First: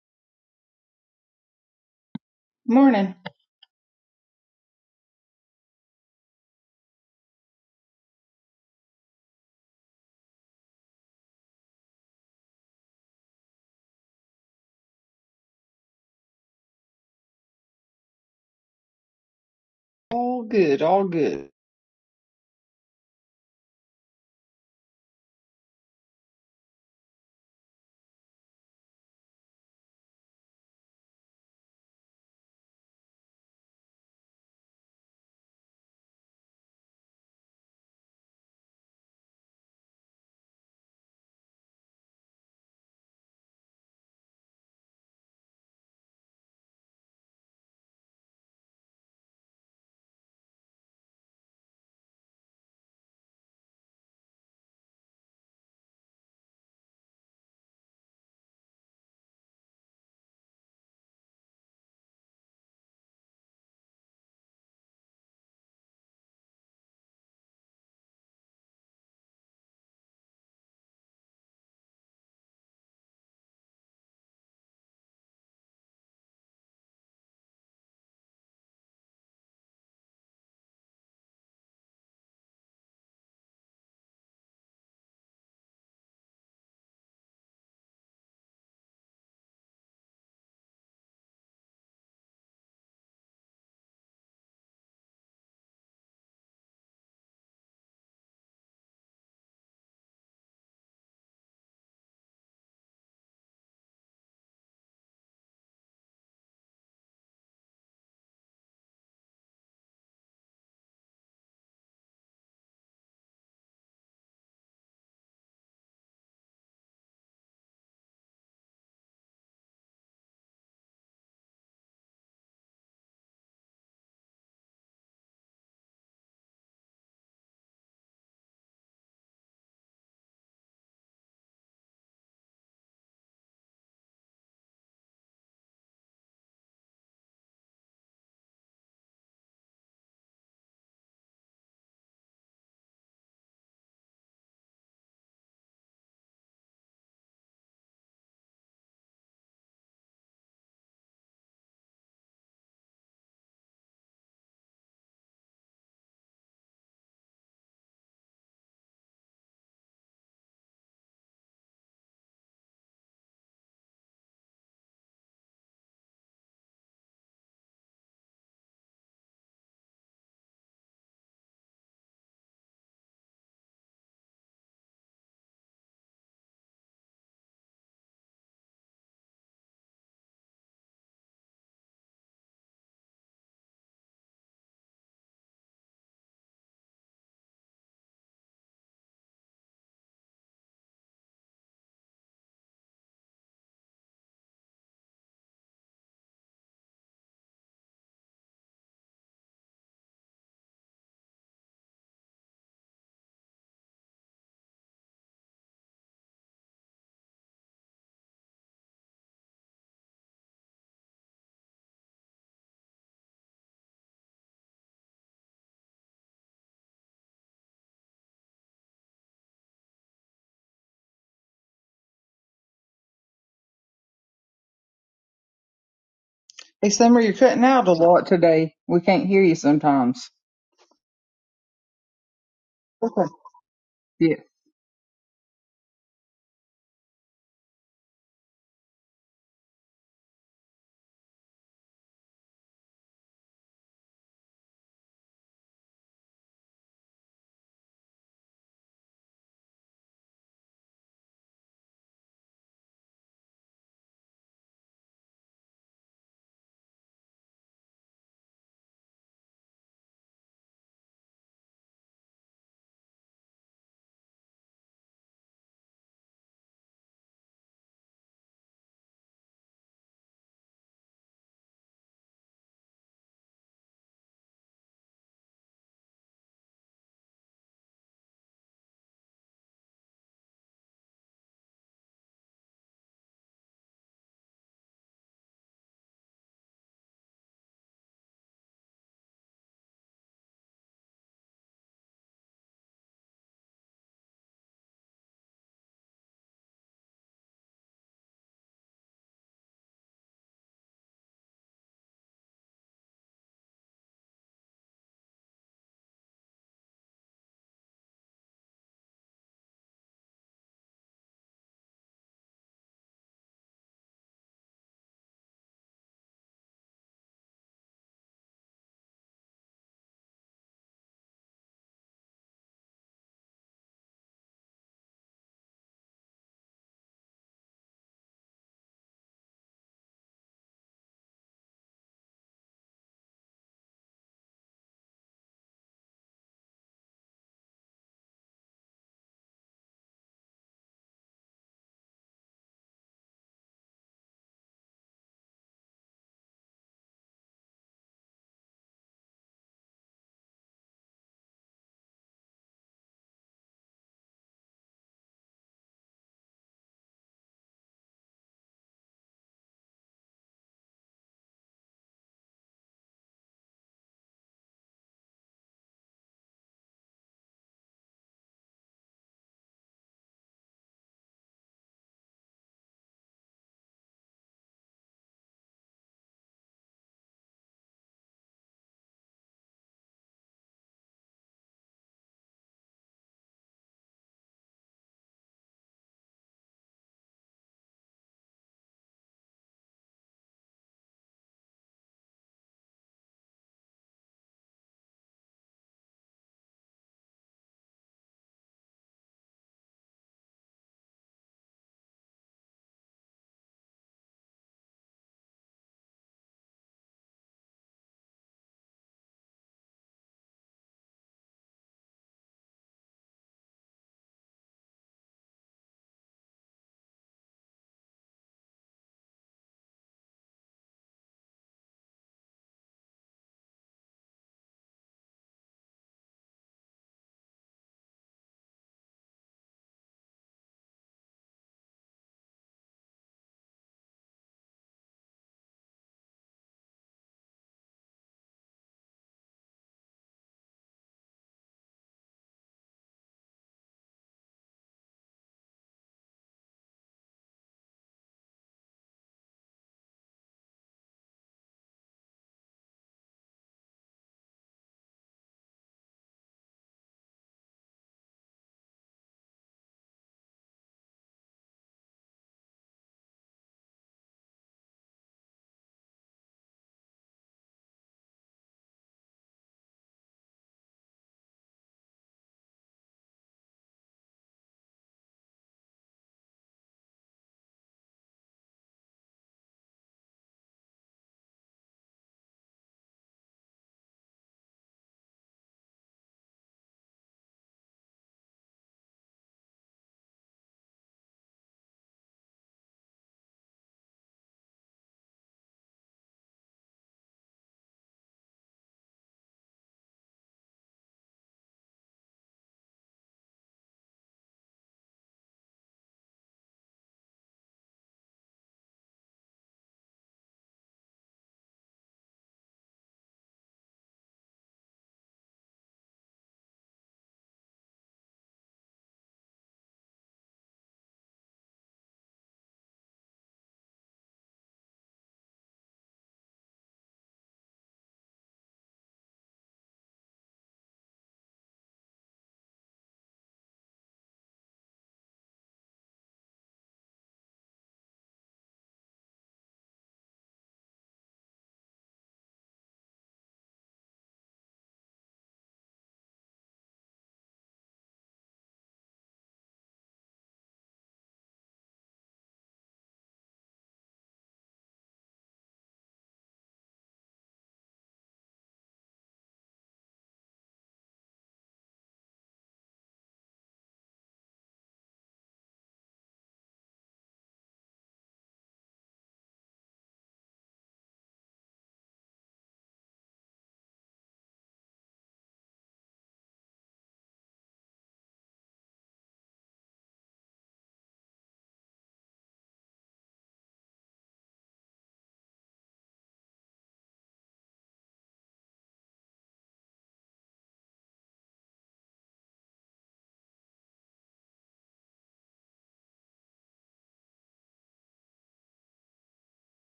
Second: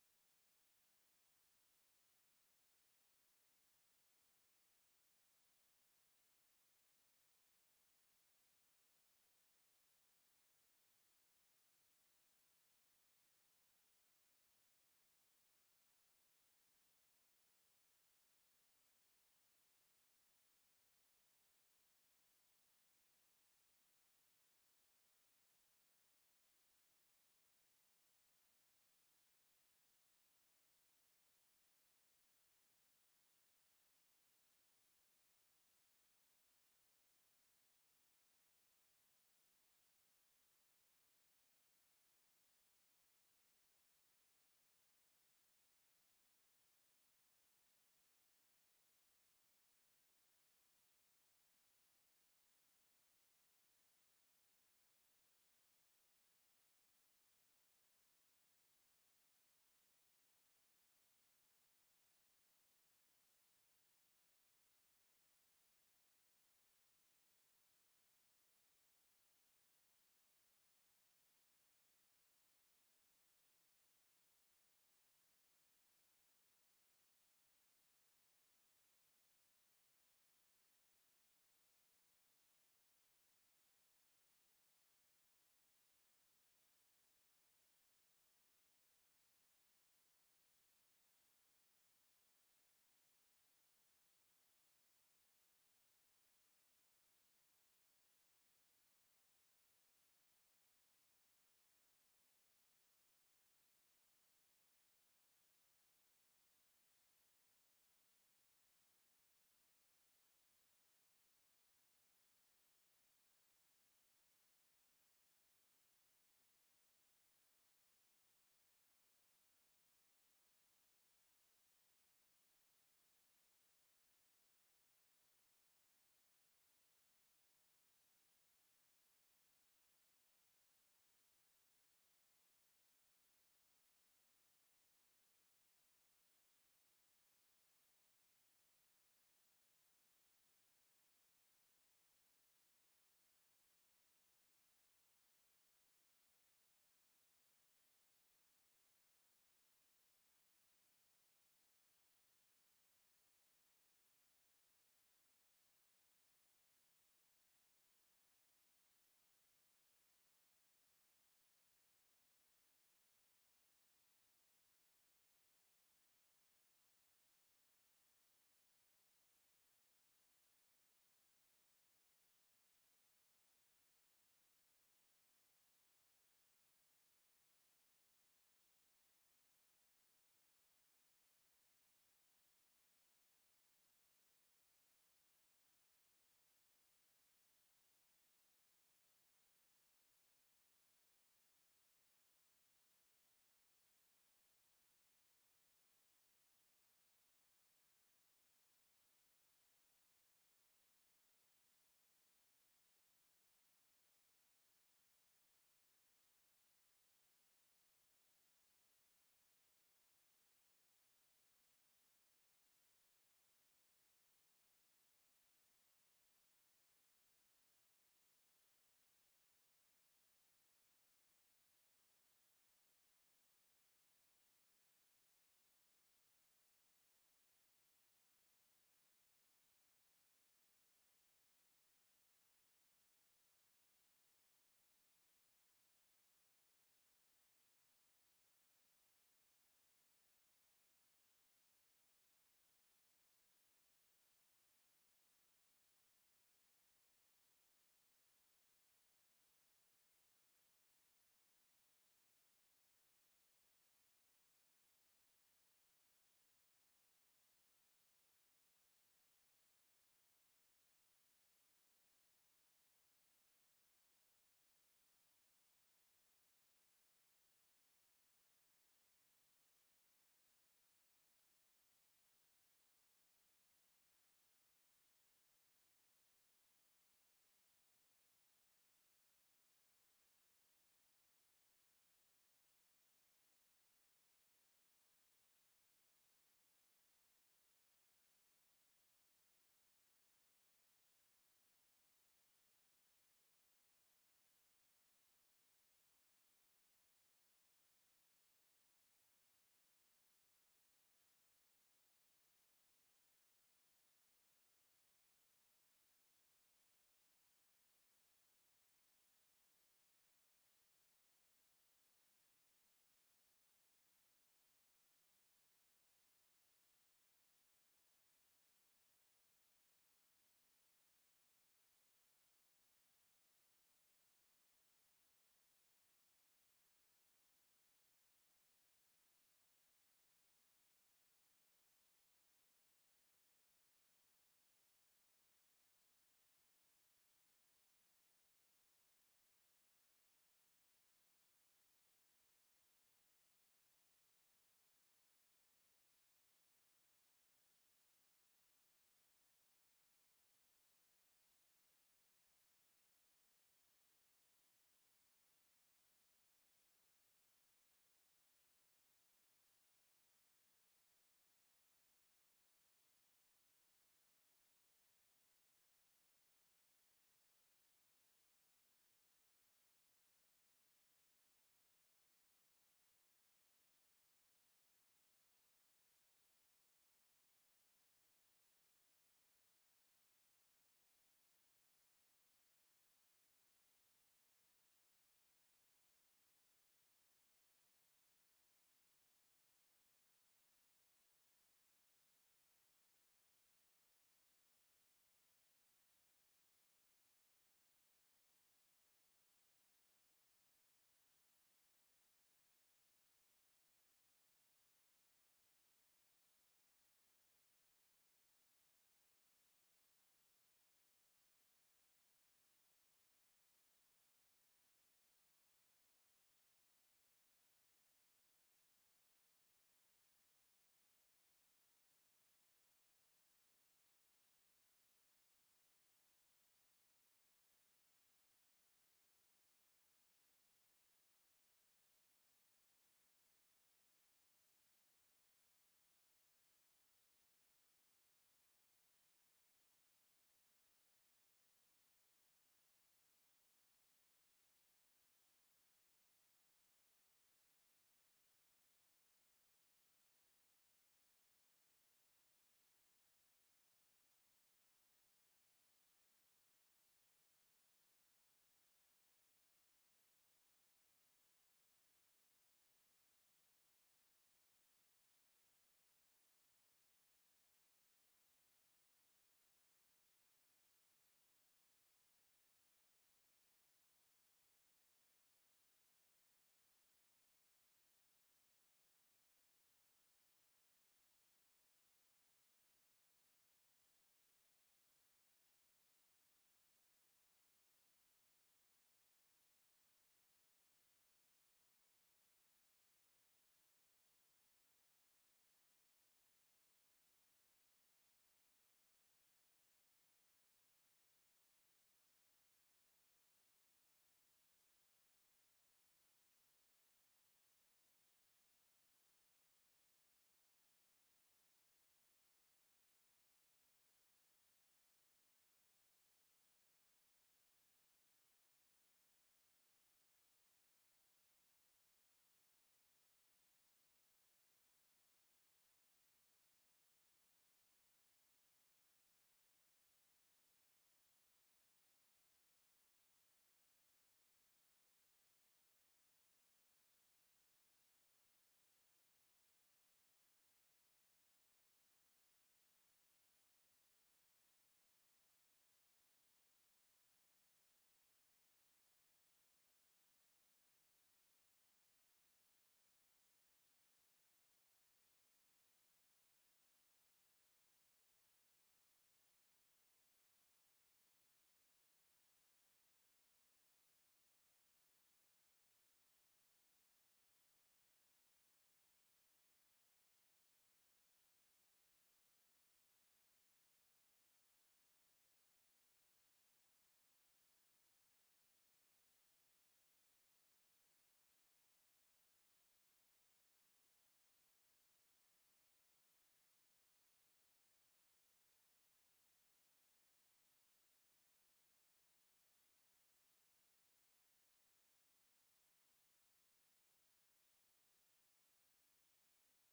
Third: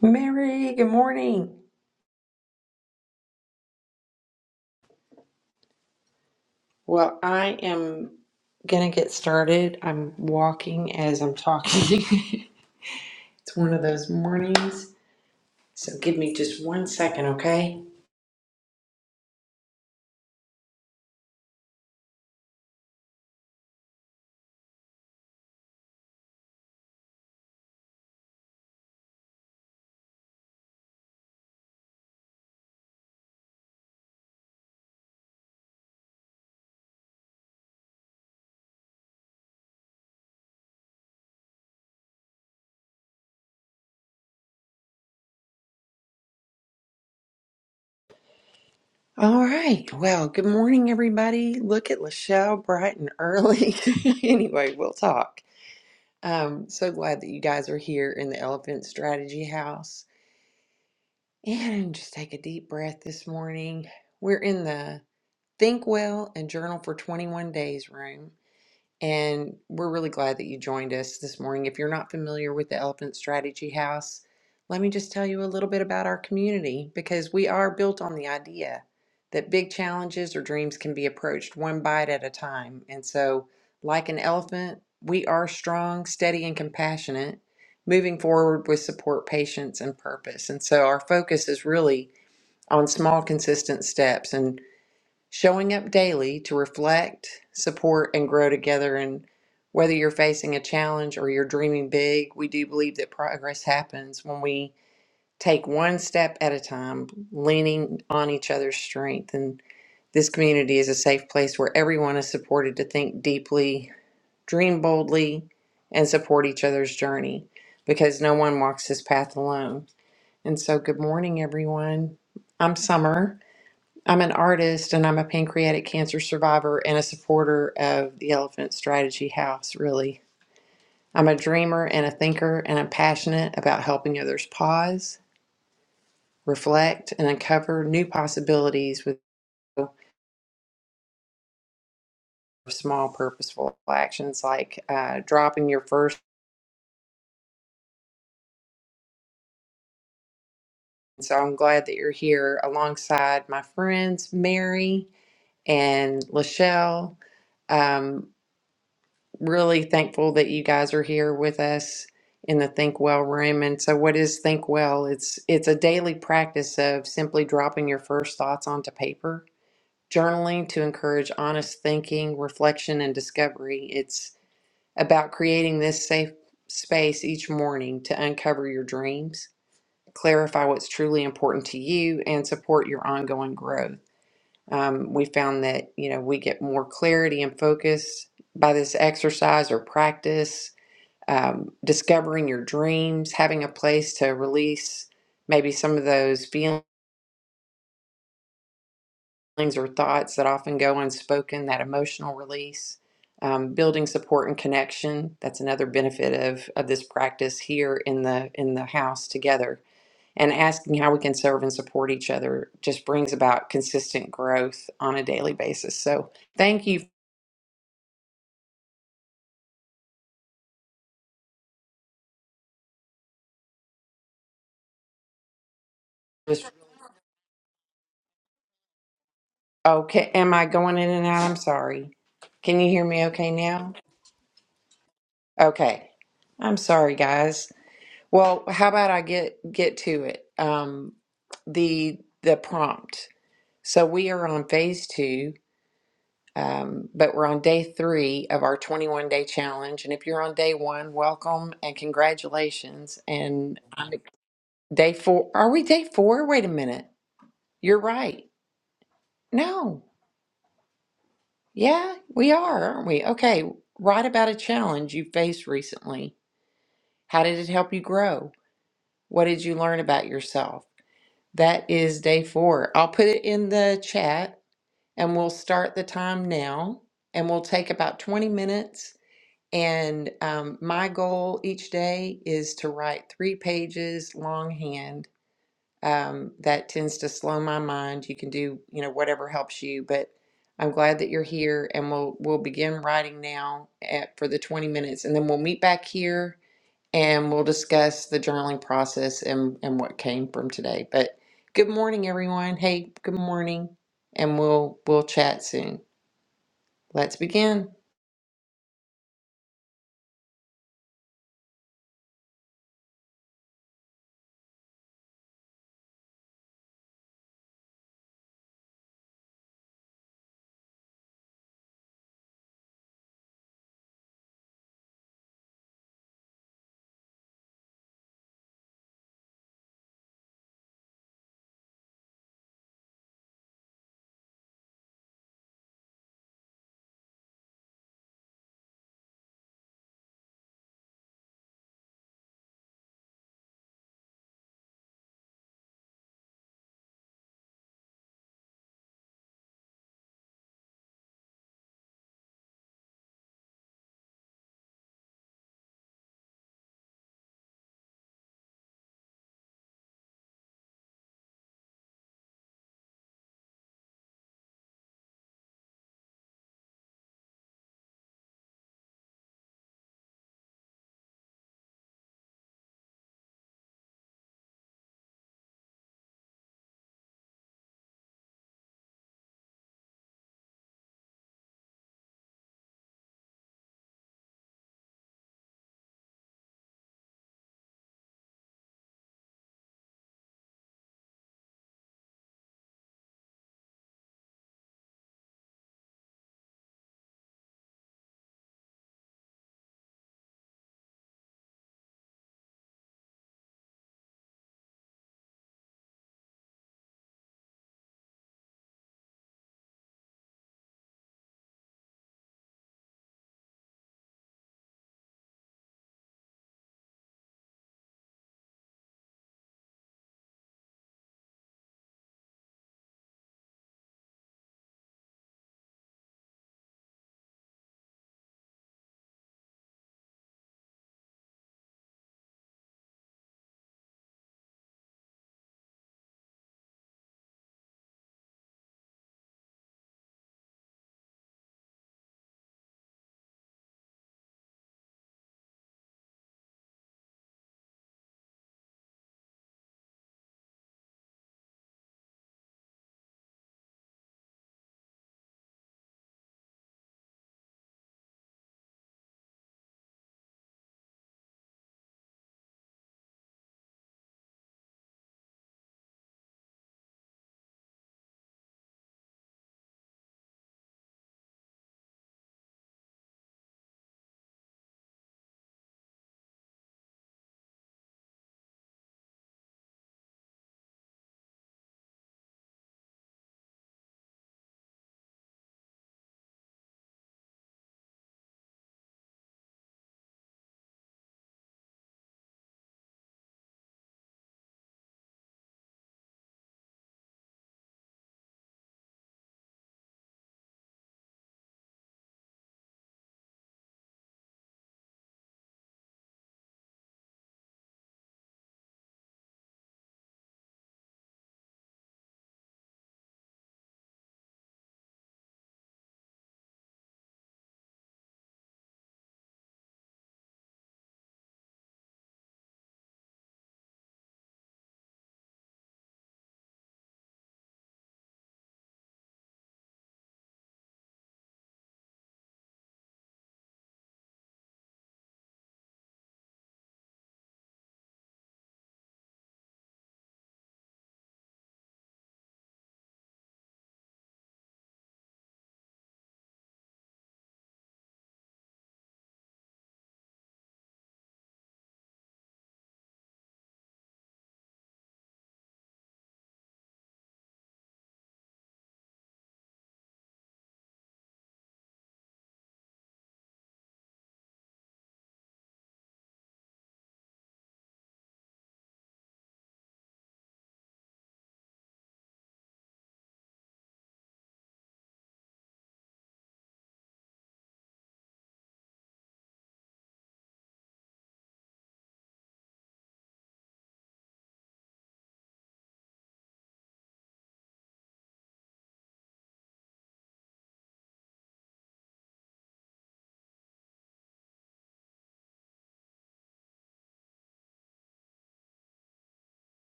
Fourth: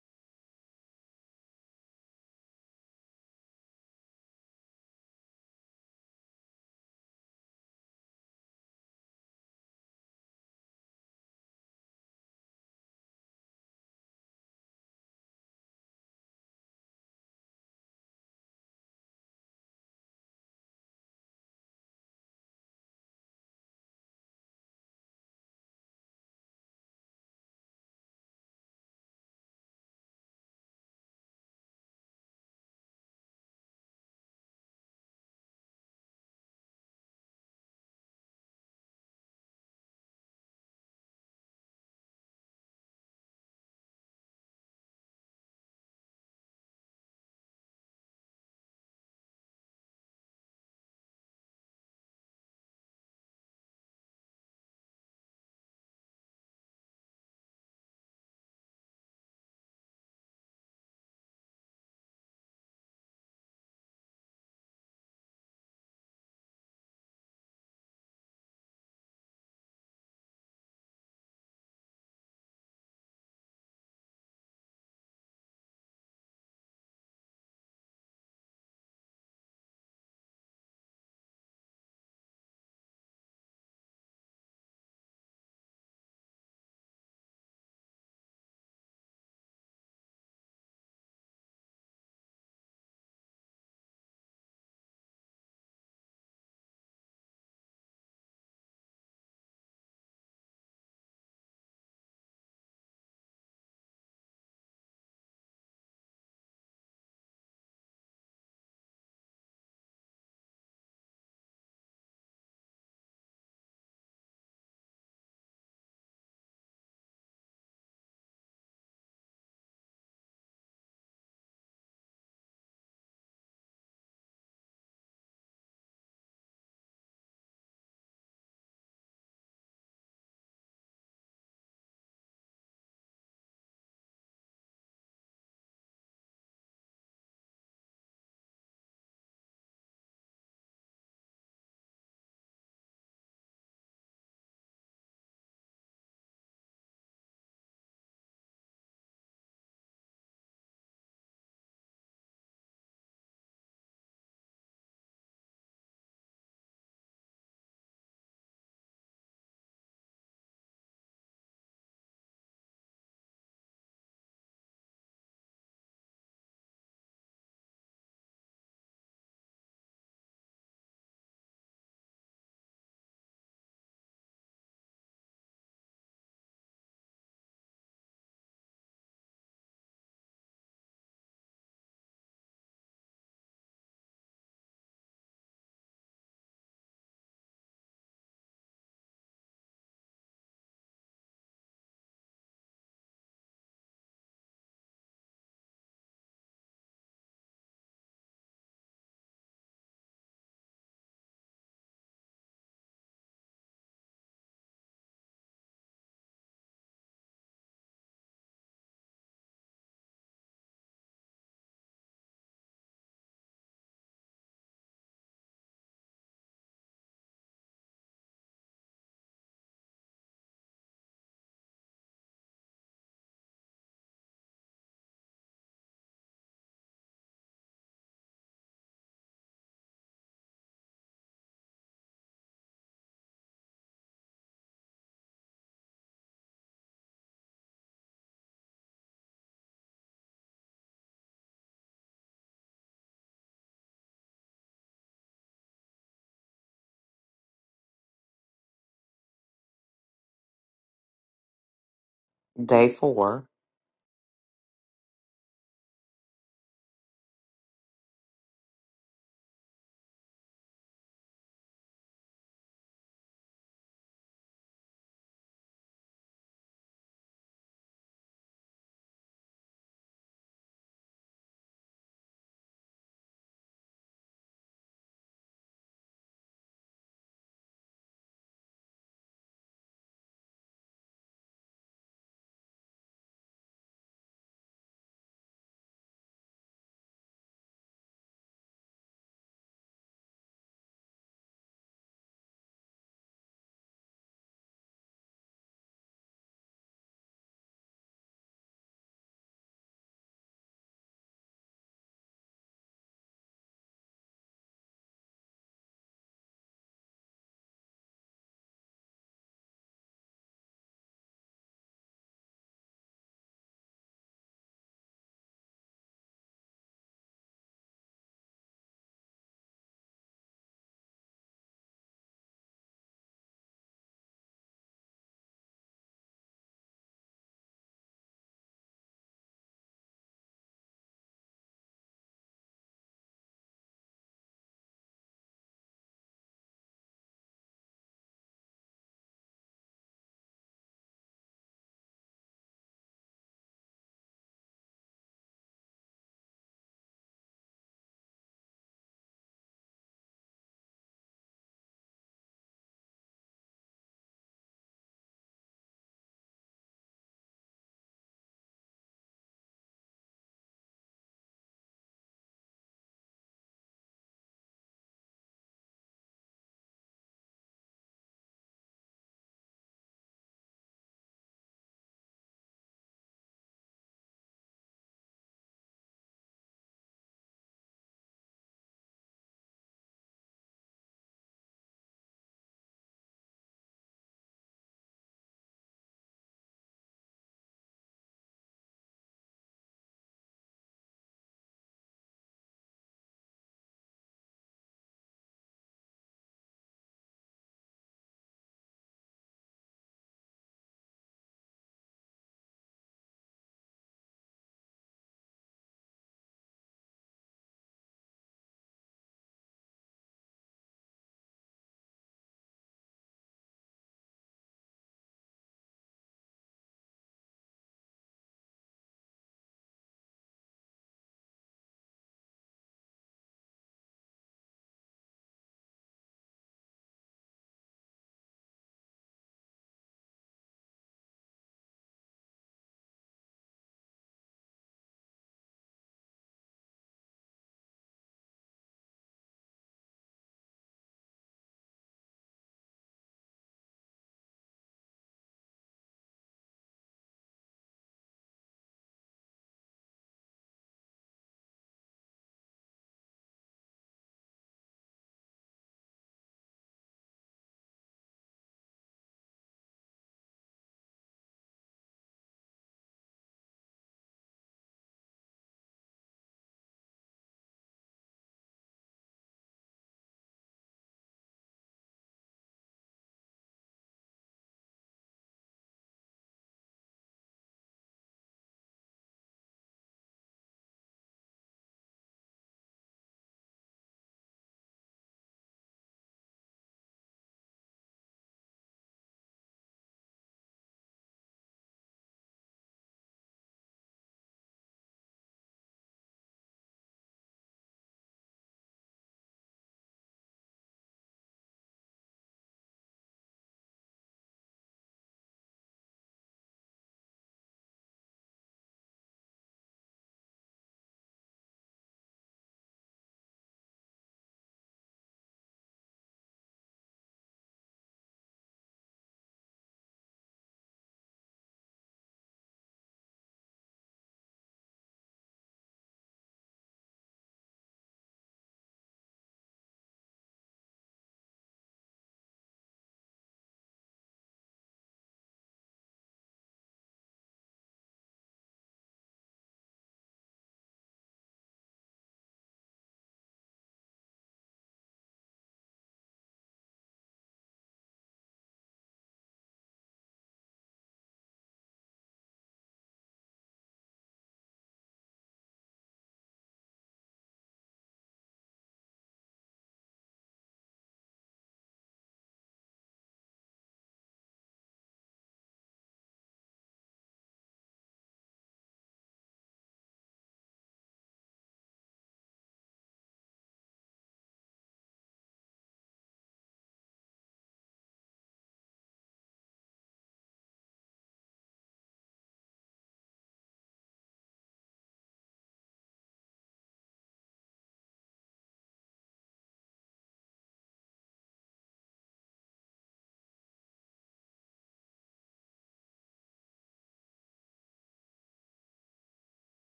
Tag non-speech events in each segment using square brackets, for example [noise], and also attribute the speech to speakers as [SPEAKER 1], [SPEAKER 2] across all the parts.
[SPEAKER 1] Mary, good morning.
[SPEAKER 2] Morning.
[SPEAKER 1] Well, I am gonna get started. I'm walking as I'm talking. [laughs] it's one of those mornings. So give me just one second, okay?
[SPEAKER 2] All good, all good.
[SPEAKER 1] All right. Well, good morning, everybody. Look at Lachelle bright and early. [laughs] anyway, we'll talk. Um, so glad that you guys are here in the Elephant Strategy House. And just take a deep breath this morning. We're in the Think Well and Journal for 21 Days room. And we're really glad that you joined us this morning. If you're not familiar with the Elephant Strategy House, let me just tell you a little bit about our community because we are built on the idea that big challenges or dreams can be approached one bite at a time. And so, like an elephant, we are strong, steady, and compassionate, moving forward with support, patience, and purpose. And so, our focus is really on small, consistent steps. And showing up daily to reflect, support, and grow together. And whether you're facing a challenge or you're dreaming big, we do believe that progress happens when we take one step at a time, leaning on each other's strength. And this community is a safe place where everyone is supported to think deeply, dream boldly, and support each other's journey because no one walks this path alone. And so, good morning, everyone. I'm Summer. I'm an artist and I'm a pancreatic cancer survivor and a supporter of the Elephant Strategy House, really. I'm a dreamer and a thinker, and I'm passionate about helping others pause, reflect, and uncover new possibilities with small, purposeful actions like uh, dropping your first. So I'm glad that you're here alongside my friends, Mary and Lachelle. Um, really thankful that you guys are here with us in the Think Well room. And so what is Think Well? It's it's a daily practice of simply dropping your first thoughts onto paper, journaling to encourage honest thinking, reflection and discovery. It's about creating this safe space each morning to uncover your dreams, clarify what's truly important to you and support your ongoing growth. Um, we found that, you know, we get more clarity and focus by this exercise or practice um, discovering your dreams, having a place to release maybe some of those feelings or thoughts that often go unspoken, that emotional release, um, building support and connection. That's another benefit of, of this practice here in the in the house together. And asking how we can serve and support each other just brings about consistent growth on a daily basis. So thank you. For this.
[SPEAKER 2] Hey, Summer, you're cutting out a lot today. We can't hear you sometimes.
[SPEAKER 1] Okay, am I going in and out? I'm sorry. Can you hear me
[SPEAKER 2] Okay.
[SPEAKER 1] okay now?
[SPEAKER 2] Yeah.
[SPEAKER 1] Okay. I'm sorry, guys. Well, how about I get get to it? Um, the the prompt. So we are on phase two, um, but we're on day three of our 21 day challenge. And if you're on day one, welcome and
[SPEAKER 3] Day
[SPEAKER 1] congratulations.
[SPEAKER 3] four.
[SPEAKER 1] And I'm, day four, are we day four? Wait a minute. You're right. No. Yeah, we are, aren't we? Okay. Write about a challenge you faced recently. How did it help you grow? What did you learn about yourself? That is day four. I'll put it in the chat and we'll start the time now and we'll take about 20 minutes. And um, my goal each day is to write three pages longhand. Um, that tends to slow my mind. You can do, you know, whatever helps you, but I'm glad that you're here and we'll we'll begin writing now at, for the 20 minutes and then we'll meet back here and we'll discuss the journaling process and, and what came from today. But good morning, everyone. Hey, good morning, and we'll we'll chat soon. Let's begin.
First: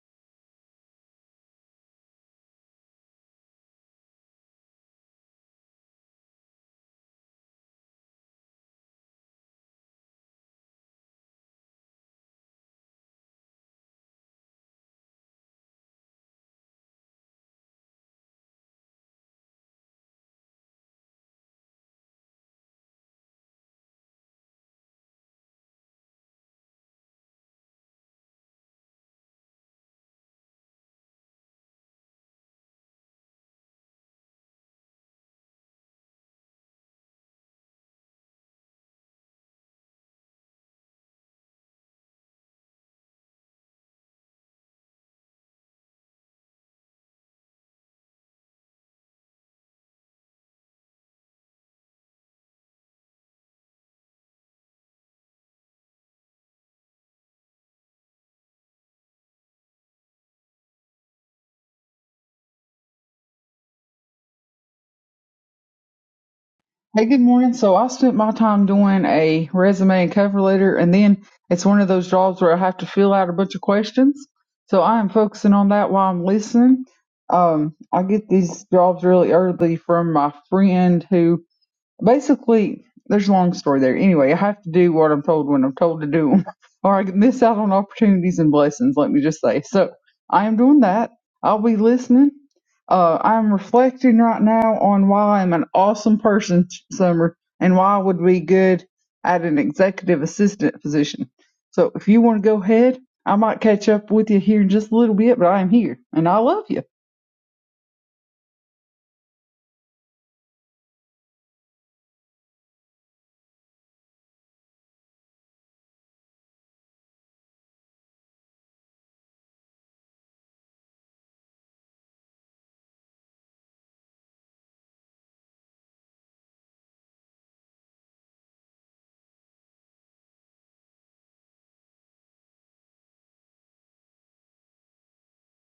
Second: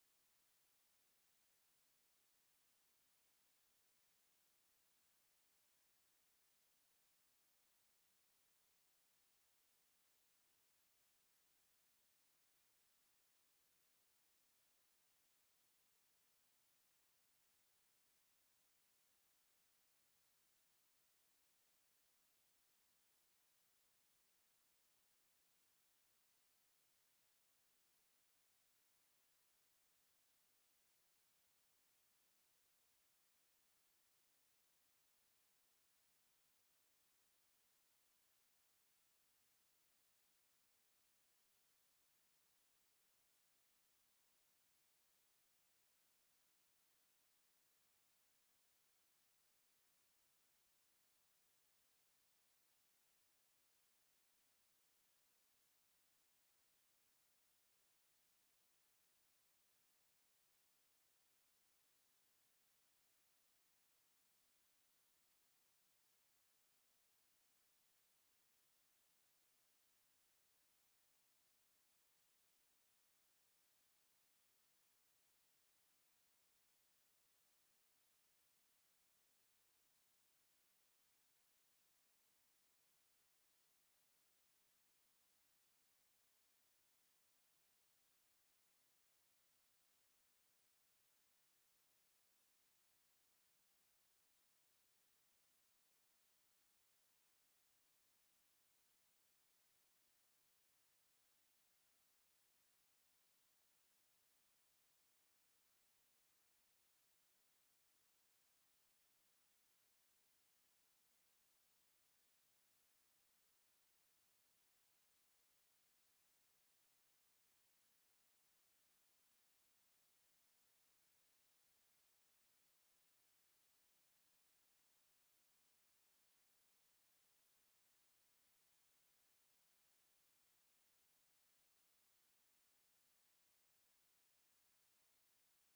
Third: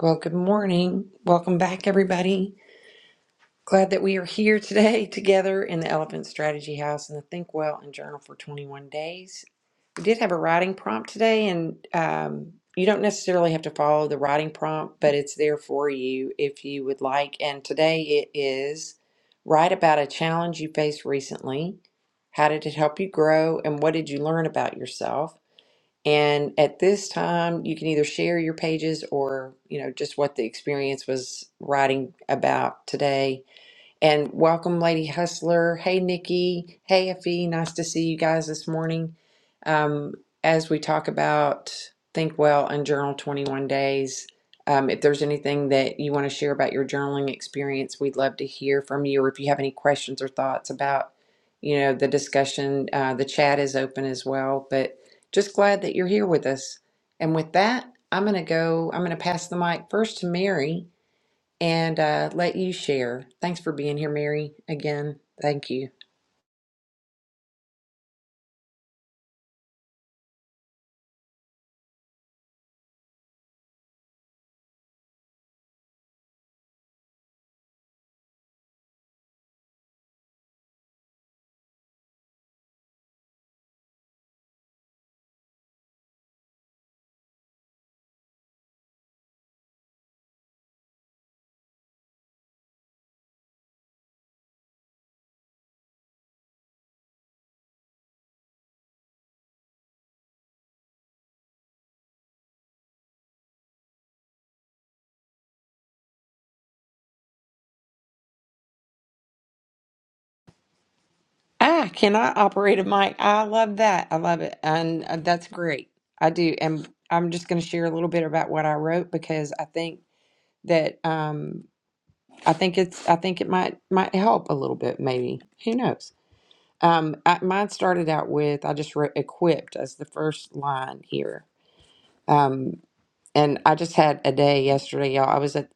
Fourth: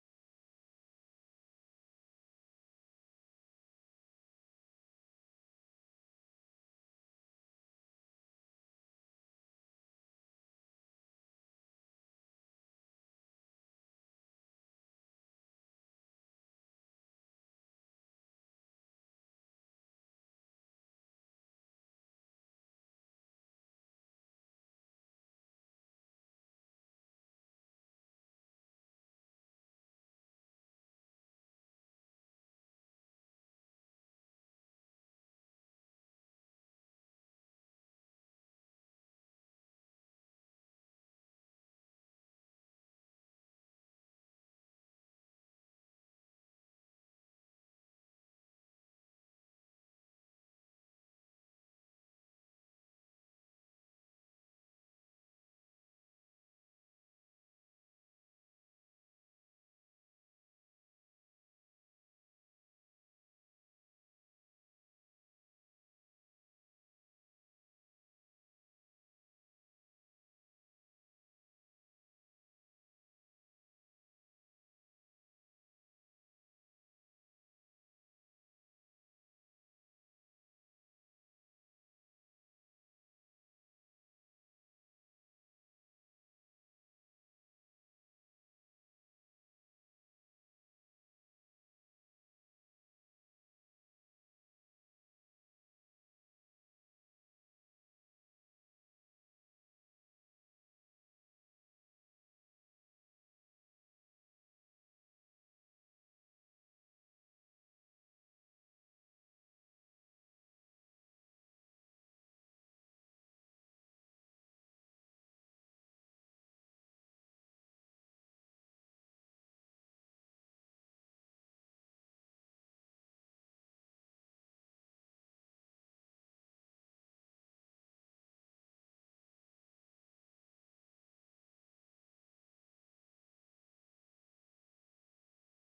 [SPEAKER 1] Well, good morning. Welcome back, everybody. Glad that we are here today [laughs] together in the Elephant Strategy House in the Think Well and Journal for 21 Days. We did have a writing prompt today, and um, you don't necessarily have to follow the writing prompt, but it's there for you if you would like. And today it is write about a challenge you faced recently. How did it help you grow, and what did you learn about yourself? And at this time, you can either share your pages or, you know, just what the experience was writing about today and welcome, Lady Hustler. Hey, Nikki. Hey, Effie. Nice to see you guys this morning. Um, as we talk about Think Well and Journal 21 Days, um, if there's anything that you want to share about your journaling experience, we'd love to hear from you. Or if you have any questions or thoughts about, you know, the discussion, uh, the chat is open as well. But just glad that you're here with us. And with that, I'm going to go, I'm going to pass the mic first to Mary and uh, let you share. Thanks for being here, Mary. Again, thank you.
[SPEAKER 2] Hey, good morning. So I spent my time doing a resume and cover letter, and then it's one of those jobs where I have to fill out a bunch of questions. So I am focusing on that while I'm listening. Um, I get these jobs really early from my friend who basically there's a long story there anyway i have to do what i'm told when i'm told to do 'em, [laughs] or i can miss out on opportunities and blessings let me just say so i am doing that i'll be listening uh, i'm reflecting right now on why i'm an awesome person summer and why i would be good at an executive assistant position so if you want to go ahead i might catch up with you here in just a little bit but i am here and i love you
[SPEAKER 1] Ah, can I operate a mic? I love that. I love it. And uh, that's great. I do. And I'm just going to share a little bit about what I wrote because I think that um I think it's I think it might might help a little bit maybe. Who knows? Um I, mine started out with I just wrote equipped as the first line here. Um And I just had a day yesterday, y'all. I was at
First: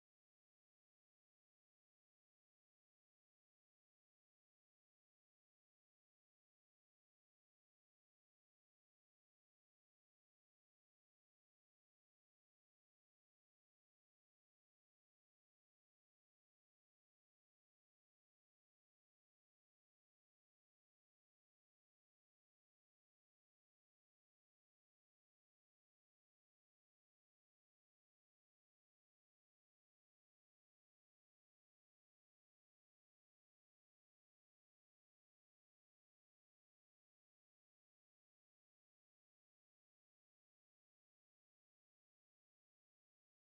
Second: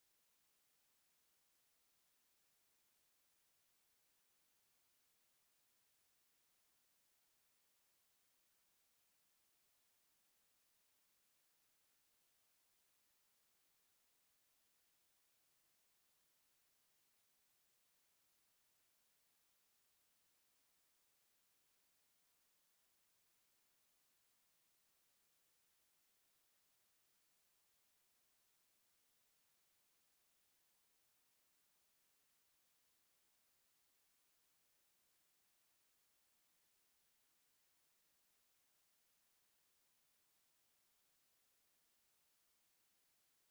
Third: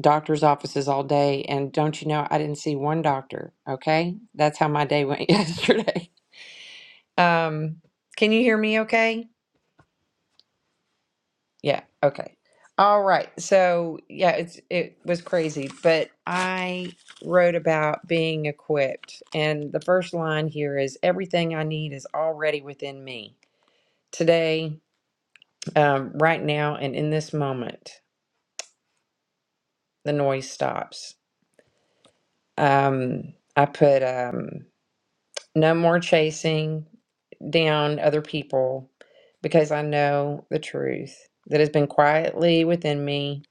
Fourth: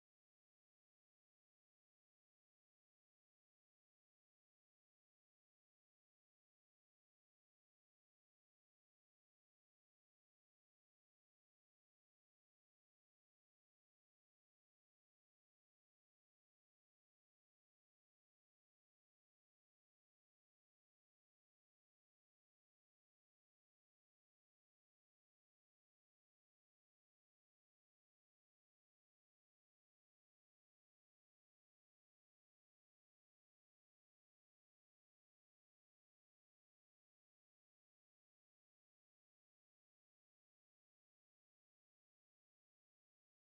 [SPEAKER 1] doctor's offices all day, and don't you know, I didn't see one doctor. Okay. That's how my day went [laughs] yesterday. Um, can you hear me okay? Yeah. Okay. All right. So, yeah, it's, it was crazy, but I wrote about being equipped. And the first line here is everything I need is already within me. Today, um, right now, and in this moment, the noise stops Um, I put um, no more chasing down other people because I know the truth that has been quietly within me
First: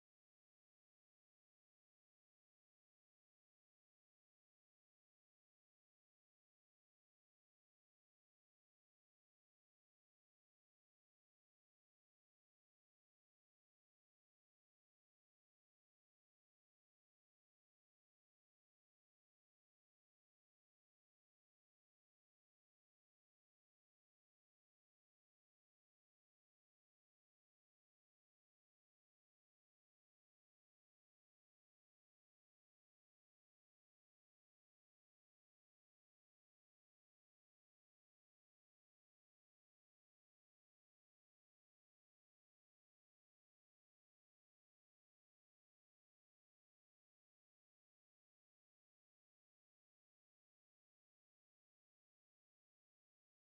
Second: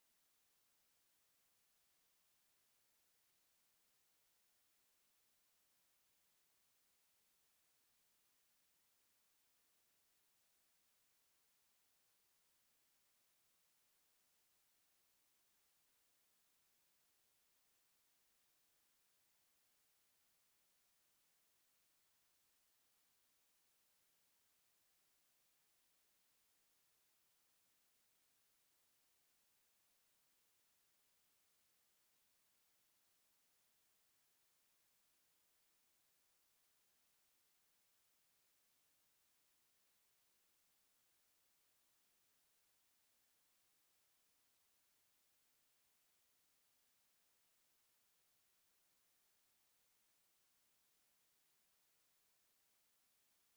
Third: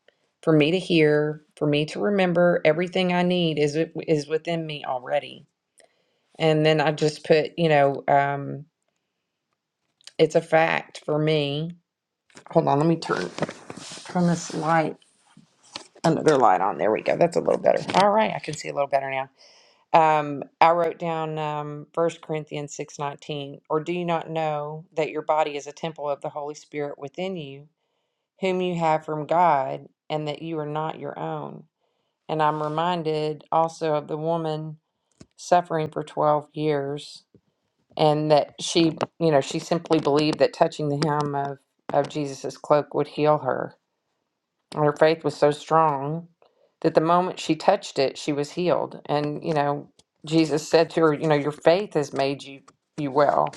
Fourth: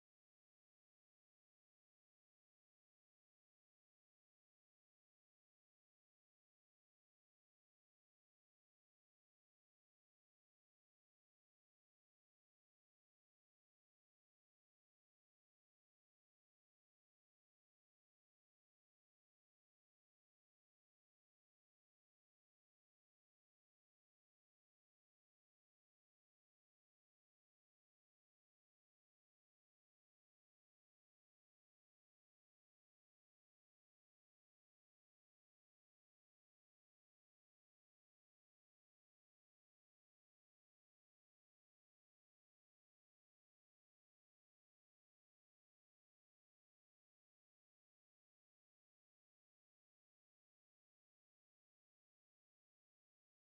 [SPEAKER 1] for me to hear, for me to remember everything I need is is within me already. And then I just put, you know, um, it's a fact for me. Hold on, let me turn turn this light another light on. There we go. That's a little better. All right, I can see a little better now Um, I wrote down um, 1 Corinthians 6:19, or do you not know that your body is a temple of the Holy Spirit within you, whom you have from God, and that you are not your own? And I'm reminded also of the woman suffering for 12 years, and that she, you know, she simply believed that touching the hem of, of Jesus's cloak would heal her. Her faith was so strong that the moment she touched it, she was healed. And, you know, Jesus said to her, you know, your faith has made you you well.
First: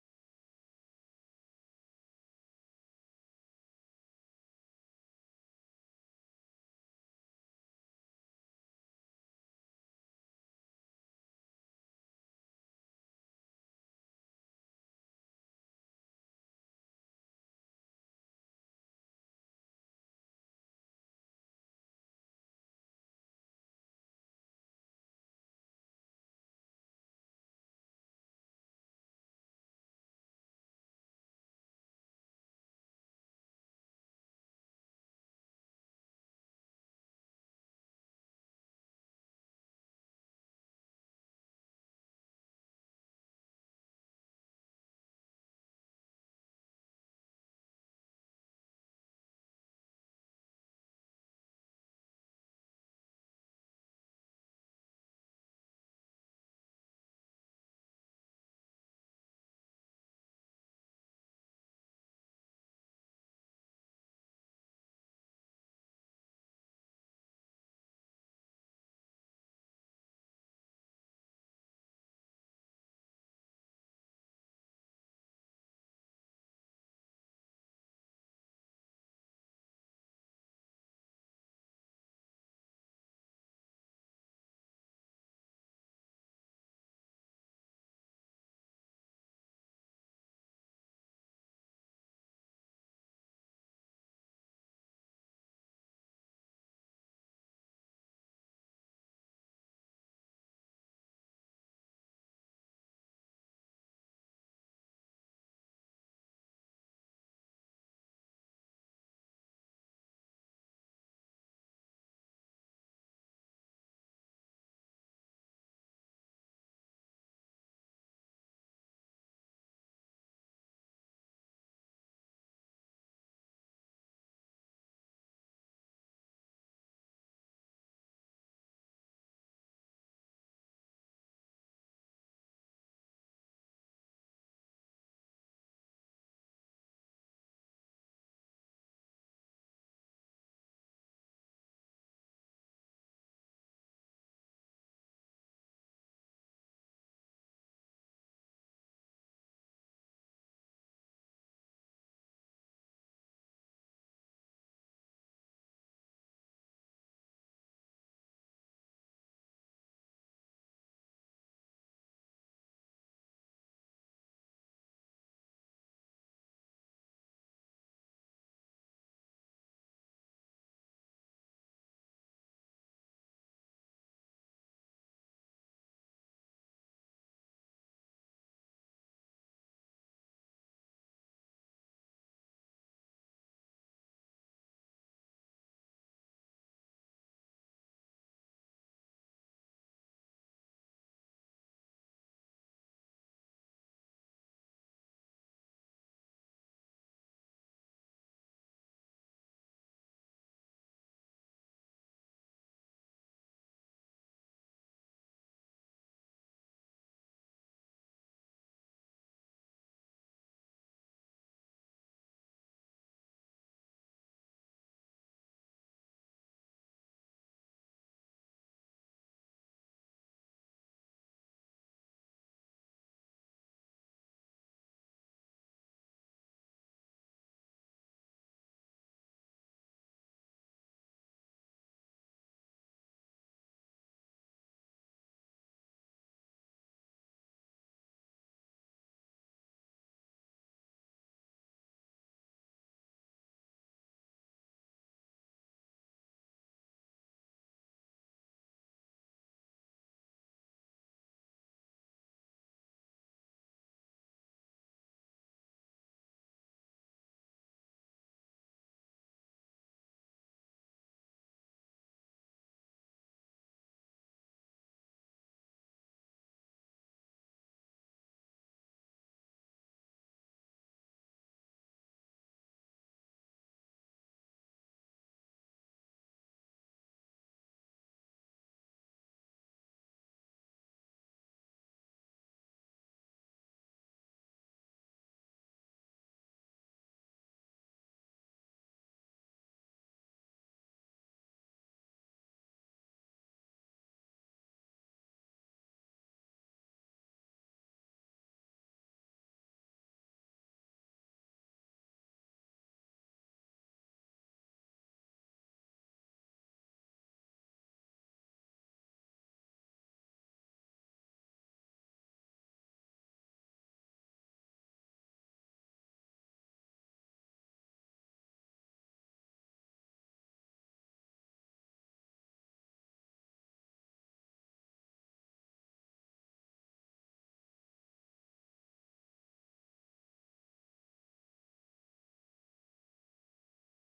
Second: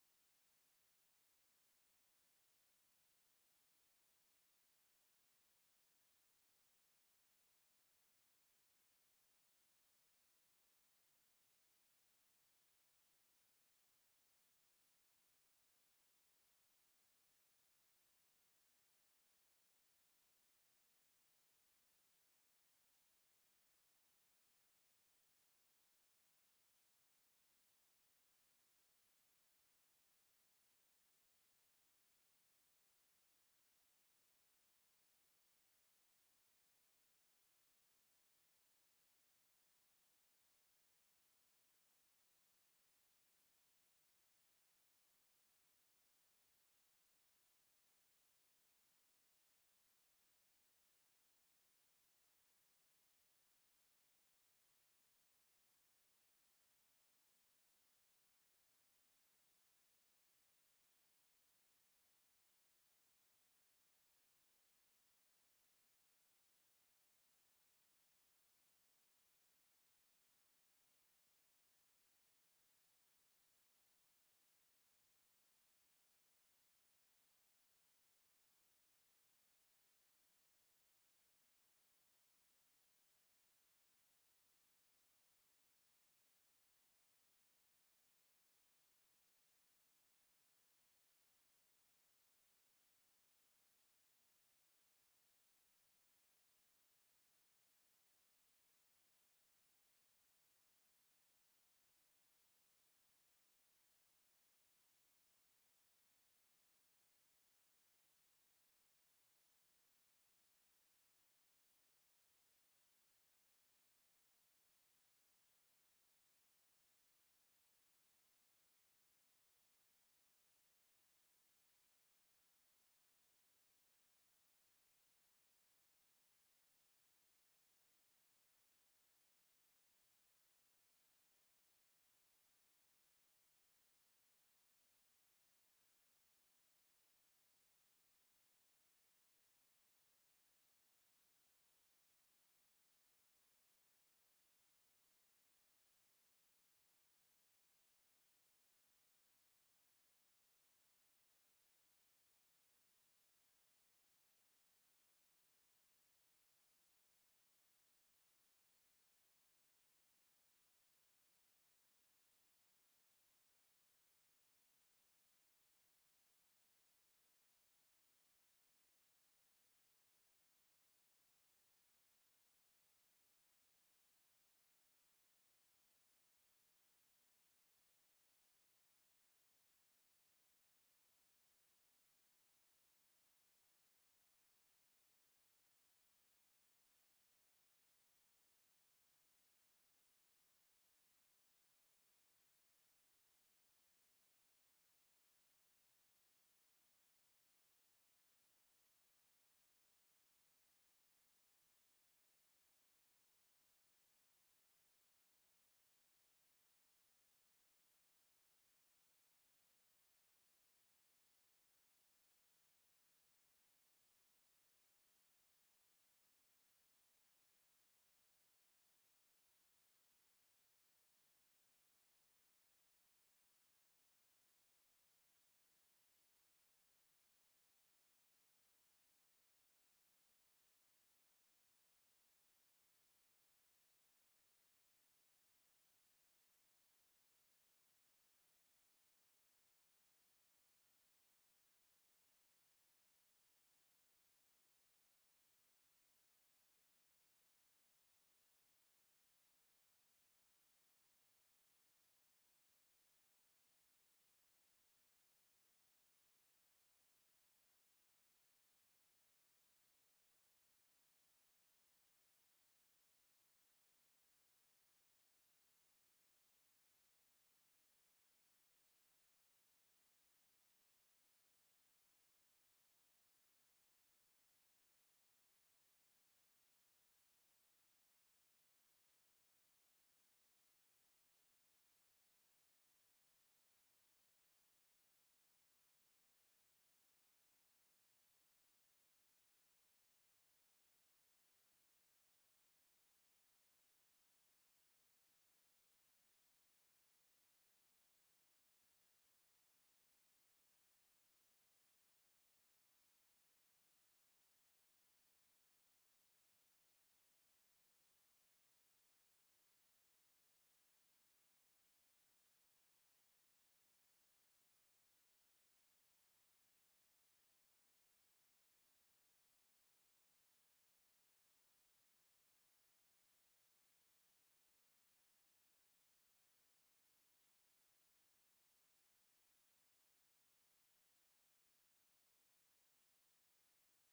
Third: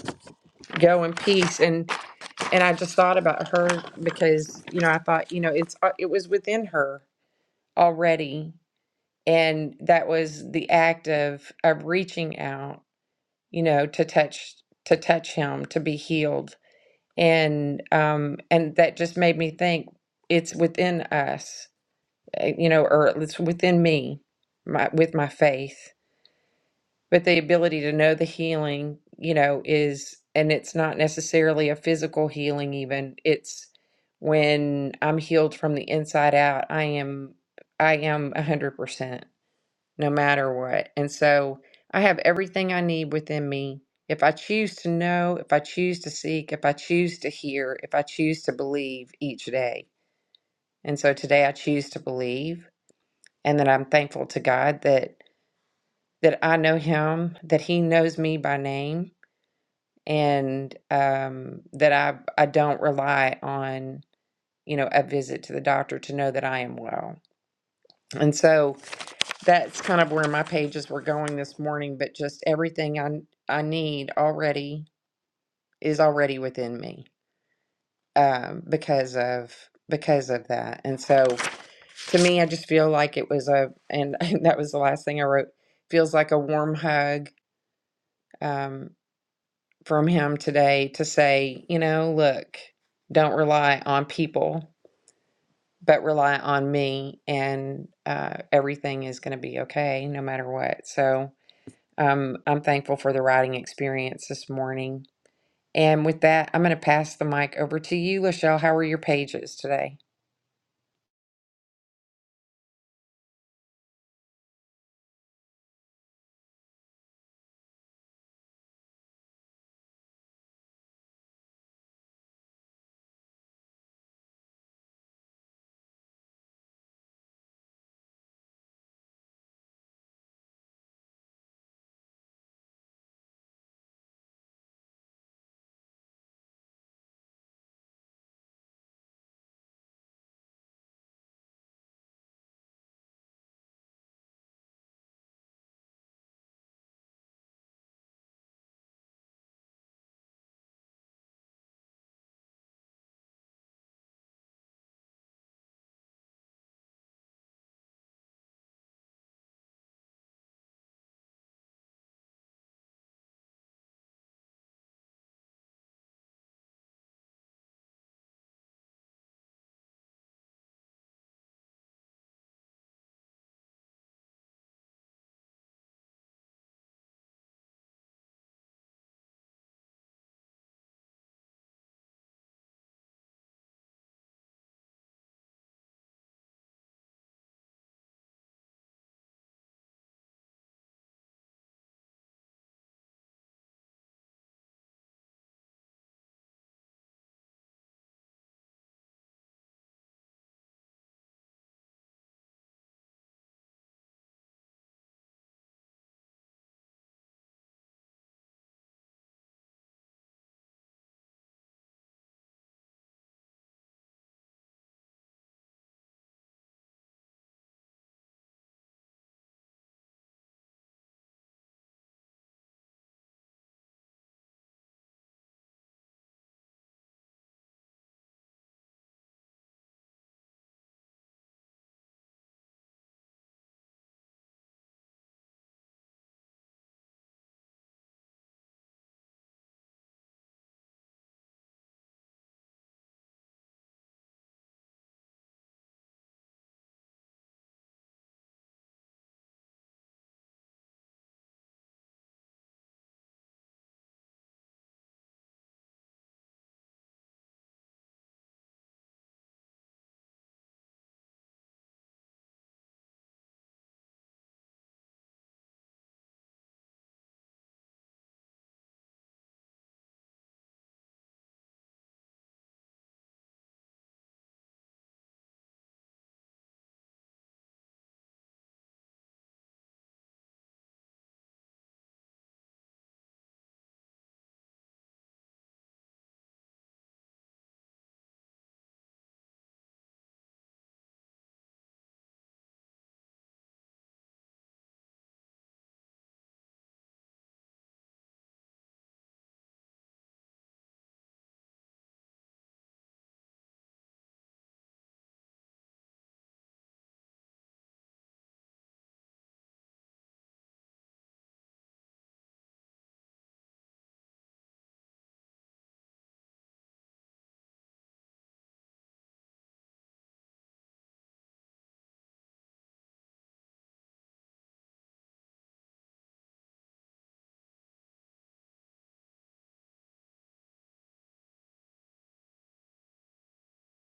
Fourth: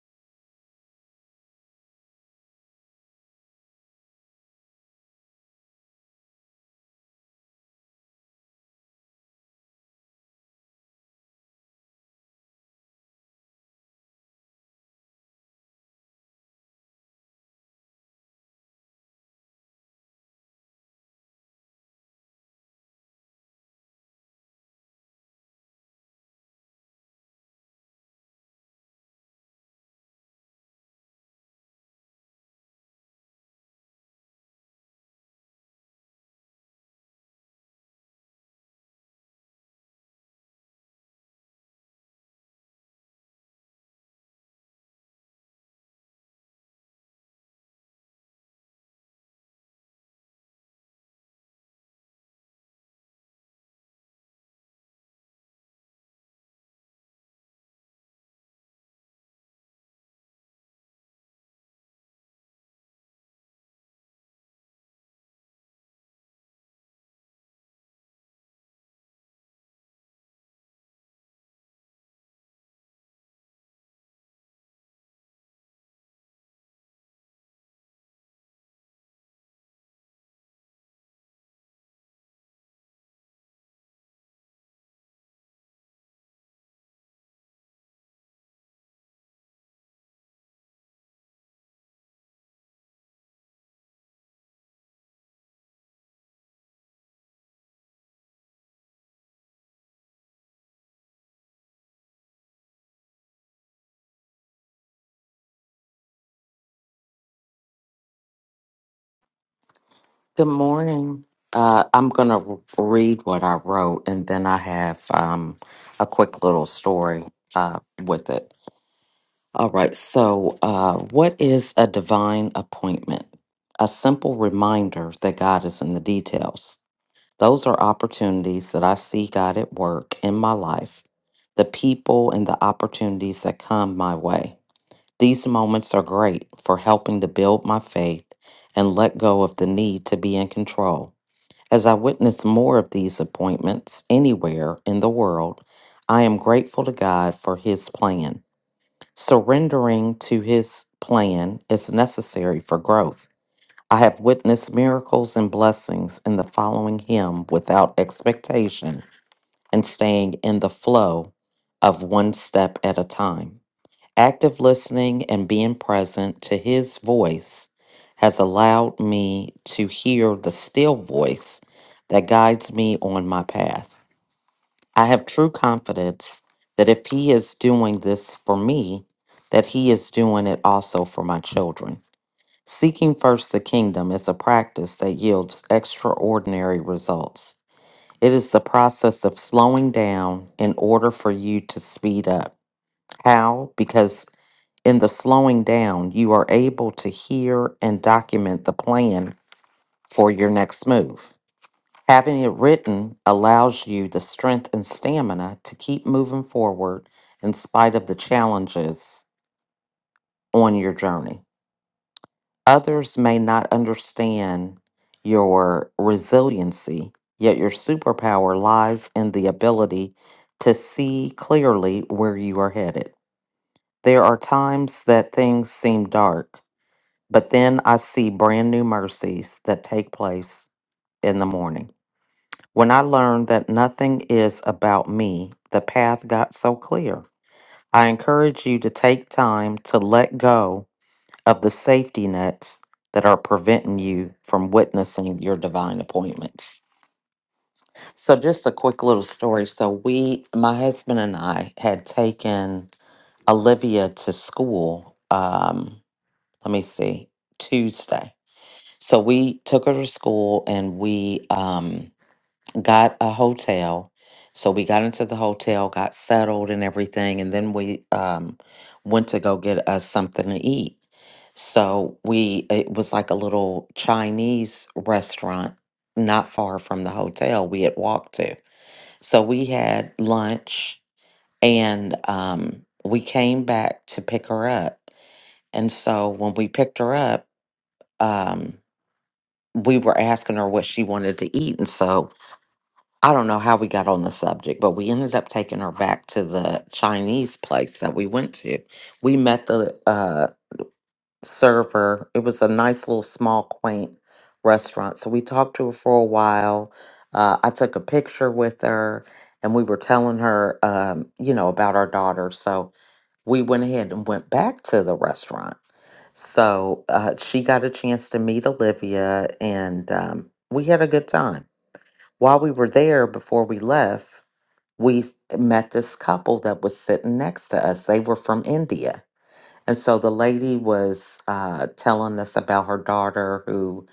[SPEAKER 1] Go in peace. And and I just thought about her because, you know, I thought, you know, it's uh, it was within her already. And that was the act of of reaching out, you know, to touch to touch him, to be healed. And um and that just made me think it's within us uh, you know, or it's within me, my with my faith. But the ability to know the healing, you know, is and it's not necessarily a physical healing even. It's when I'm healed from the inside out, I am I am a hundred percent no matter what. And so I have everything I need within me. If I choose to know, if I choose to seek, if I choose to hear, if I choose to believe each day. And so today I choose to believe and that I'm thankful to God that that I know him, that he knows me by name, and um, that I I don't rely on you know a visit to the doctor to know that I am well. And so that's kind of where my pages were going this morning. But just everything I I need already is already within me um, because of because of that. And so to me, I just feel like it was a and [laughs] and that was the last thing I wrote. Feels like a warm hug Um, from him today to say, you know, look, don't rely on people, but rely on me, and uh, everything is going to be okay no matter what. So um, I'm thankful for the writing experience this morning. And with that, I'm going to pass the mic over to you, Lachelle. How are your pages today?
[SPEAKER 3] Good morning. Uh, I'm going to read what I wrote and then I have um, a quick little story uh, with it. All right. So, uh, what is a divine appointment? A simple reminder that God is in the details. Those are opportunities that I see God at work in my life, the people and the opportunities that come my way. These moments are great for helping to build my faith and let go of the need to be in control. As I witness more of these appointments anywhere in the world, I am grateful to God for His plan. Surrendering to His plan is necessary for growth. I have witnessed miracles and blessings in the following Him without expectation and staying in the flow of one step at a time. Active listening and being present to his voice has allowed me to hear the still voice that guides me on my path. I have true confidence that if he is doing this for me, that he is doing it also for my children. Seeking first the kingdom is a practice that yields extraordinary results. It is the process of slowing down in order for you to speed up. How? Because in the slowing down, you are able to hear and document the plan for your next move. Having it written allows you the strength and stamina to keep moving forward in spite of the challenges on your journey. Others may not understand your resiliency, yet your superpower lies in the ability to see clearly where you are headed. There are times that things seem dark But then I see brand new mercies that take place in the morning. When I learned that nothing is about me, the path got so clear. I encourage you to take time to let go of the safety nets that are preventing you from witnessing your divine appointments. So, just a quick little story. So, we, my husband and I, had taken Olivia to school. Um, let me see, Tuesday. So we took her to school and we um, got a hotel. So we got into the hotel, got settled and everything, and then we um, went to go get us something to eat. So we it was like a little Chinese restaurant not far from the hotel we had walked to. So we had lunch and um, we came back to pick her up. And so when we picked her up, um, we were asking her what she wanted to eat. And so I don't know how we got on the subject, but we ended up taking her back to the Chinese place that we went to. We met the uh, server. It was a nice little small, quaint restaurant. So we talked to her for a while. Uh, I took a picture with her and we were telling her, um, you know, about our daughter. So we went ahead and went back to the restaurant so uh, she got a chance to meet Olivia, and um, we had a good time. While we were there, before we left, we s- met this couple that was sitting next to us. They were from India. And so the lady was uh, telling us about her daughter who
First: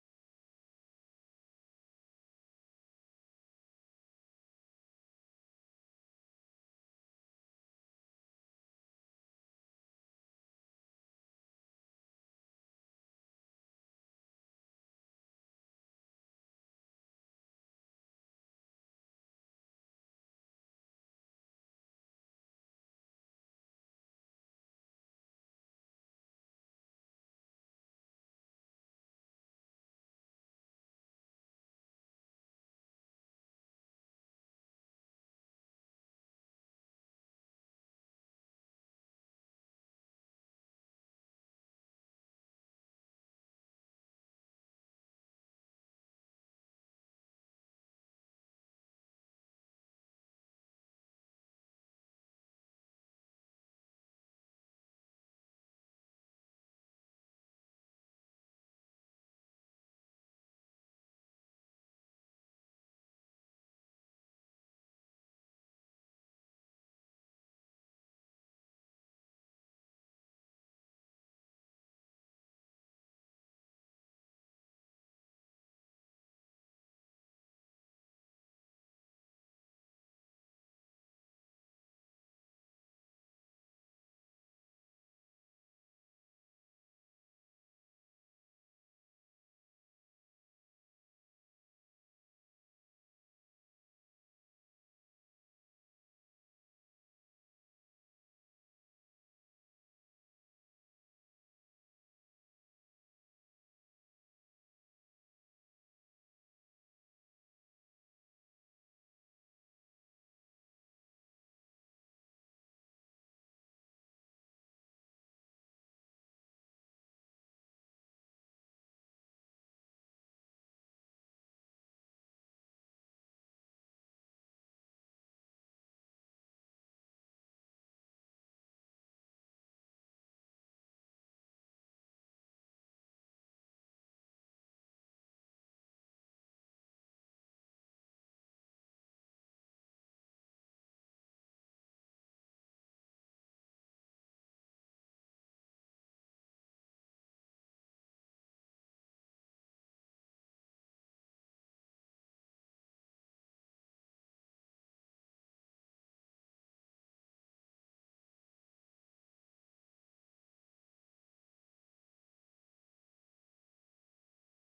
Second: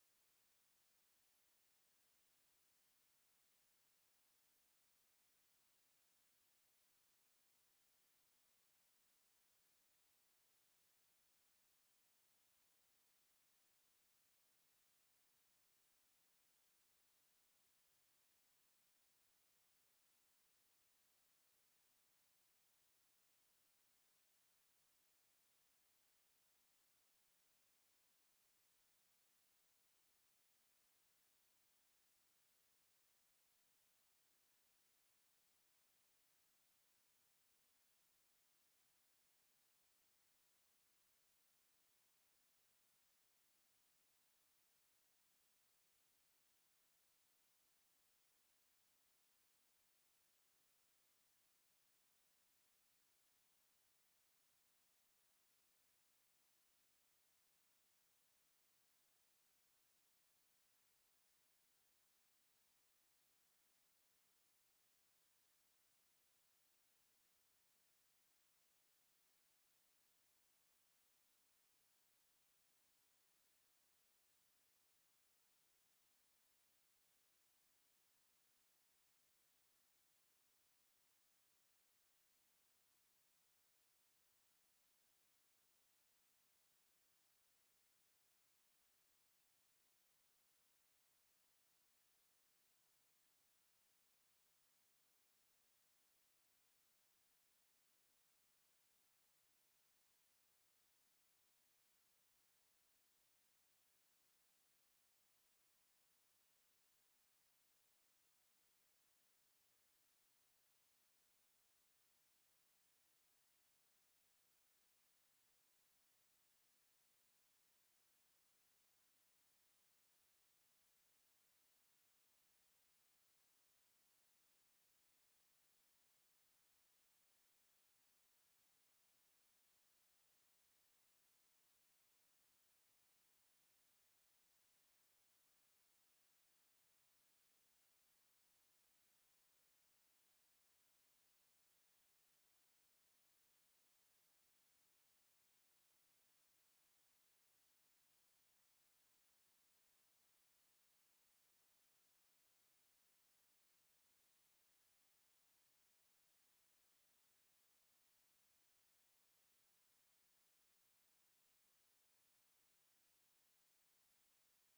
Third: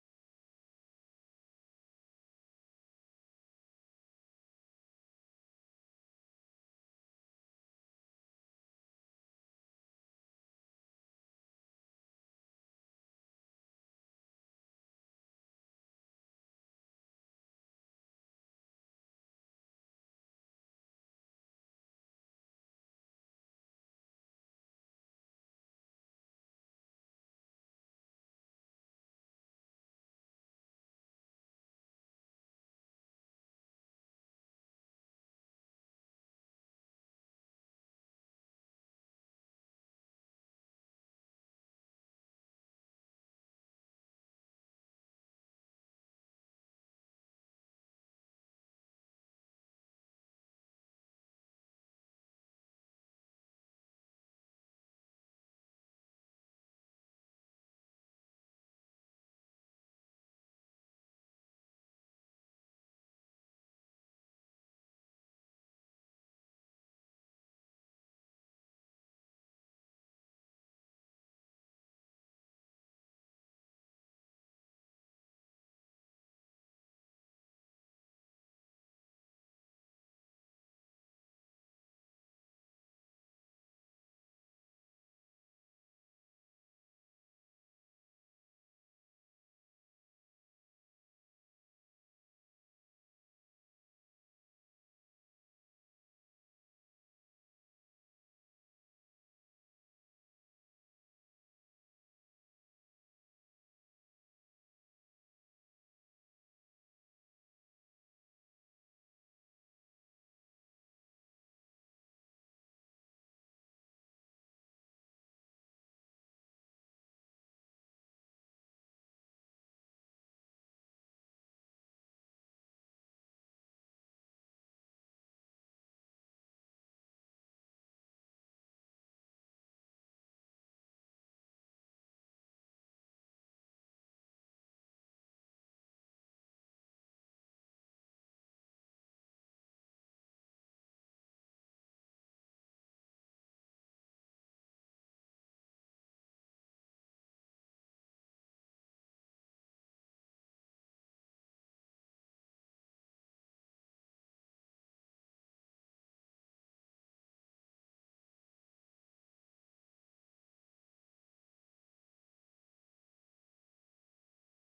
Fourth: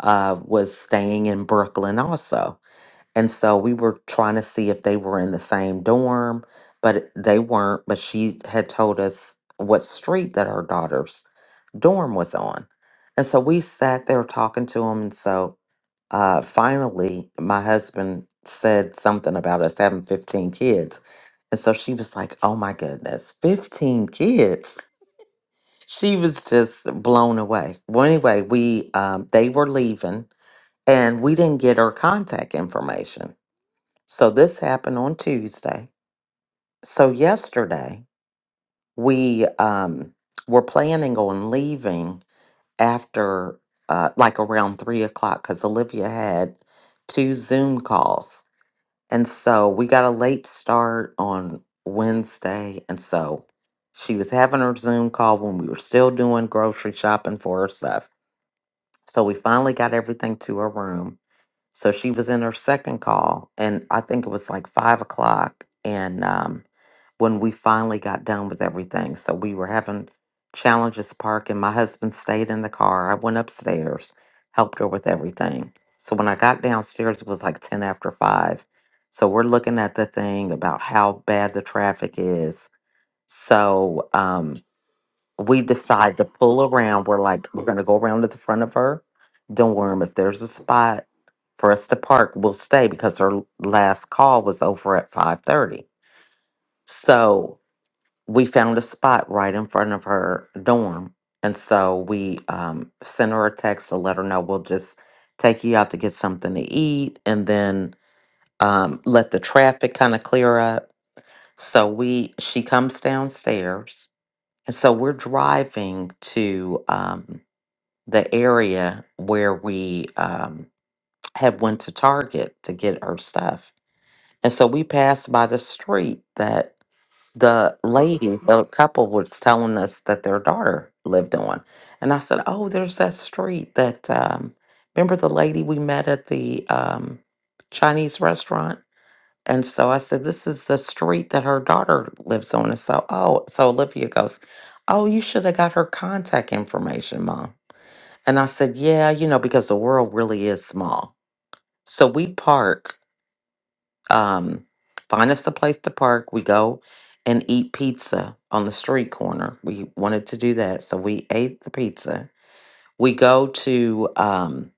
[SPEAKER 3] uh, was staying in Brooklyn also. And so we were trying to see if they were in the same dorm, but it- they weren't. But she had told us what street that her daughter's dorm was on. And so we sat there talking to him. And so uh, finally, my husband said something about us having 15 kids. And so she was like, oh my goodness, 15 kids. She was just blown away. Well, anyway, we um, they were leaving and we didn't get her contact information. So this happened on Tuesday. So yesterday, we um, were planning on leaving after uh, like around three o'clock because Olivia had two Zoom calls. And so we got a late start on Wednesday. And so she was having her Zoom call when we were still doing grocery shopping for her stuff. So we finally got everything to her room. So she was in her second call, and I think it was like five o'clock. And um, when we finally got done with everything, so we were having challenges parking. My husband stayed in the car. I went upstairs, helped her with everything. So when I got downstairs, it was like 10 after five. So we're looking at the thing about how bad the traffic is. So, um, we decide to pull around. We're like, we're going to go around to the front of her. dorm if there's a spot for us to park, we'll stay because her last call was over at 5.30. So we found a spot right in front of her dorm. And so we um, sent her a text to let her know we'll just take you out to get something to eat and then um, let the traffic kind of clear up. So we she comes downstairs and so we're driving to um, the area where we um, had went to Target to get our stuff. And so we passed by the street that the lady, the couple was telling us that their daughter lived on. And I said, oh, there's that street that, um, remember the lady we met at the um, Chinese restaurant? And so I said, this is the street that her daughter lives on. And so, oh, so Olivia goes, oh, you should have got her contact information, Mom. And I said, Yeah, you know, because the world really is small. So we park, um, find us a place to park. We go and eat pizza on the street corner. We wanted to do that. So we ate the pizza. We go to um,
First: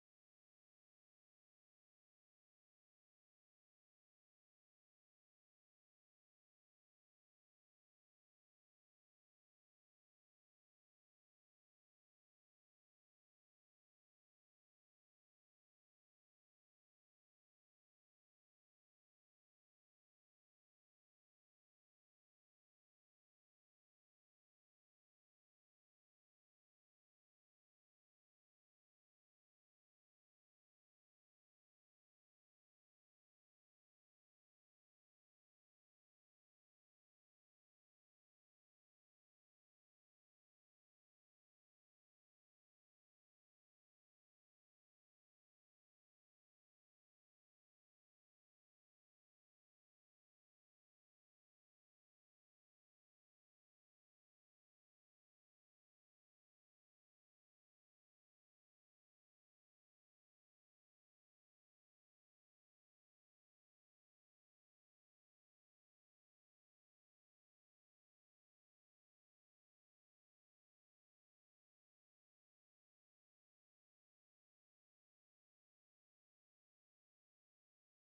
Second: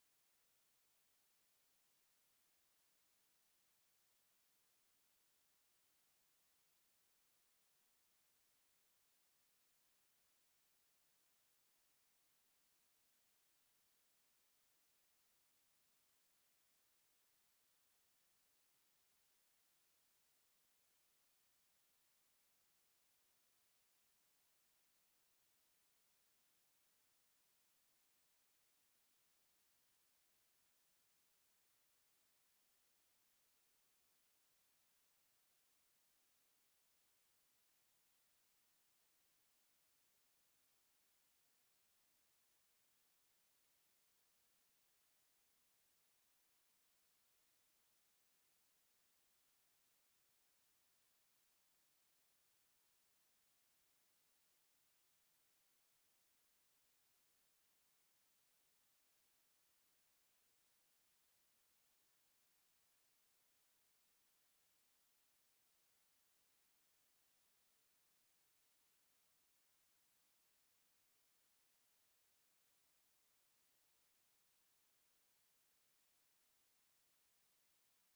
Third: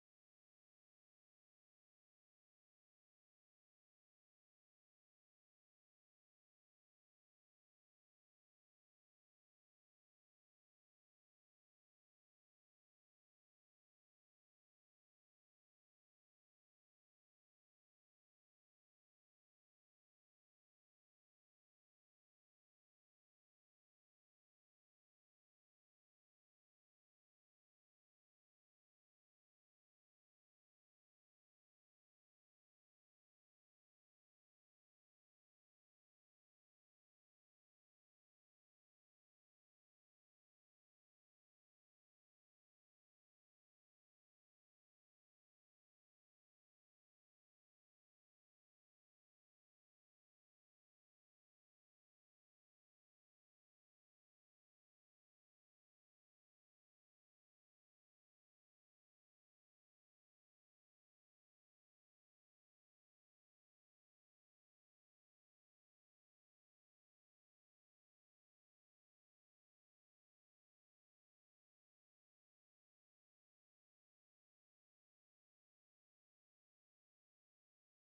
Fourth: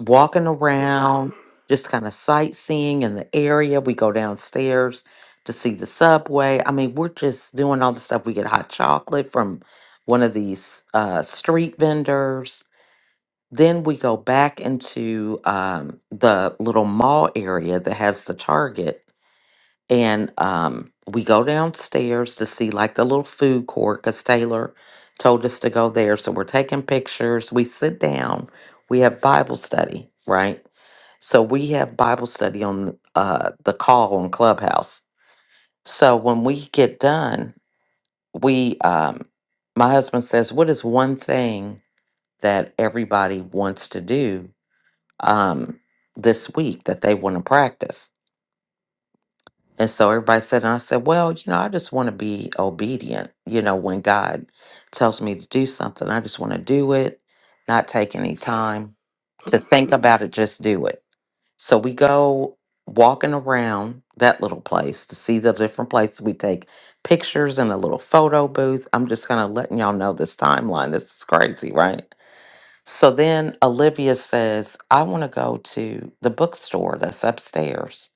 [SPEAKER 3] walking around, just kind of sightseeing in the area. We go downstairs to see the subway. I mean, we're just doing all the stuff. We get hot chocolate from one of these uh, street vendors then we go back into um, the little mall area that has the Target, and um, we go downstairs to see like the little food court because Taylor told us to go there. So we're taking pictures. We sit down. We have Bible study, right? So we have Bible study on uh, the call on Clubhouse. So when we get done, we, um, my husband says, "What is one thing that everybody wants to do?" um, this week that they want to practice. And so everybody said, and I said, well, you know, I just want to be obedient. You know, when God tells me to do something, I just want to do it, not take any time to think about it, just do it. So we go walking around that little place to see the different places. We take pictures in a little photo booth. I'm just kind of letting y'all know this timeline. This is crazy, right? So then Olivia says, I want to go to the bookstore that's upstairs.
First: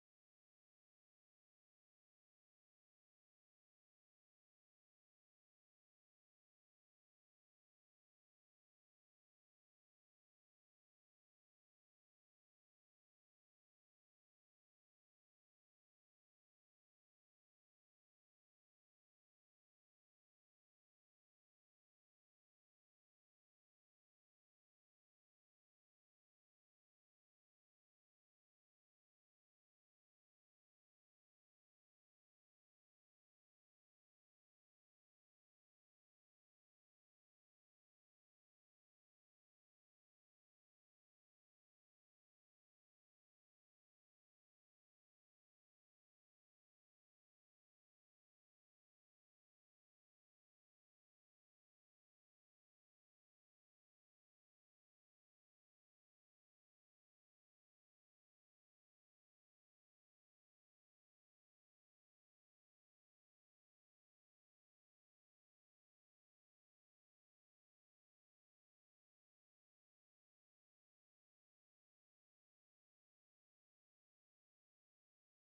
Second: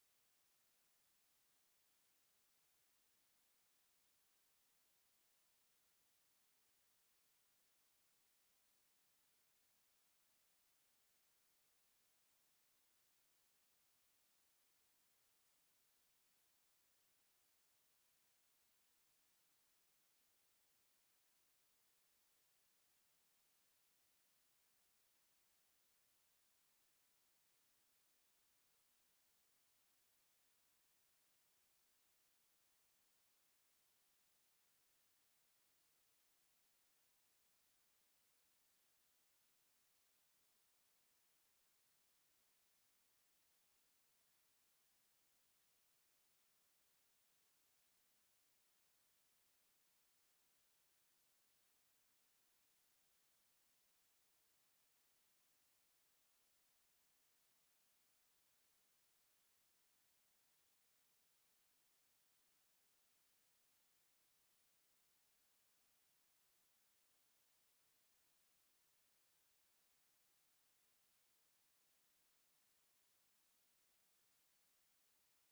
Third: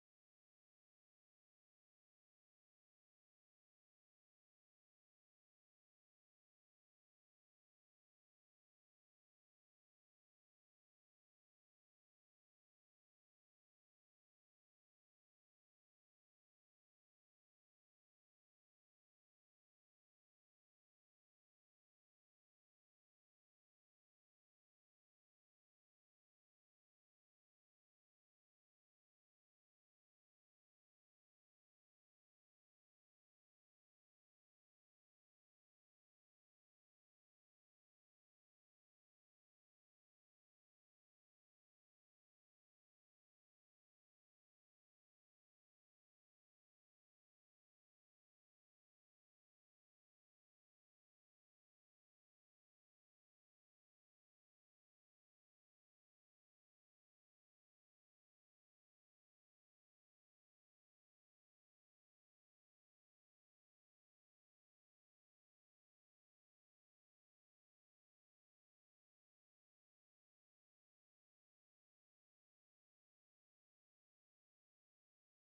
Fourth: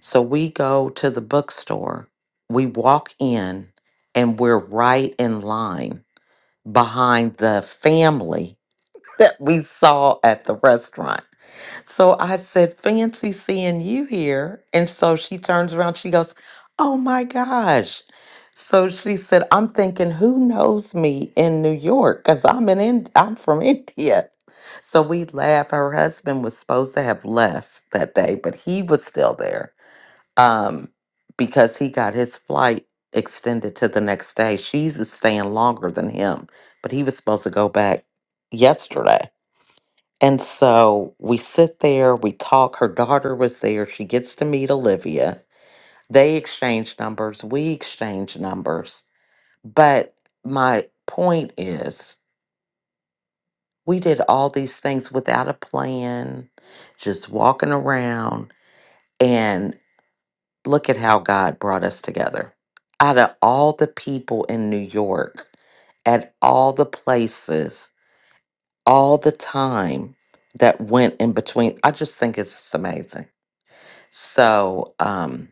[SPEAKER 3] So we go to the bookstore, we walk in, and we're right in line behind the family [laughs] that we saw at the restaurant. So I said, Fancy seeing you here. And so she turns around, she goes, Oh my gosh. So she said, I'm thinking, who knows me in New York? Because I'm in Ind- I'm from [laughs] India. So we laugh. Her husband was supposed to have left that day, but he was still there. Um, because he got his flight extended to the next day. She was staying longer than him, but he was supposed to go back yesterday. And so we sit there, we talk. Her daughter was there. She gets to meet Olivia. They exchange numbers. We exchange numbers. But my point is, we did all these things without a plan, just walking around. And look at how God brought us together. Out of all the people in New York, at all the places, all the time that went in between, I just think it's amazing. So, um,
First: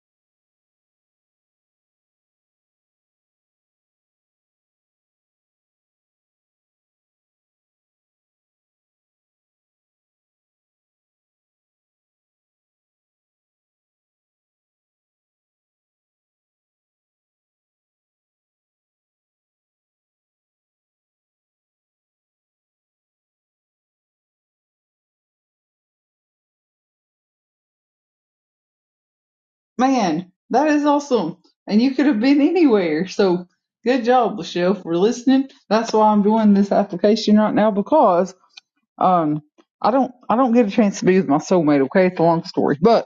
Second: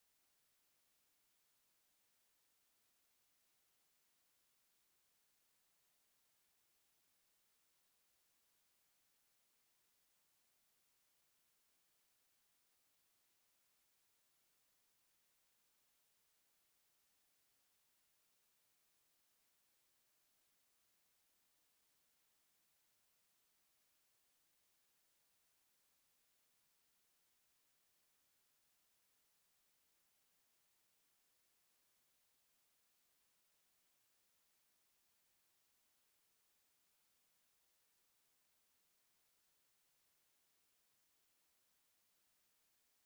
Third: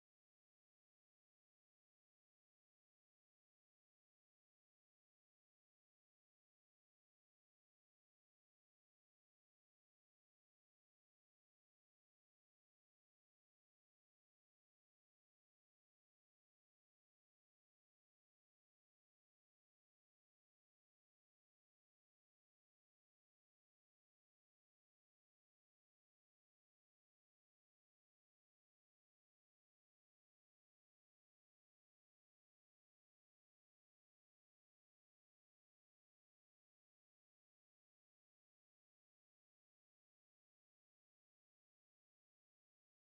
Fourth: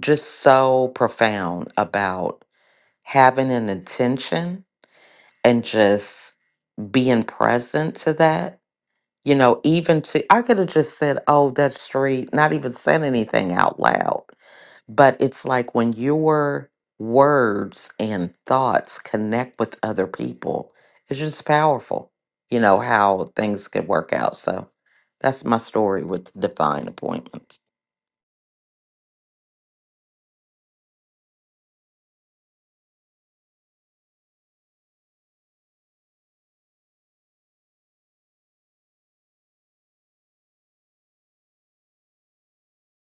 [SPEAKER 3] just so profound about having an intention and just being present to that. You know, even to, I could have just said, oh, that street, not even said anything out loud. But it's like when your words and thoughts connect with other people, it's just powerful, you know, how things could work out. So that's my story with divine appointments.
[SPEAKER 2] Man, that is awesome. And you could have been anywhere. So good job, Michelle, for listening. That's why I'm doing this application right now because um I don't I don't get a chance to be with my soulmate, okay? It's a long story. But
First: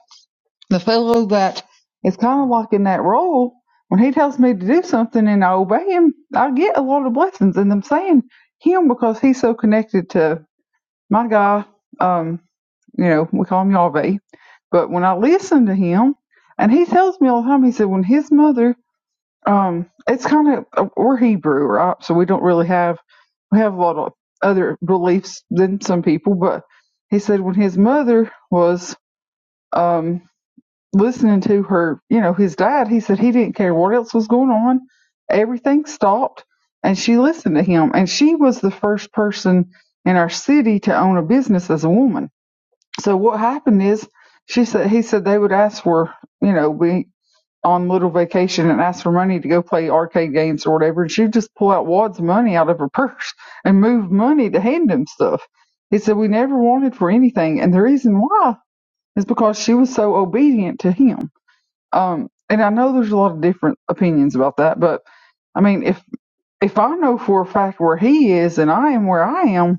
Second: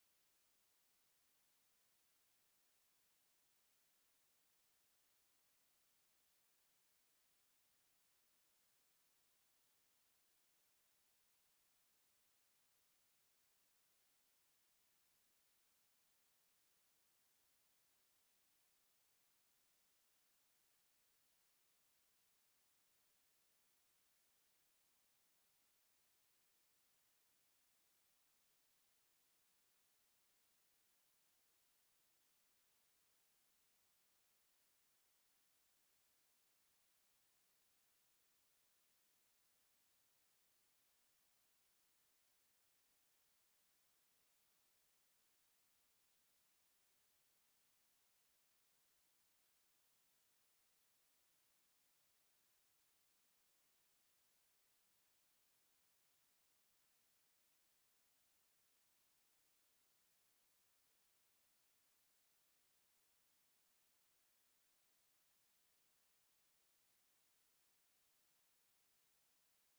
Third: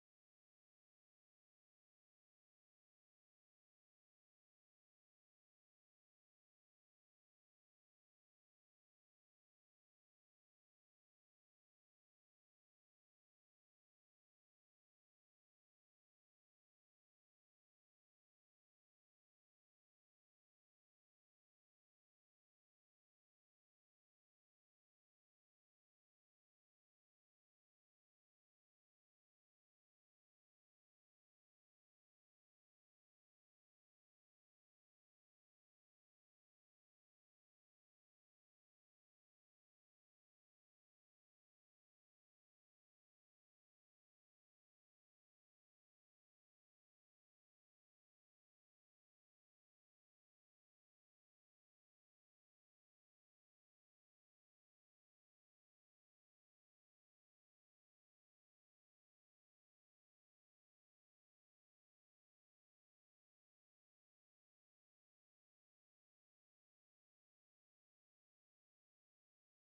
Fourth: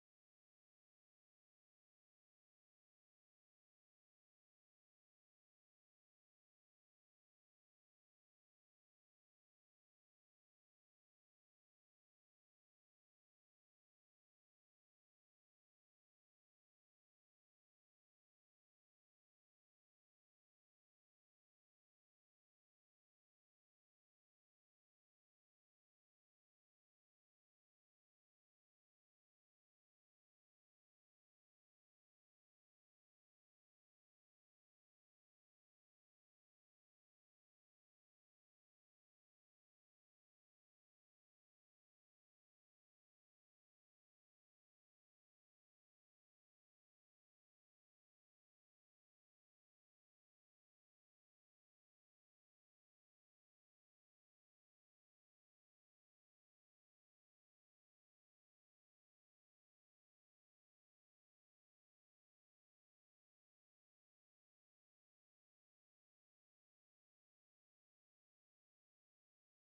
[SPEAKER 2] the fellow that is kind of like in that role, when he tells me to do something and I obey him, I get a lot of blessings. And I'm saying him because he's so connected to my guy. Um you know, we call him Yahweh. But when I listen to him, and he tells me all the time, he said, when his mother, um, it's kind of, we're Hebrew, right? So we don't really have, we have a lot of other beliefs than some people, but he said when his mother was, um, listening to her, you know, his dad, he said he didn't care what else was going on. Everything stopped and she listened to him. And she was the first person in our city to own a business as a woman so what happened is she said he said they would ask for you know be on little vacation and ask for money to go play arcade games or whatever, and she'd just pull out wads of money out of her purse and move money to hand him stuff. He said we never wanted for anything, and the reason why is because she was so obedient to him. Um, and I know there's a lot of different opinions about that, but I mean if if I know for a fact where he is and I am where I am,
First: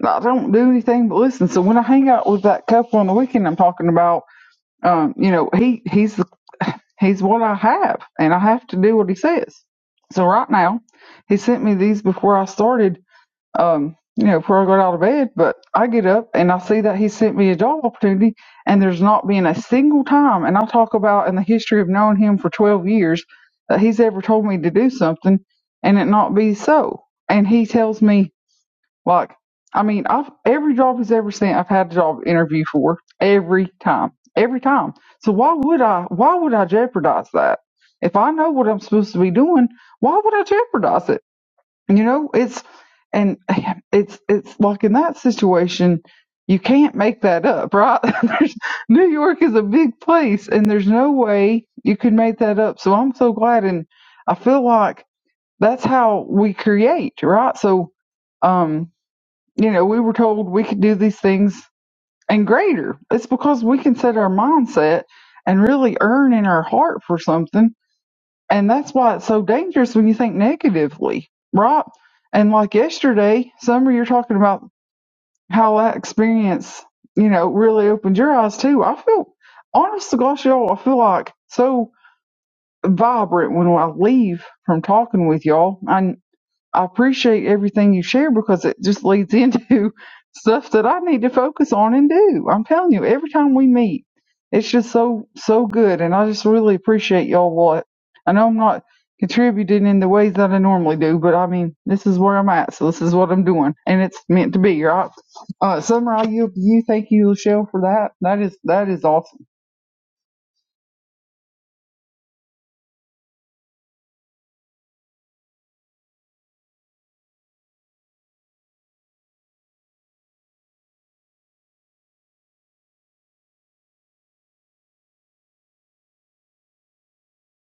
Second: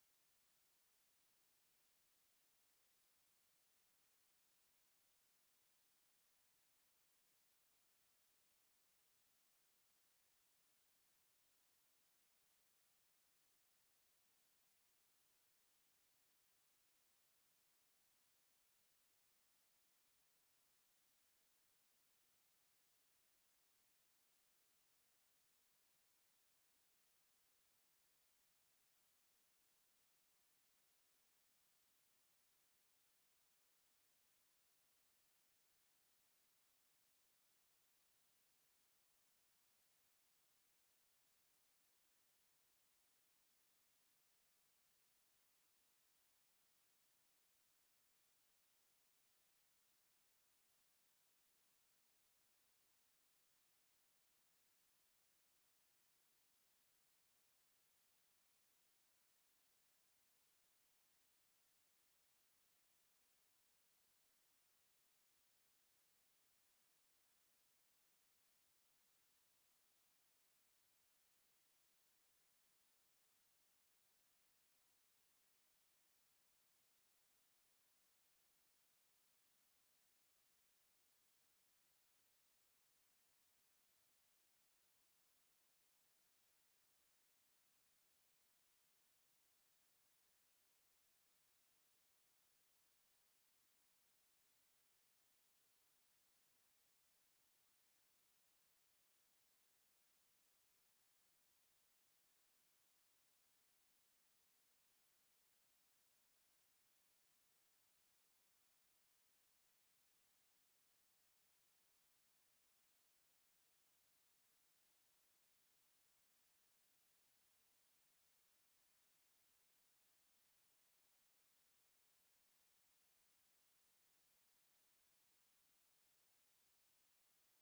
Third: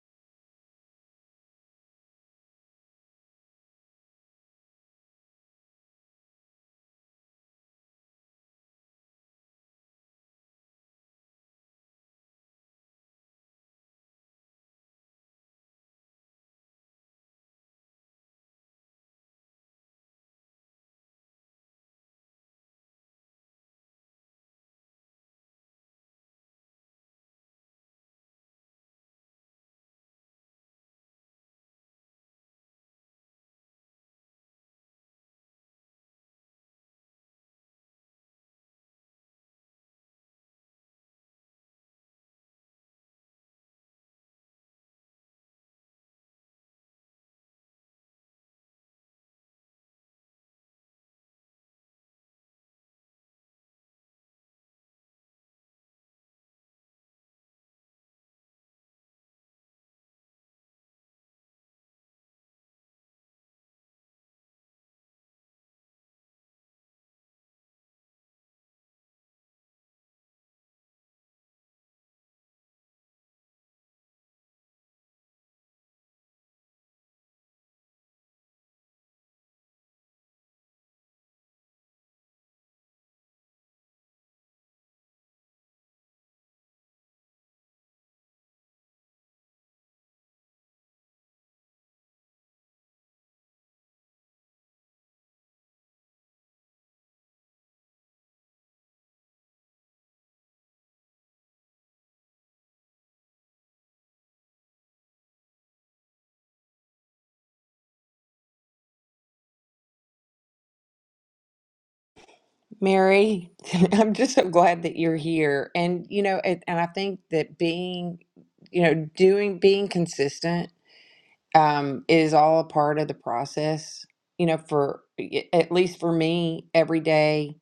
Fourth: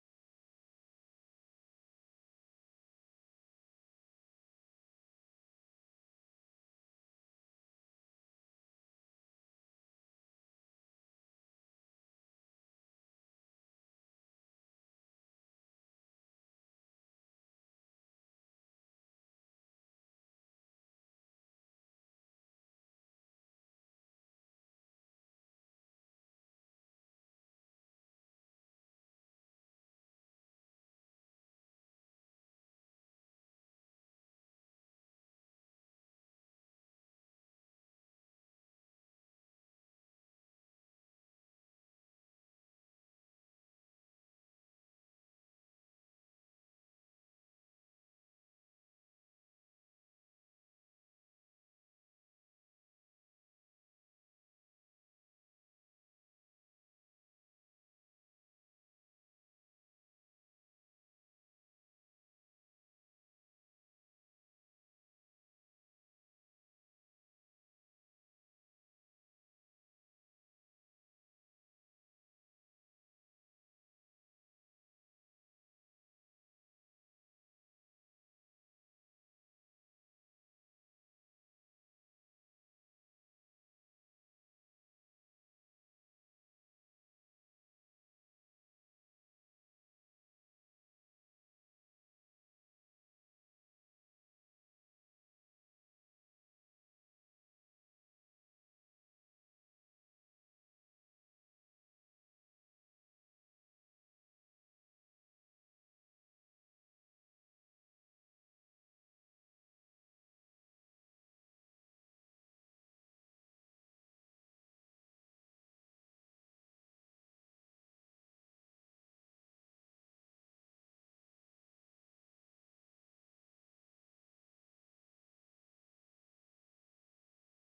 [SPEAKER 2] like, I don't do anything but listen. So when I hang out with that couple on the weekend, I'm talking about, um, you know, he he's he's what I have, and I have to do what he says. So right now, he sent me these before I started, um, you know, before I got out of bed. But I get up and I see that he sent me a job opportunity, and there's not been a single time, and I'll talk about in the history of knowing him for 12 years that he's ever told me to do something and it not be so. And he tells me like, I mean, I've every job he's ever seen, I've had a job interview for every time, every time. So why would I? Why would I jeopardize that? If I know what I'm supposed to be doing, why would I jeopardize it? You know, it's and [laughs] it's it's like in that situation, you can't make that up, right? [laughs] There's- New York is a big place, and there's no way you could make that up. So I'm so glad, and I feel like that's how we create, right? So. um you know, we were told we could do these things and greater. It's because we can set our mindset and really earn in our heart for something. And that's why it's so dangerous when you think negatively, right? And like yesterday, Summer, you're talking about how that experience, you know, really opened your eyes too. I feel, honest to gosh, y'all, I feel like so vibrant when I leave from talking with y'all. I'm. I appreciate everything you share because it just leads into [laughs] stuff that I need to focus on and do. I'm telling you, every time we meet, it's just so so good, and I just really appreciate y'all. What I know, I'm not contributing in the ways that I normally do, but I mean, this is where I'm at, so this is what I'm doing, and it's meant to be, right? Uh, Summer, I yield to you. Thank you, Michelle, for that. That is that is awesome.
[SPEAKER 1] Mary, [laughs] I'm just so glad that you're here. And, you know, it, and I think that being, you know, doing, being consistent um, it is all a part of the process. You know, for at least for me, every day,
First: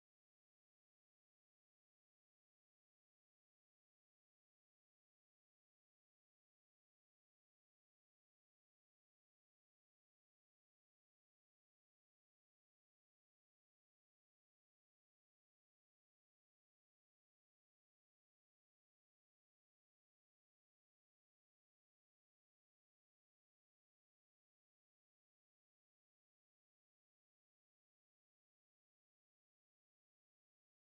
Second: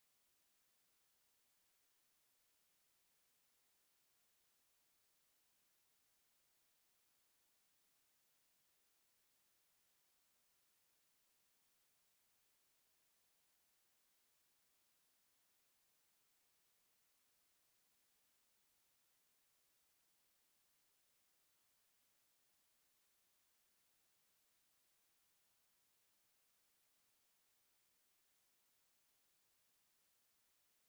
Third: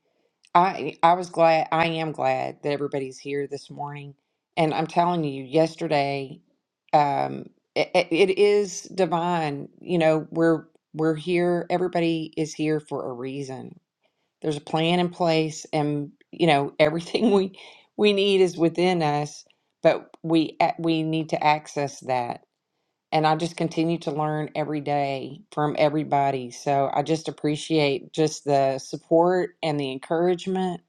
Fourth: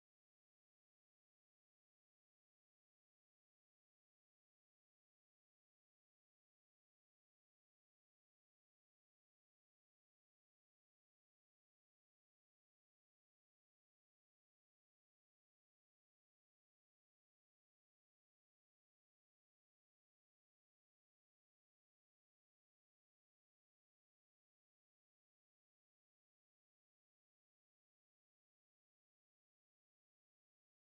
[SPEAKER 1] I I was glad. I am glad that everybody's here this morning, and I'm telling you, yesterday, um, it, it is divine. You know, we're we're here. Everybody is here for a reason. There's a plan in place, and you know everything [laughs] we we need is within us, but we a- we need to access that and I just continue to learn every day from everybody. So I just appreciate just the support and the encouragement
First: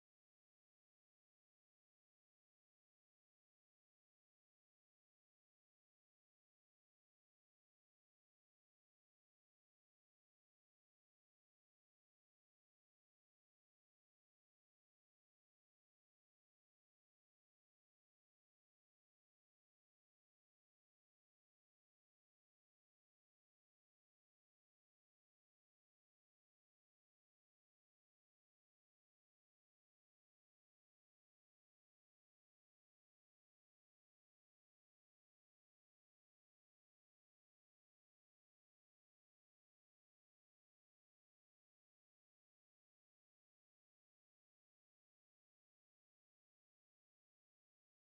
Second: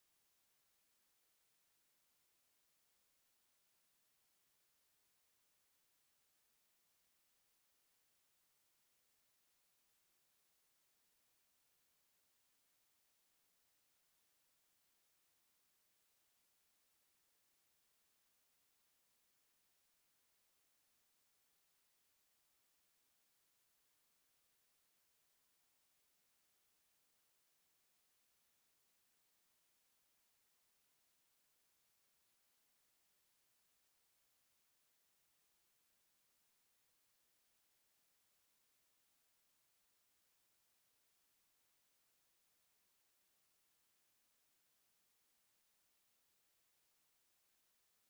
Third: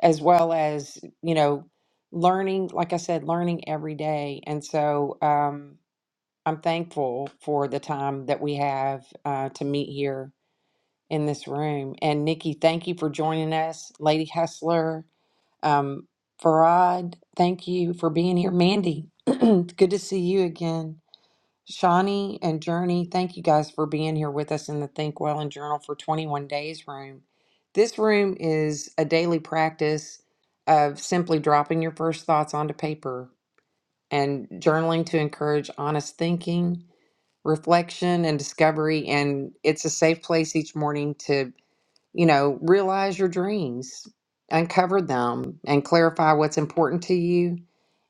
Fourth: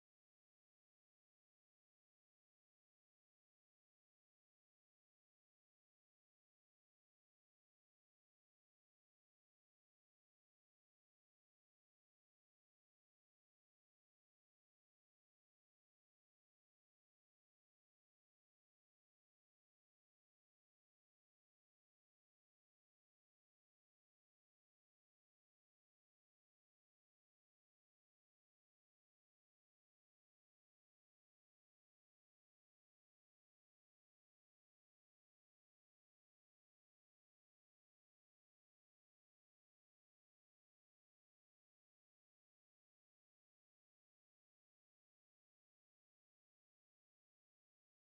[SPEAKER 1] as well as, you know, learning, like I said, learning every day. And so um I'm thankful for the time that we have uh, to meet here in this room. And Nikki, thank you for joining us. Lady Hustler, um, Farad, thank you for being here. Mandy, [clears throat] good to see you again. Shawnee and Journey, thank you guys for being here with us in the Think Well and Journal for 21 Days room. This room is a daily practice of simply dropping your first thoughts onto paper and journaling to encourage honest thinking, reflection, and discovery. And it's a safe place each morning to, you know, realize your dreams, uncover them, and clarify what's important to you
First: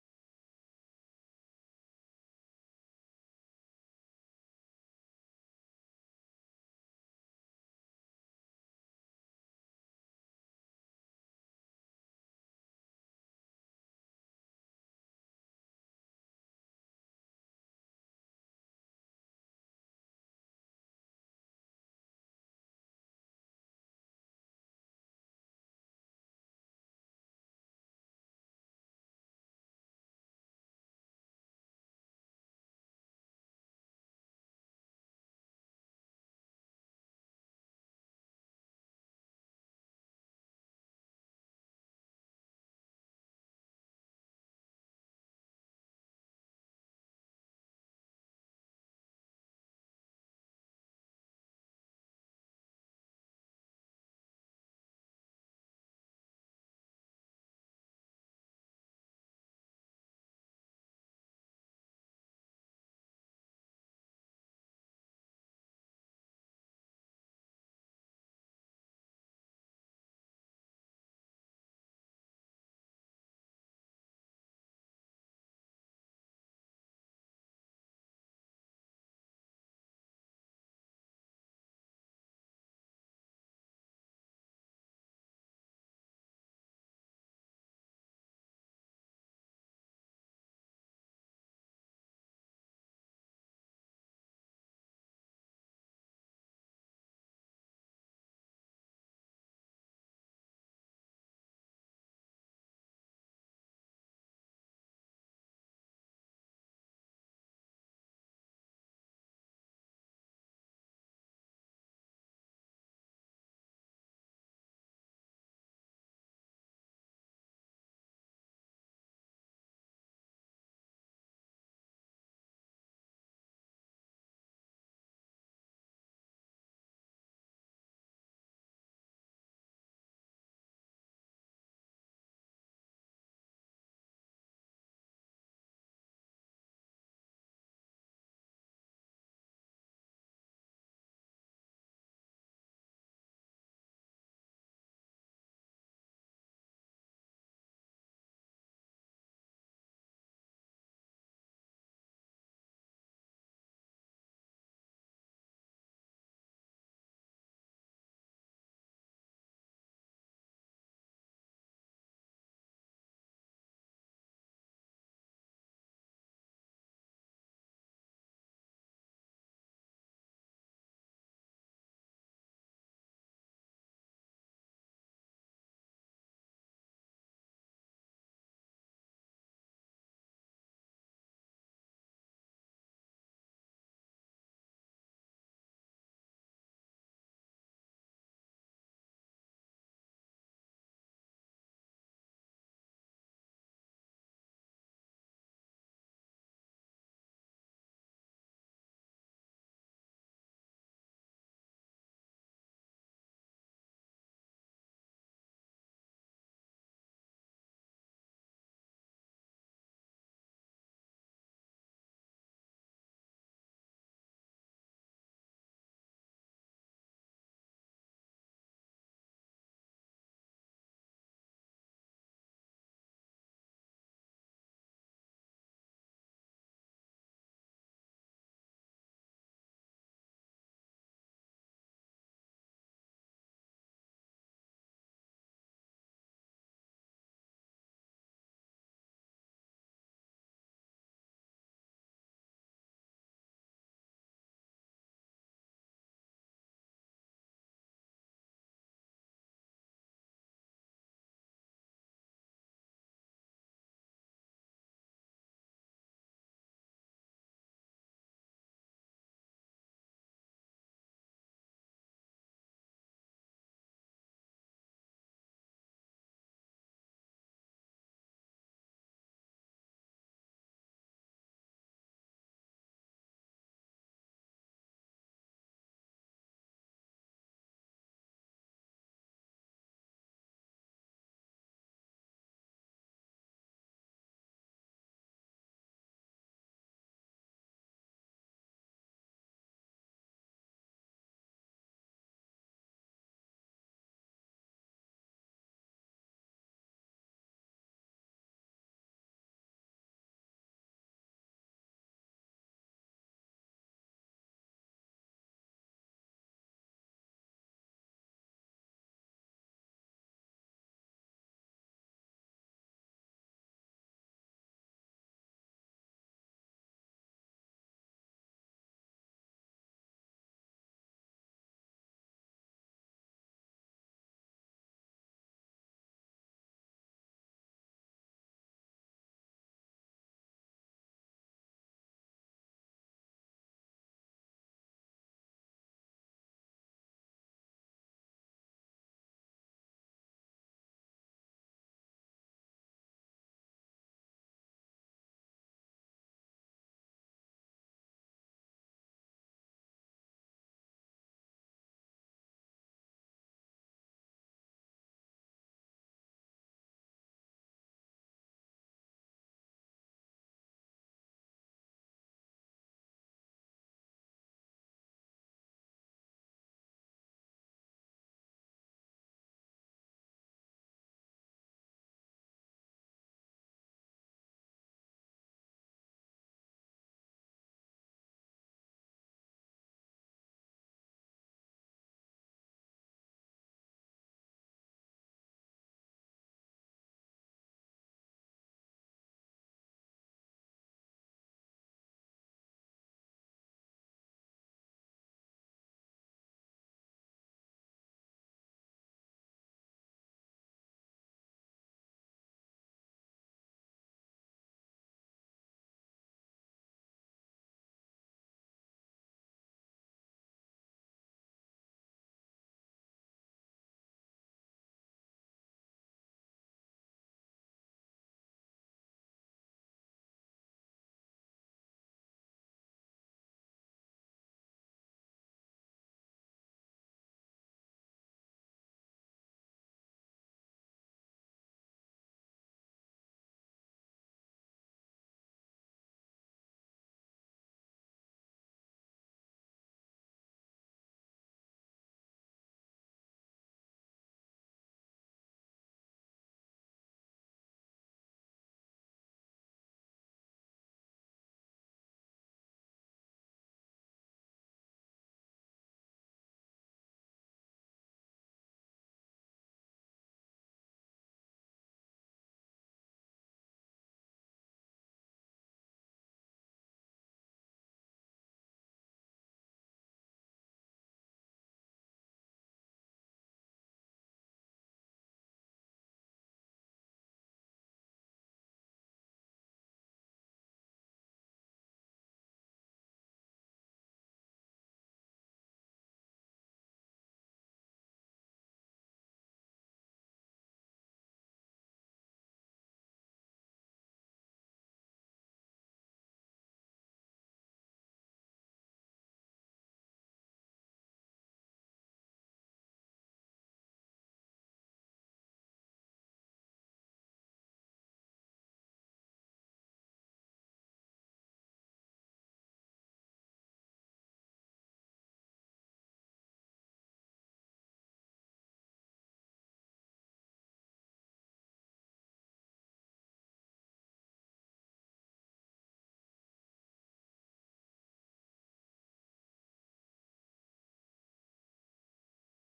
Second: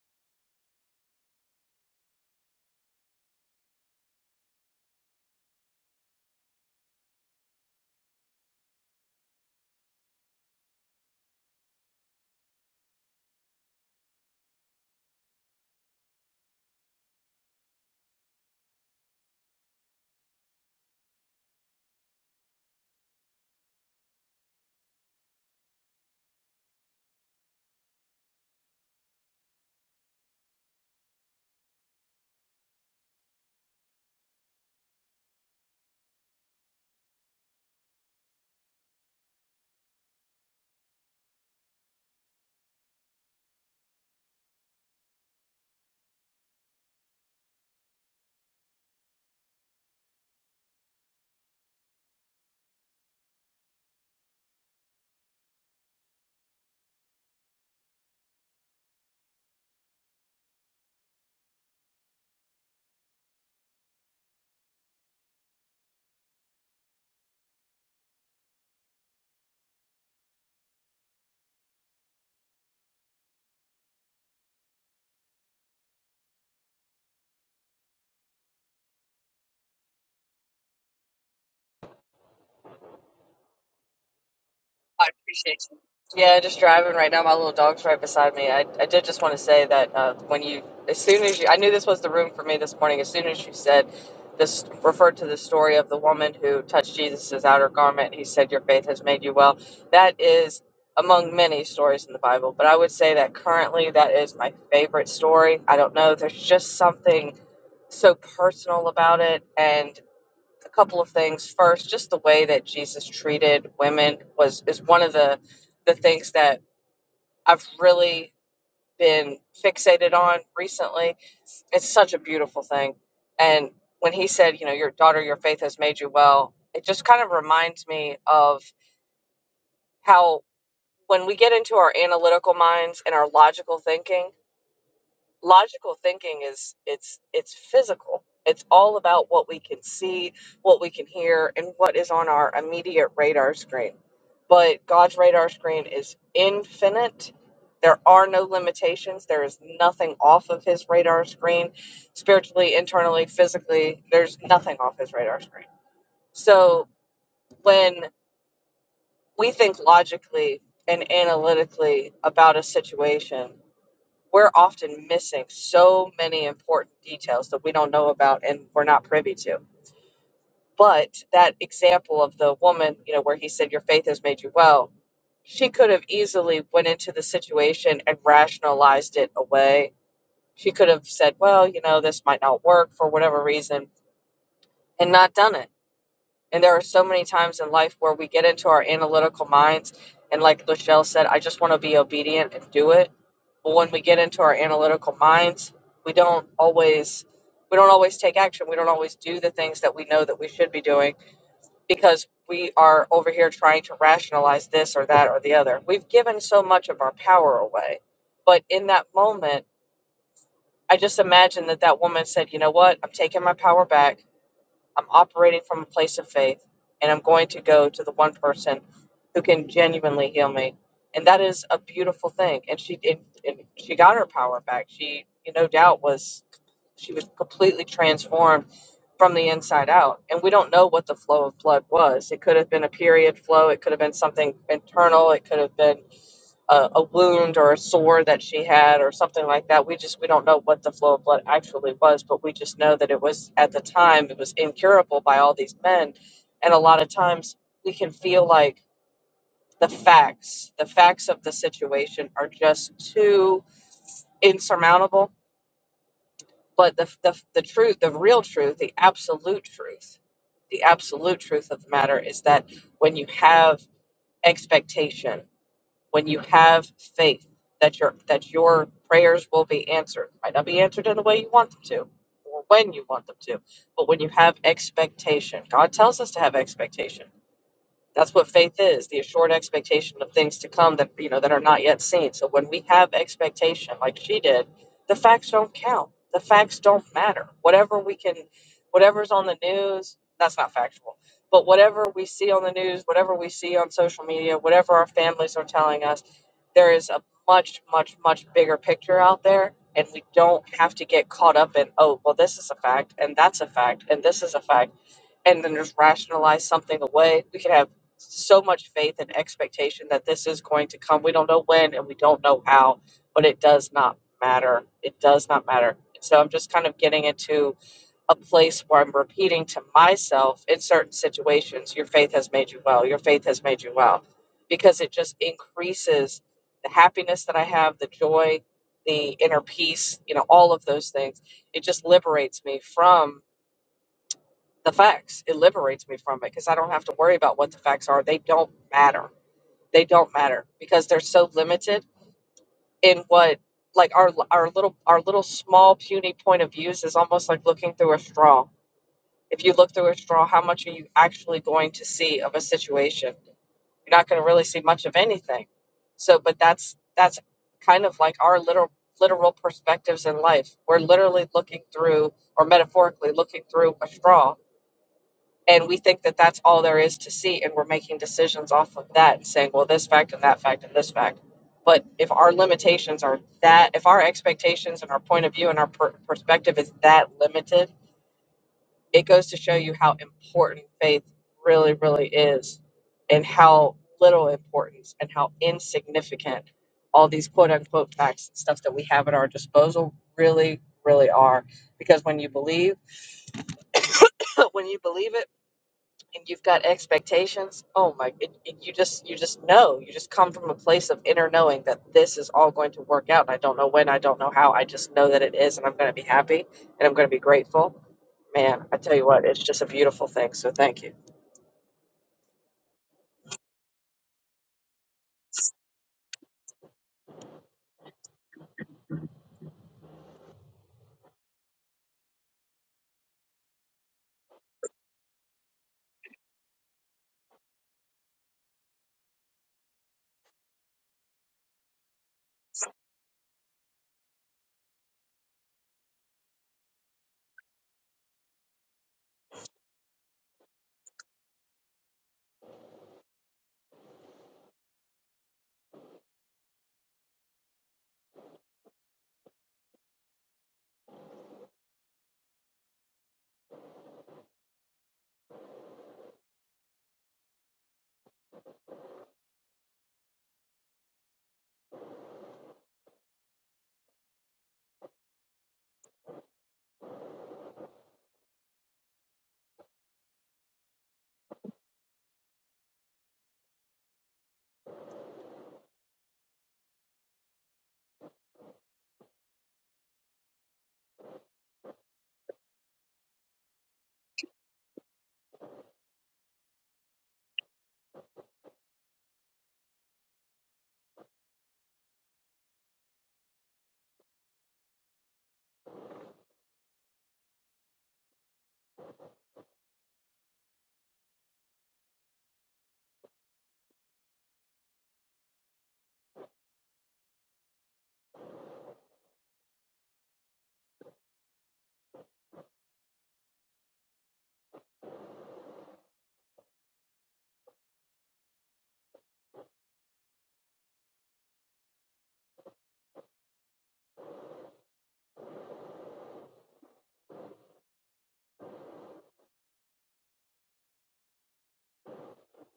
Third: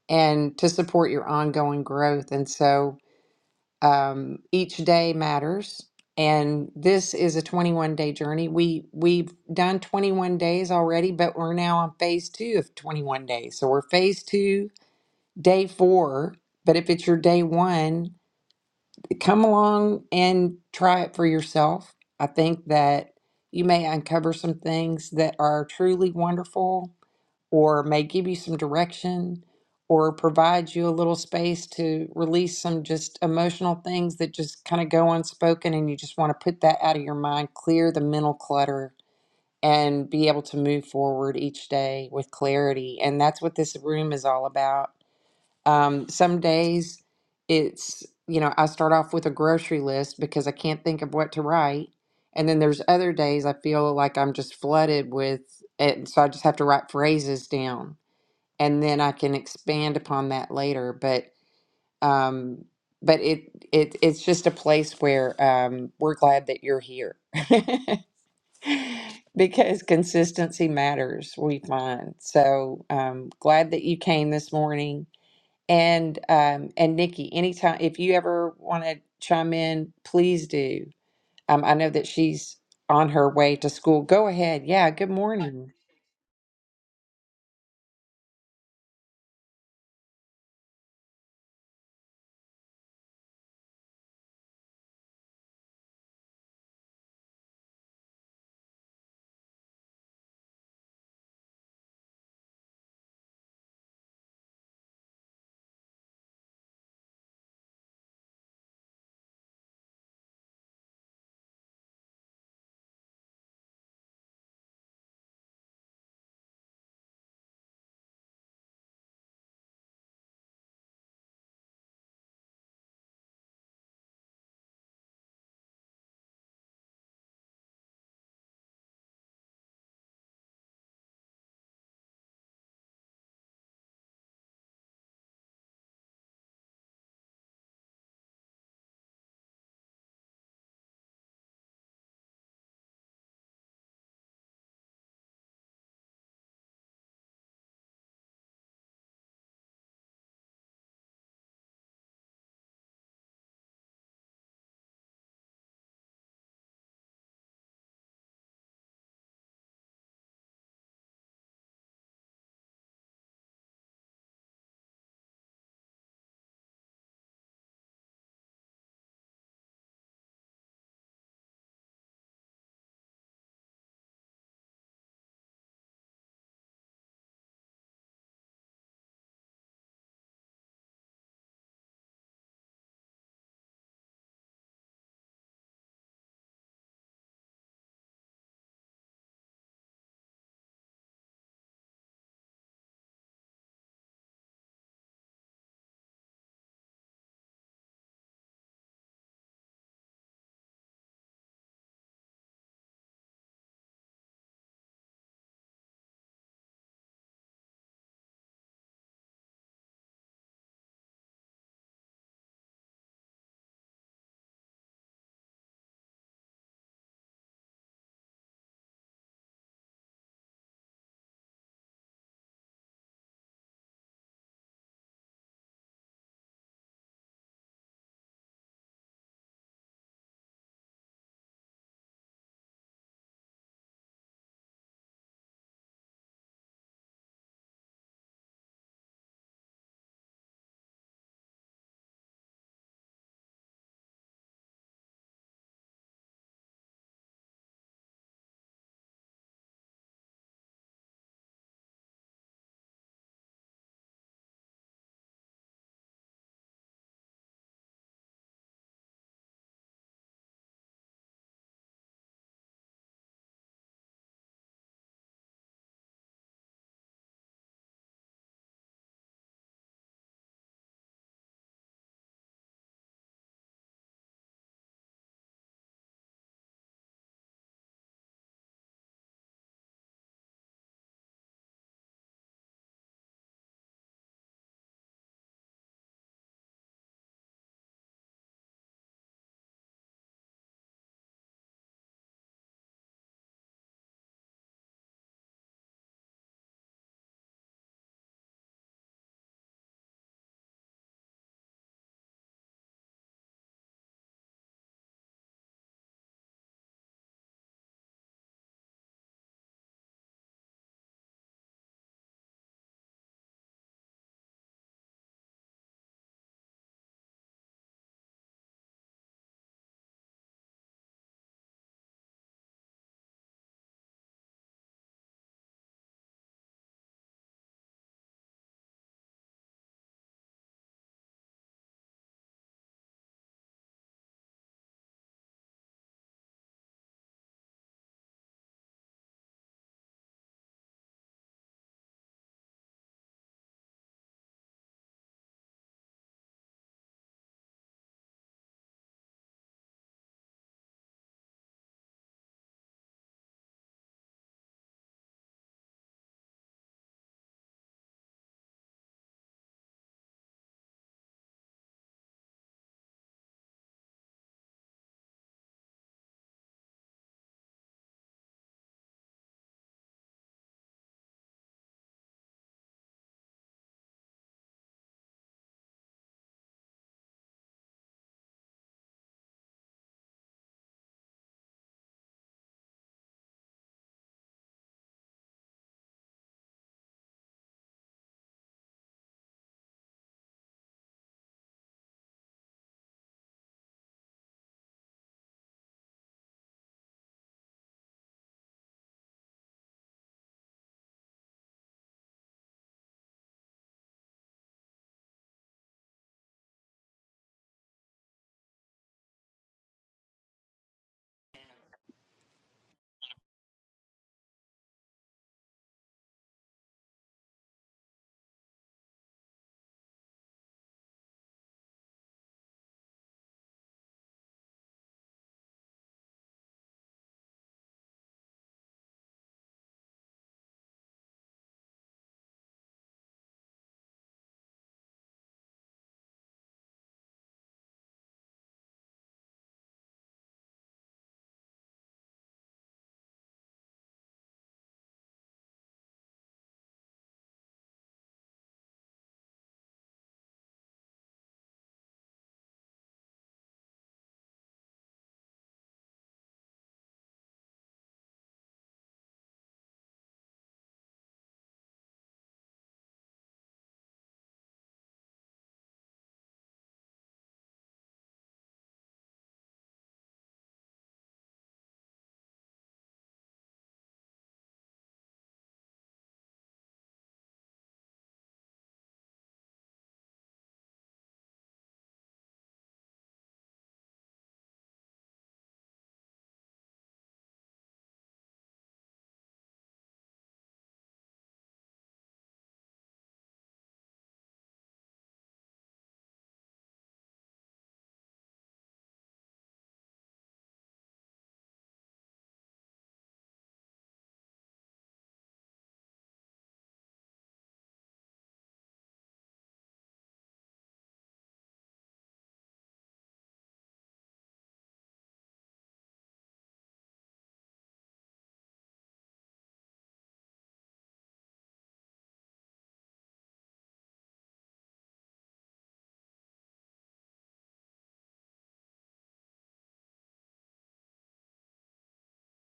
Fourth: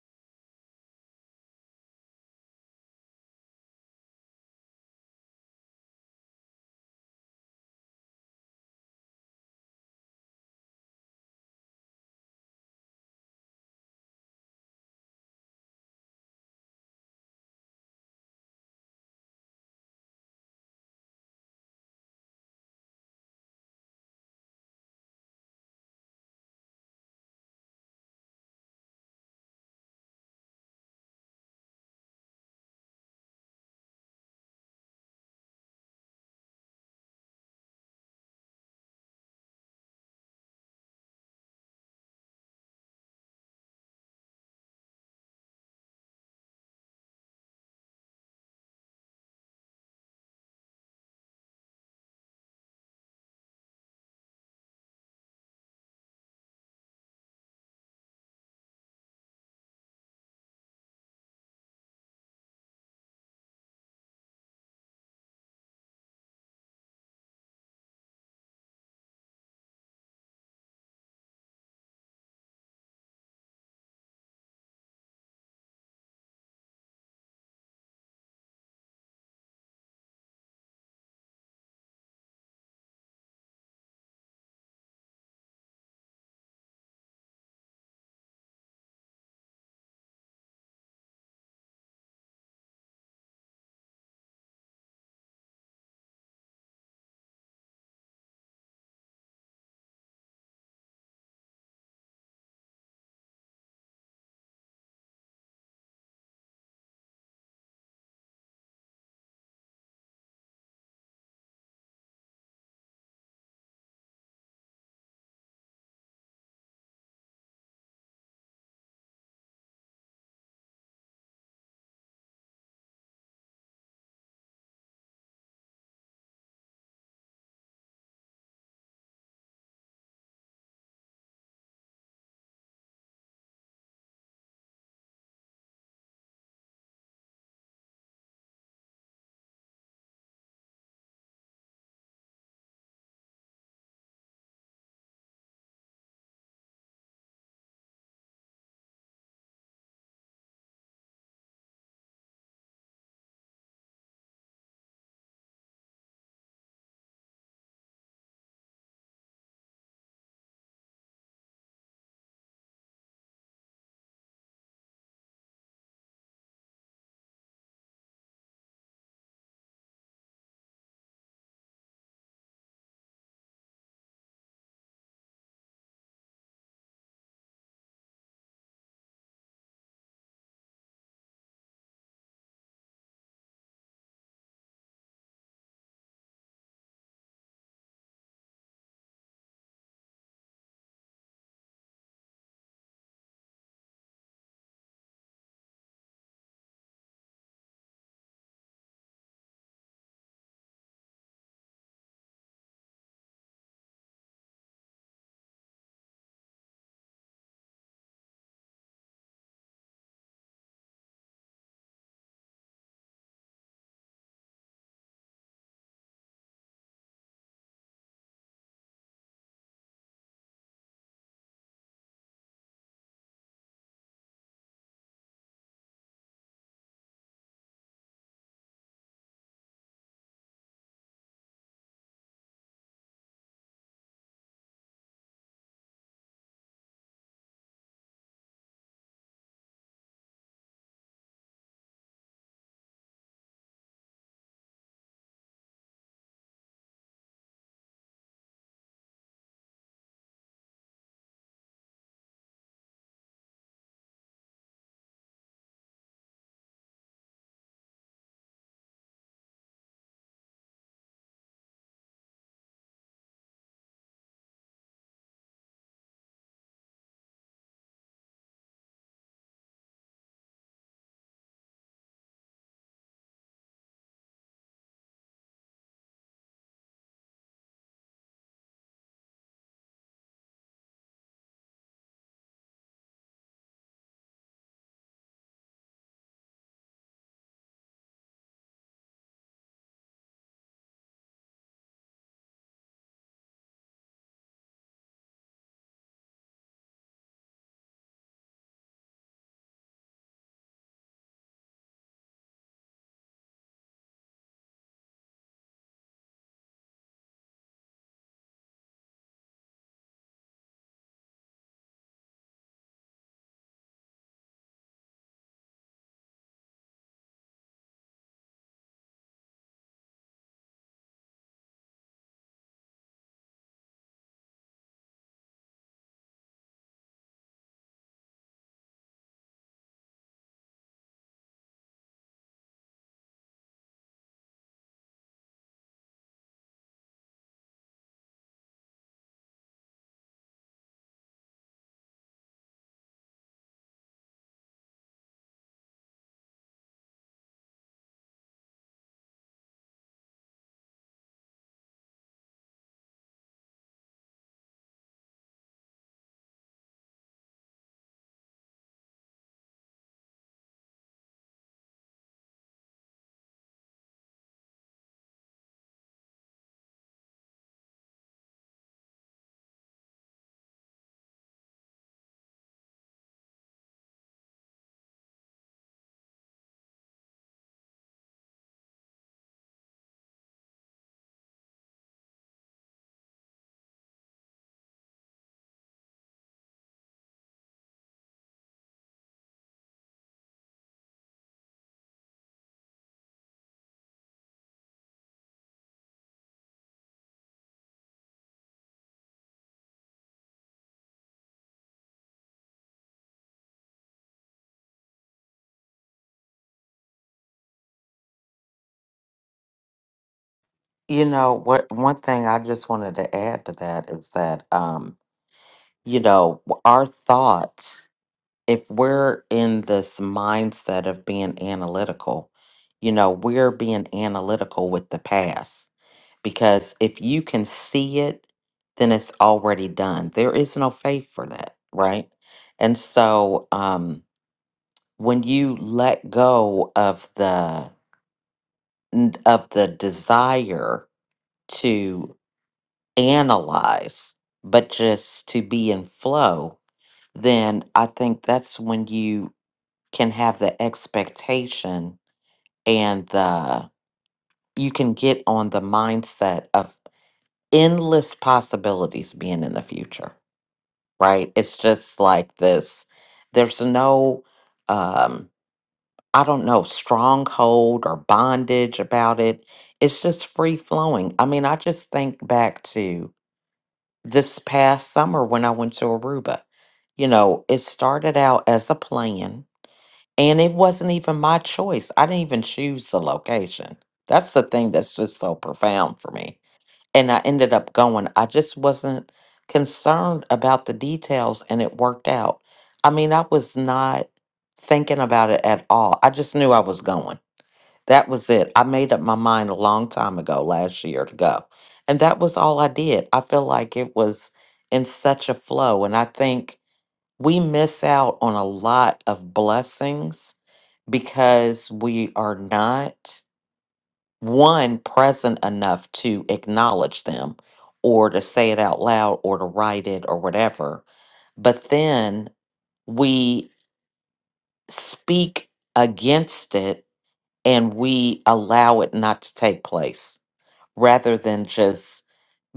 [SPEAKER 1] and to support your ongoing growth. And so, um, each day matters and this is a 21 day journey we we've done 21 days already but we're now on phase two of 21 days so we're phase two day four but if it's your day one come along and try it for yourself i think that you may uncover some things that are truly wonderful or may give you some direction or provide you a little space to release some just emotional things that just kind of go unspoken and you just want to put that out of your mind, clear the mental clutter and be able to move forward each day with clarity. And that's what this room is all about. Um, some days it's, you know, I start off with a grocery list because I can't think of what to write. And then there's other days I feel like I'm just flooded with it. So I just have to write phrases down and then I can expand upon that later. But um, but it it it's just a place where um, we're glad that you're here [laughs] because consistency matters. We find so um, glad that you came this morning. And um, and Nikki, anytime if you ever want to chime in, please do. Um, I know that she's on her way to school. Go ahead. Yeah.
[SPEAKER 4] I
[SPEAKER 1] Good
[SPEAKER 4] appreciate
[SPEAKER 1] morning.
[SPEAKER 4] you. Yeah, just driving right now. My little dog's right beside me. I, I did just want to say that uh, when you, as soon as you, I knew this was the room for me this morning. As soon as you said this, referred to the story of the woman who touched Jesus's outer garment, he said, Your faith has made you well. That is among many stories in the Bible, but I would say that currently that is my favorite story. I don't know. There's just something so personal about it. and a couple of things. First, just the way that Jesus treated women was is one of the the things that I've really been fixated on recently. It's such a beautiful thing. And when he said, you know, your daughter, your faith has made you well, it just kind of reminds me of how when we get into our analytical minds and our logical thinking, logical thinking is it's it's physical it's all about what we can see what we can hear and what is on our immediate radar screen but god's radar screen is infinite there are no limitations there is nothing off of his radar screen spiritually internally physically there's nothing off his radar screen so when we think logically and analytically about a situation we're often missing so many important details that we don't know about and we're not privy to. But that example of the woman, you know, where he said, Your faith has made you well, she could have easily went into the situation and rationalized it away. She could have said, Well, you know, this might not work for whatever reason and not done it and there are so many times in life where we get into our analytical minds, and like Lachelle said, I just want to be obedient and do it. But when we get into our analytical minds, we don't always we don't always take action. We don't always do the things that we know that we should be doing because we are over here trying to rationalize this or that or the other. We've given so much of our power away. But in that moment, I just imagine that that woman said, "You know what? I'm taking my power back. I'm operating from a place of faith, and I'm going to go to the one person who can genuinely heal me. And that is a beautiful thing. And she and, and she got her power back. She, no doubt was she was completely transformed from the inside out. And we don't know what the flow of blood was. It could have been a period flow. It could have been something internal. It could have been a, a wound or a sore that she had or something like that. We just we don't know what the flow of blood actually was, but we just know that it was at the time it was incurable by all these men. And a lot of times we can feel like the facts, the facts of the situation are just too insurmountable. But the, the, the truth, the real truth, the absolute truth, the absolute truth of the matter is that when you have expectation when you have faith that your that your prayers will be answered might not be answered in the way you want them to or when you want them to but when you have expectation god tells us to have expectation that's what faith is, the assured expectation of things to come that you know that are not yet seen. So when we have expectation like she did, the facts don't count. The facts don't matter. Whatever we can whatever's on the news, that's not factual. But whatever we see on the news, whatever we see on social media, whatever our families are telling us, there is a much, much, much bigger picture out there. And we don't have to get caught up in, oh, well, this is a fact, and that's a fact, and this is a fact and then just rationalize something away. We could have so much faith and expectation that this is going to come. We don't know when and we don't know how, but it does not matter. It does not matter. So I'm just kind of getting into a place where I'm repeating to myself in certain situations, your faith has made you well. Your faith has made you well. Because it just increases the happiness that I have, the joy, the inner peace, you know, all of those things. It just liberates me from the facts. It liberates me from it because I don't have to worry about what the facts are. They don't matter they don't matter because they're so limited in what like our our little our little small puny point of views is almost like looking through a straw. If you look through a straw, how much are you actually going to see of a situation? You're not going to really see much of anything. So, but that's that's kind of like our little literal perspectives in life. We're literally looking through or metaphorically looking through a straw and we think that that's all there is to see and we're making decisions off of that and saying well this fact and that fact and this fact but if our limitations are that if our expectations and our point of view and our per- perspective is that limited it goes to show you how important faith really really is and how little importance and how insignificant all these quote unquote facts and stuff that we have at our disposal really really are because when you believe [laughs] when you believe it and you've got expectations oh my it, it, you just you just know you just come from a place of inner knowing that this is all going to work out and i don't know when i don't know how i just know that it is and i'm going to be happy and i'm going to be grateful man i tell you what it's just a beautiful thing so thank you
[SPEAKER 3] You know, what one thing I just wanted to add to that is that um, you know, w- our thoughts, if we're in this mindset of being analytical, you know, we're being analytical with the past. Because if you can see it, then it's already done. There is no faith for that, right? And so um when you let go of the n- of the desire analyze, but just to be in flow, then I think that's when you can have the expectation and the you can get on the mindset of endless possibilities being in the future, right? It's just like this there's no um I don't know stronghold or bondage about it. It's just free flowing. I mean, I just think back to this past summer when I went to Aruba. You know, it started out as a plan and it wasn't even my choice. I didn't even choose the location. That's the thing that's just so profound for me. And I ended up going. I just wasn't concerned about the details and it worked out. I mean, I was not thinking about it at all. I just knew I was going. That was it. I made up my mind a long time ago last year to go. And that was all I did. I feel like it was in such a flow. And I think we miss out on a lot of blessings because we are not, one, present enough to acknowledge them or to say it out loud or to write it or whatever. But then we speak against it and we allow it not to take place rather than just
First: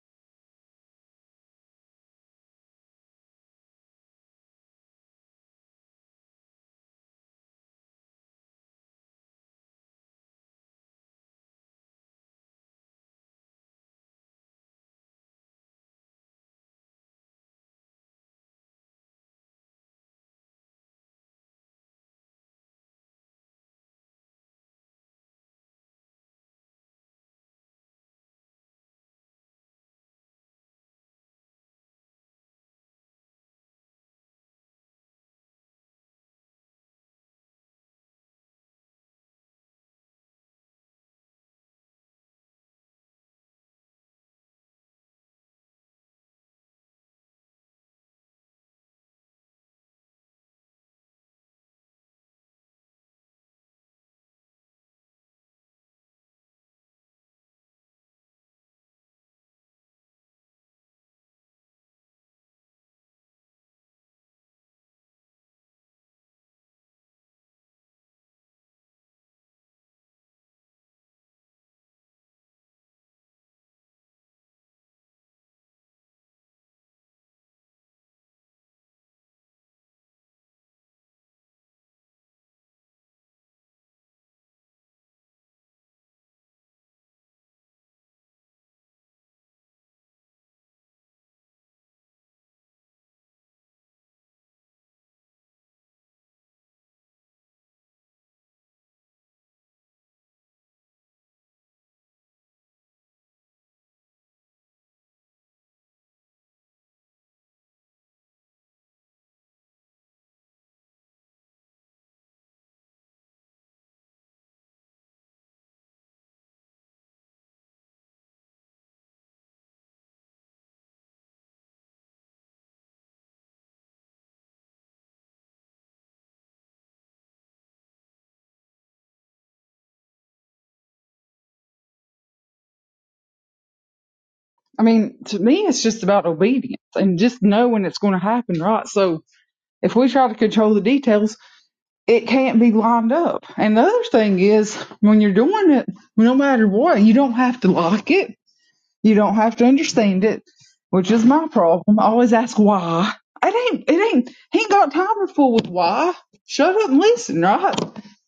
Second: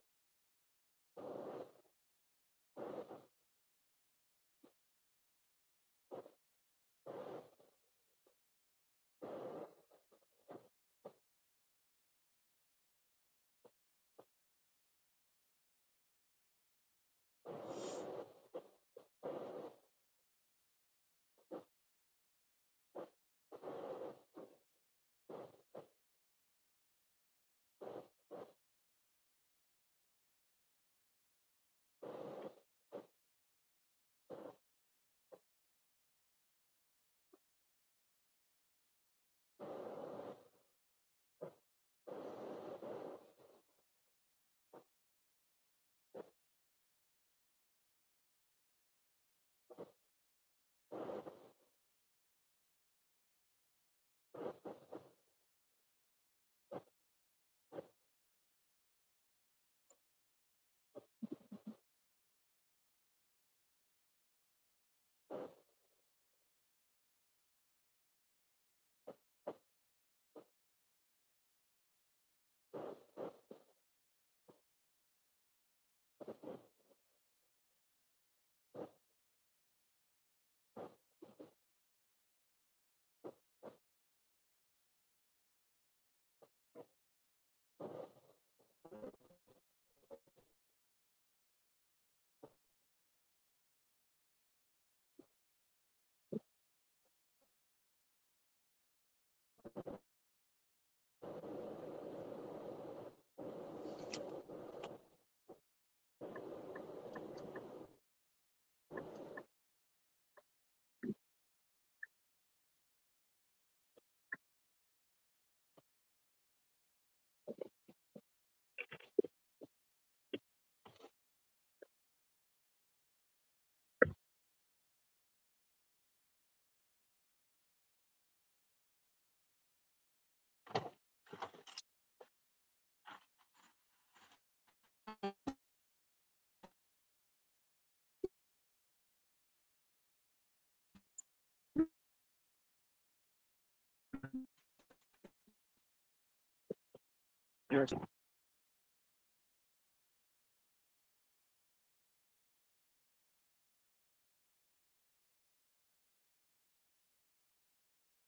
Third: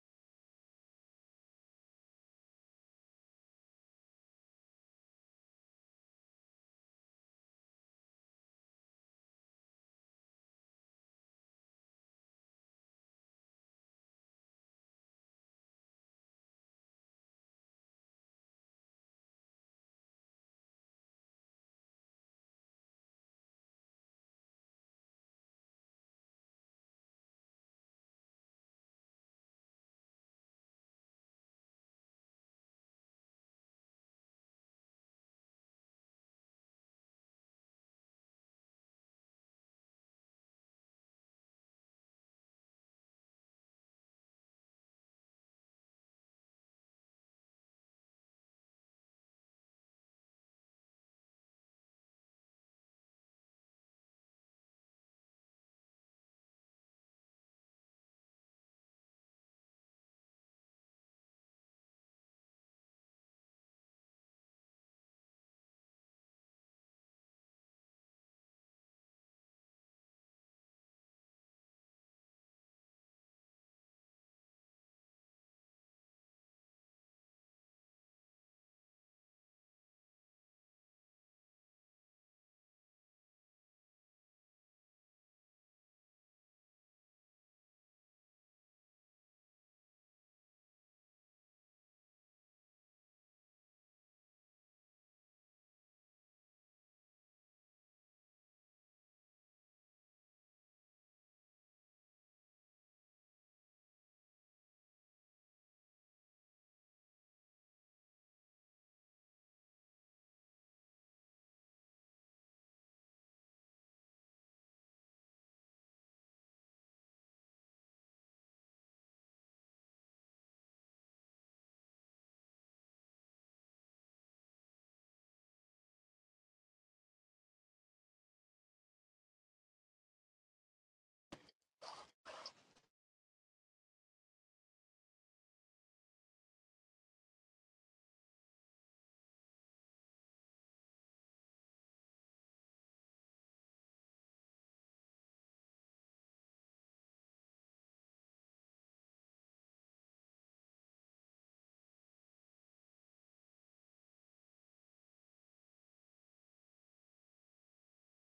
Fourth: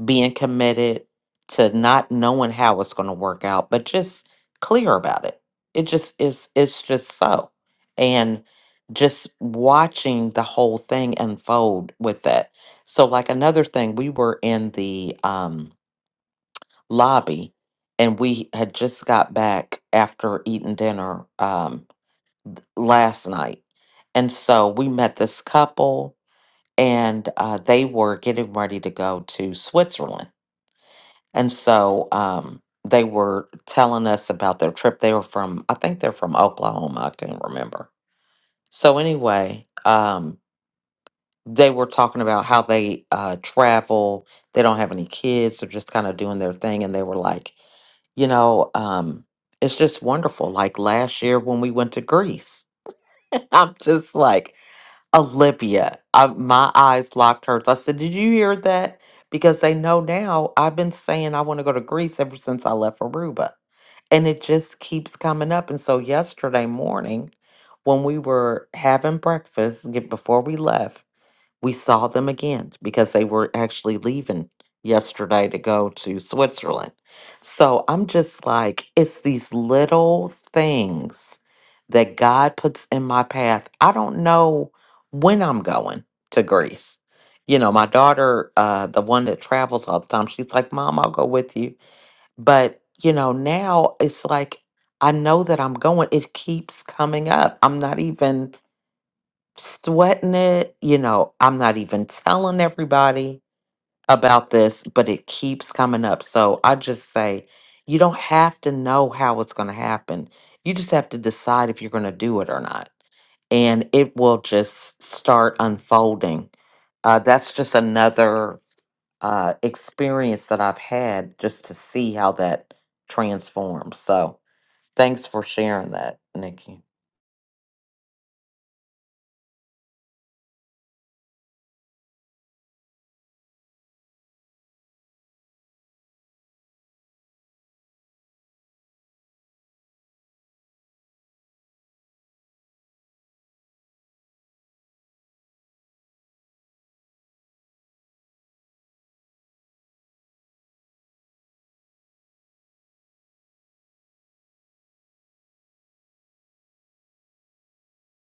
[SPEAKER 3] being committed to not knowing how it's going to work out but just clear about it it just is it's just so and just watching the whole thing unfold with that so like another thing we were in the um lobby and we had just got back after eating dinner um last night and so we met this couple and uh, they were getting ready to go to Switzerland. And so um, they were telling us about their trip. They were from, I think they're from Oklahoma. I can't remember. So anyway, um, they were talking about how they uh, travel. They don't have any kids. They're just kind of doing their thing. And they were like, you know, um, it's just wonderful. Like last year when we went to Greece, [laughs] I'm just like, Olivia, I, my eyes locked hers. I said, Did you hear that? Because they know now I've been saying I want to go to Greece ever since I left Aruba. And it just keeps coming up. And so yesterday morning, when we were having breakfast get- before we left, we saw them again because they were actually leaving yesterday to go to Switzerland. So I'm just like, it's these little things that God puts in my path. I don't know when I'm going to Greece. You know, my daughter, uh, the one that travels all the time, she's like, Mom, I'll go with you. But, you know, now it's like, I know that I'm going. It keeps coming up. I'm not even sweating it. You know, I'm not even telling everybody about this, but it keeps coming up. So I just say, you don't have to know how it's going to happen. You just have to decide if you're going to do it or not. And it will just start unfolding. Uh, that's just another uh, experience that I've had just to see how that transforms. So thanks for sharing that, Nikki.
[SPEAKER 2] I mean, to me, it's just about obedience and just knowing it's going to happen, right? So if we try to control the details it can't be lined up. And the other thing is, when you're doing it, no matter what, you don't have to like it. You don't have to understand it, which is my problem. I always ask why. It ain't, it ain't, he ain't got time for fool with why. Shut up and listen, right?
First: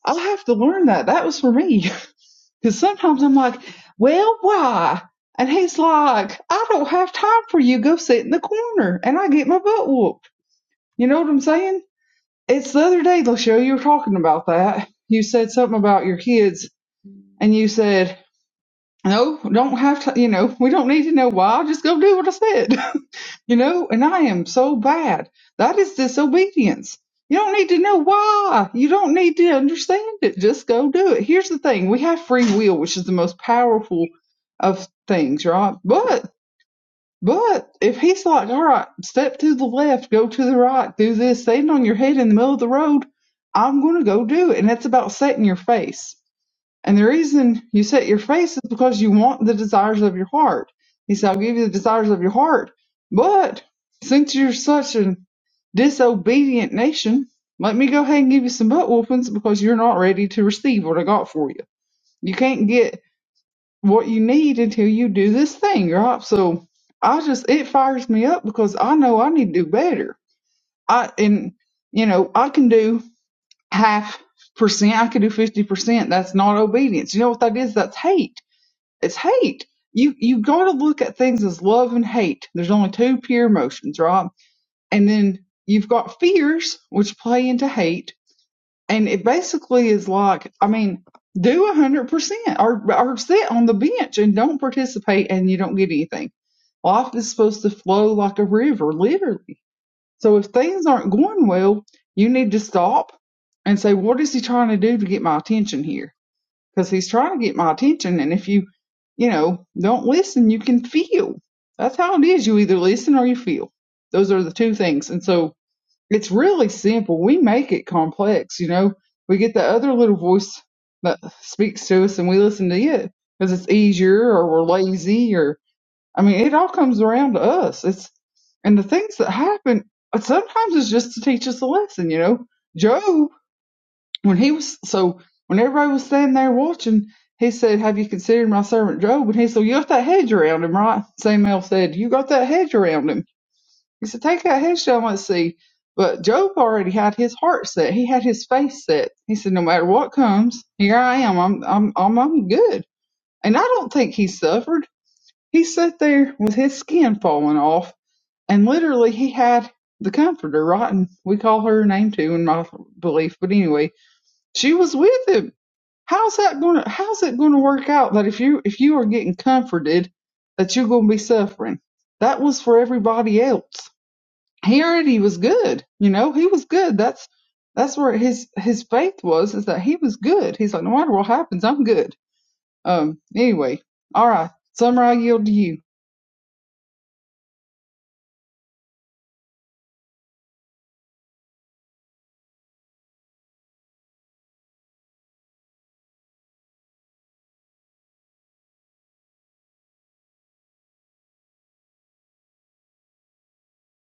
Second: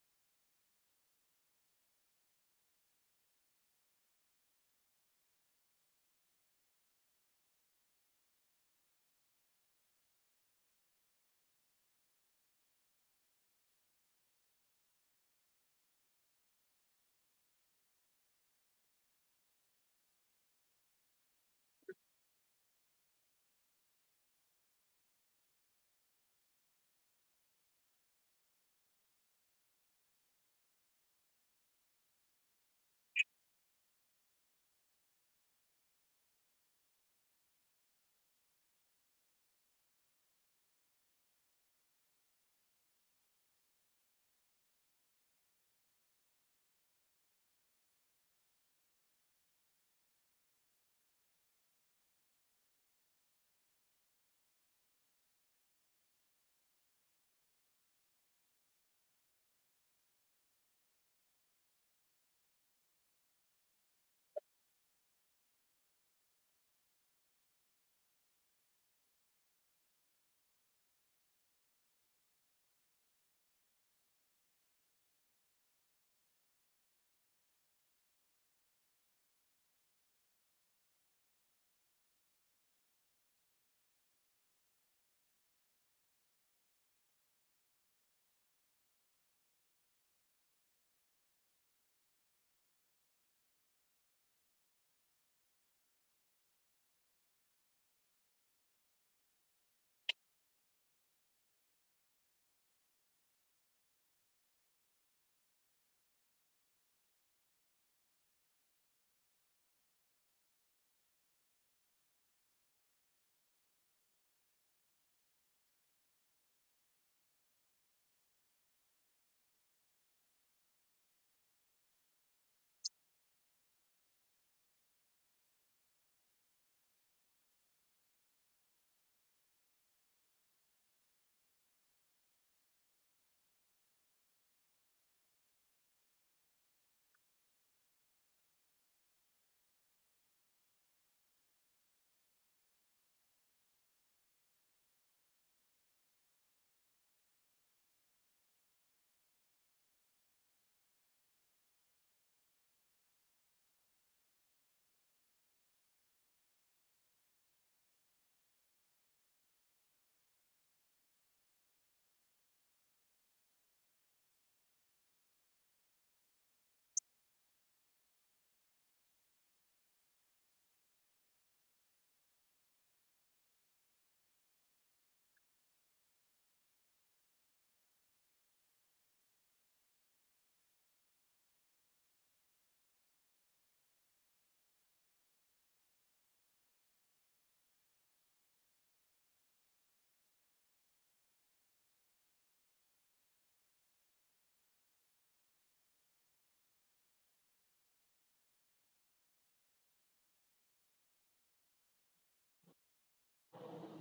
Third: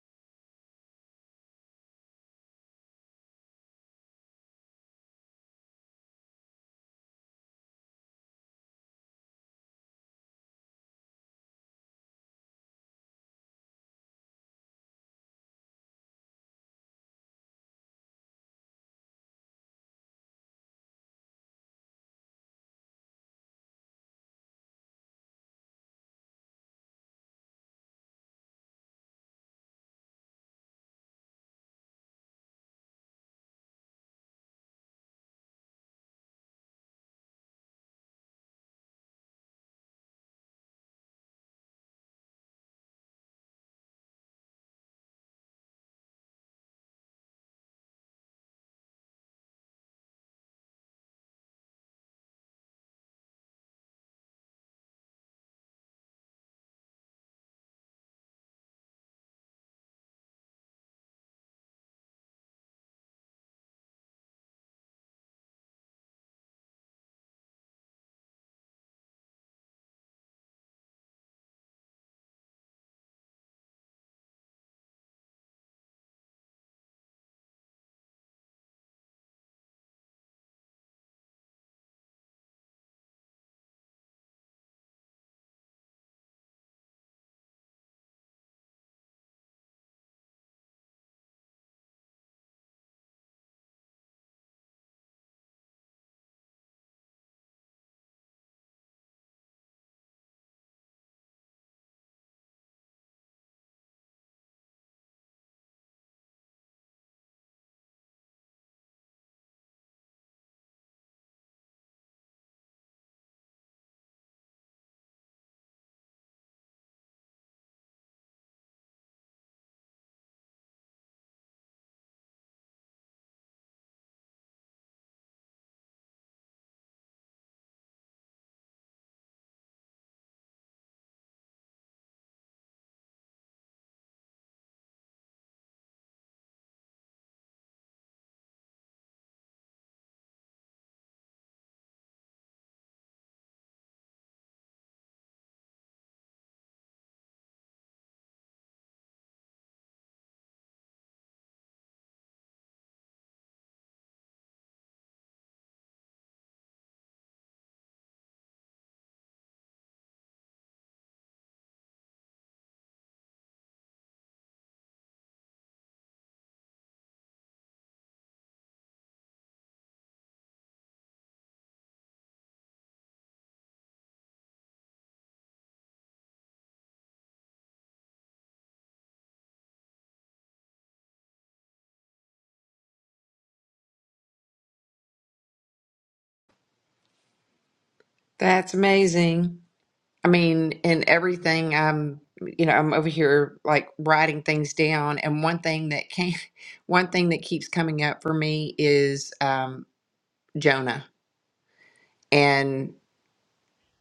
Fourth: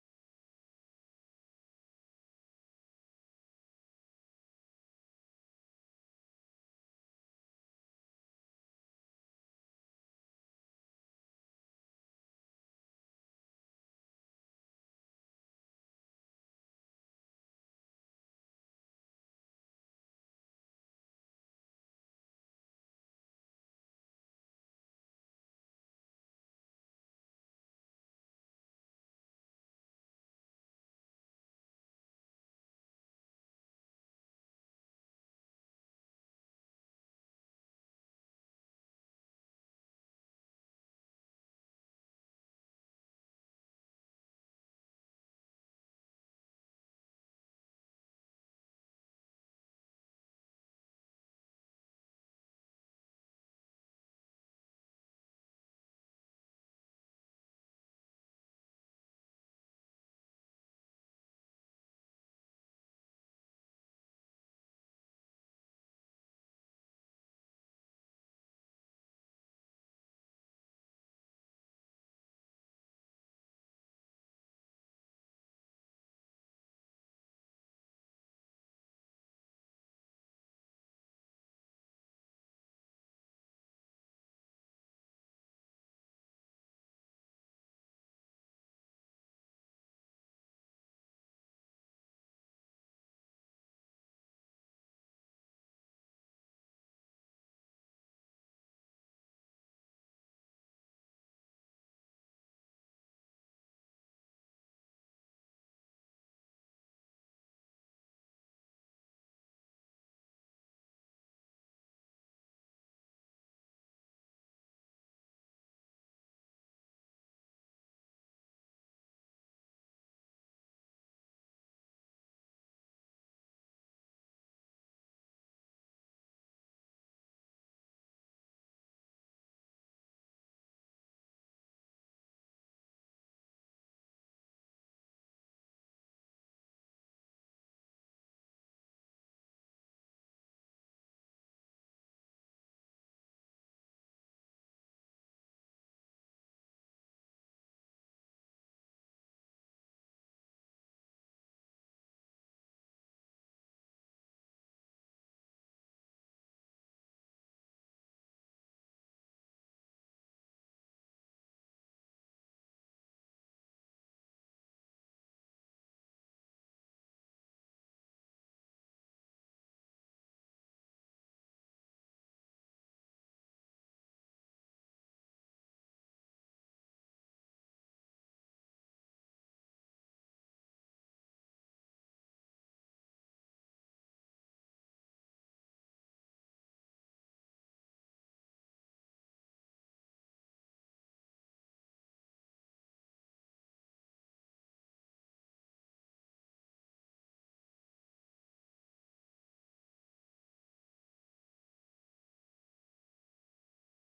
[SPEAKER 2] I'll have to learn that. That was for me. [laughs] Because sometimes I'm like, well, why? And he's like, I don't have time for you. Go sit in the corner. And I get my butt whooped. You know what I'm saying? It's the other day, Lachelle, you were talking about that. You said something about your kids, and you said, no, don't have to, you know, [laughs] we don't need to know why. Just go do what I said, [laughs] you know, and I am so bad. That is disobedience. You don't need to know why. You don't need to understand it. Just go do it. Here's the thing. We have free will, which is the most powerful of things, right? But but if he's like, all right, step to the left, go to the right, do this, stand on your head in the middle of the road, I'm going to go do it. And it's about setting your face. And the reason you set your face is because you want the desires of your heart. He said, I'll give you the desires of your heart. But since you're such a disobedient nation, let me go ahead and give you some butt whoopings because you're not ready to receive what I got for you. You can't get what you need until you do this thing, right? So I just it fires me up because I know I need to do better. I and you know, I can do half percent, I can do fifty percent. That's not obedience. You know what that is? That's hate. It's hate. You you gotta look at things as love and hate. There's only two pure emotions, right? And then you've got fears which play into hate and it basically is like i mean do a hundred percent or or sit on the bench and don't participate and you don't get anything life is supposed to flow like a river literally so if things aren't going well you need to stop and say what is he trying to do to get my attention here because he's trying to get my attention and if you you know don't listen you can feel that's how it is you either listen or you feel those are the two things and so it's really simple. We make it complex, you know. We get the other little voice that speaks to us, and we listen to it because it's easier, or we're lazy, or I mean, it all comes around to us. It's and the things that happen uh, sometimes it's just to teach us a lesson, you know. Job, when he was so when everybody was standing there watching, he said, "Have you considered my servant Job?" And he said, "Well, "You got that hedge around him, right?" Samuel said, "You got that hedge around him." He said, Take out Hedgeshot. I want see. But Job already had his heart set. He had his face set. He said, No matter what comes, here I am. I'm I'm I'm I'm good. And I don't think he suffered. He sat there with his skin falling off and literally he had the comforter, Rotten. We call her a name too in my belief. But anyway, she was with him. How's that gonna how's that gonna work out that if you if you are getting comforted that you're gonna be suffering? That was for everybody else Harity was good. You know, he was good. That's that's where his his faith was is that he was good. He's like, no matter what happens, I'm good. Um. Anyway, all right, Summer, I yield to you.
[SPEAKER 1] That's amazing. I mean, in everything, I'm, you know, I'm over here like writing things down. And one thing that came, [laughs] one thing that keeps coming up for me is um, Jonah and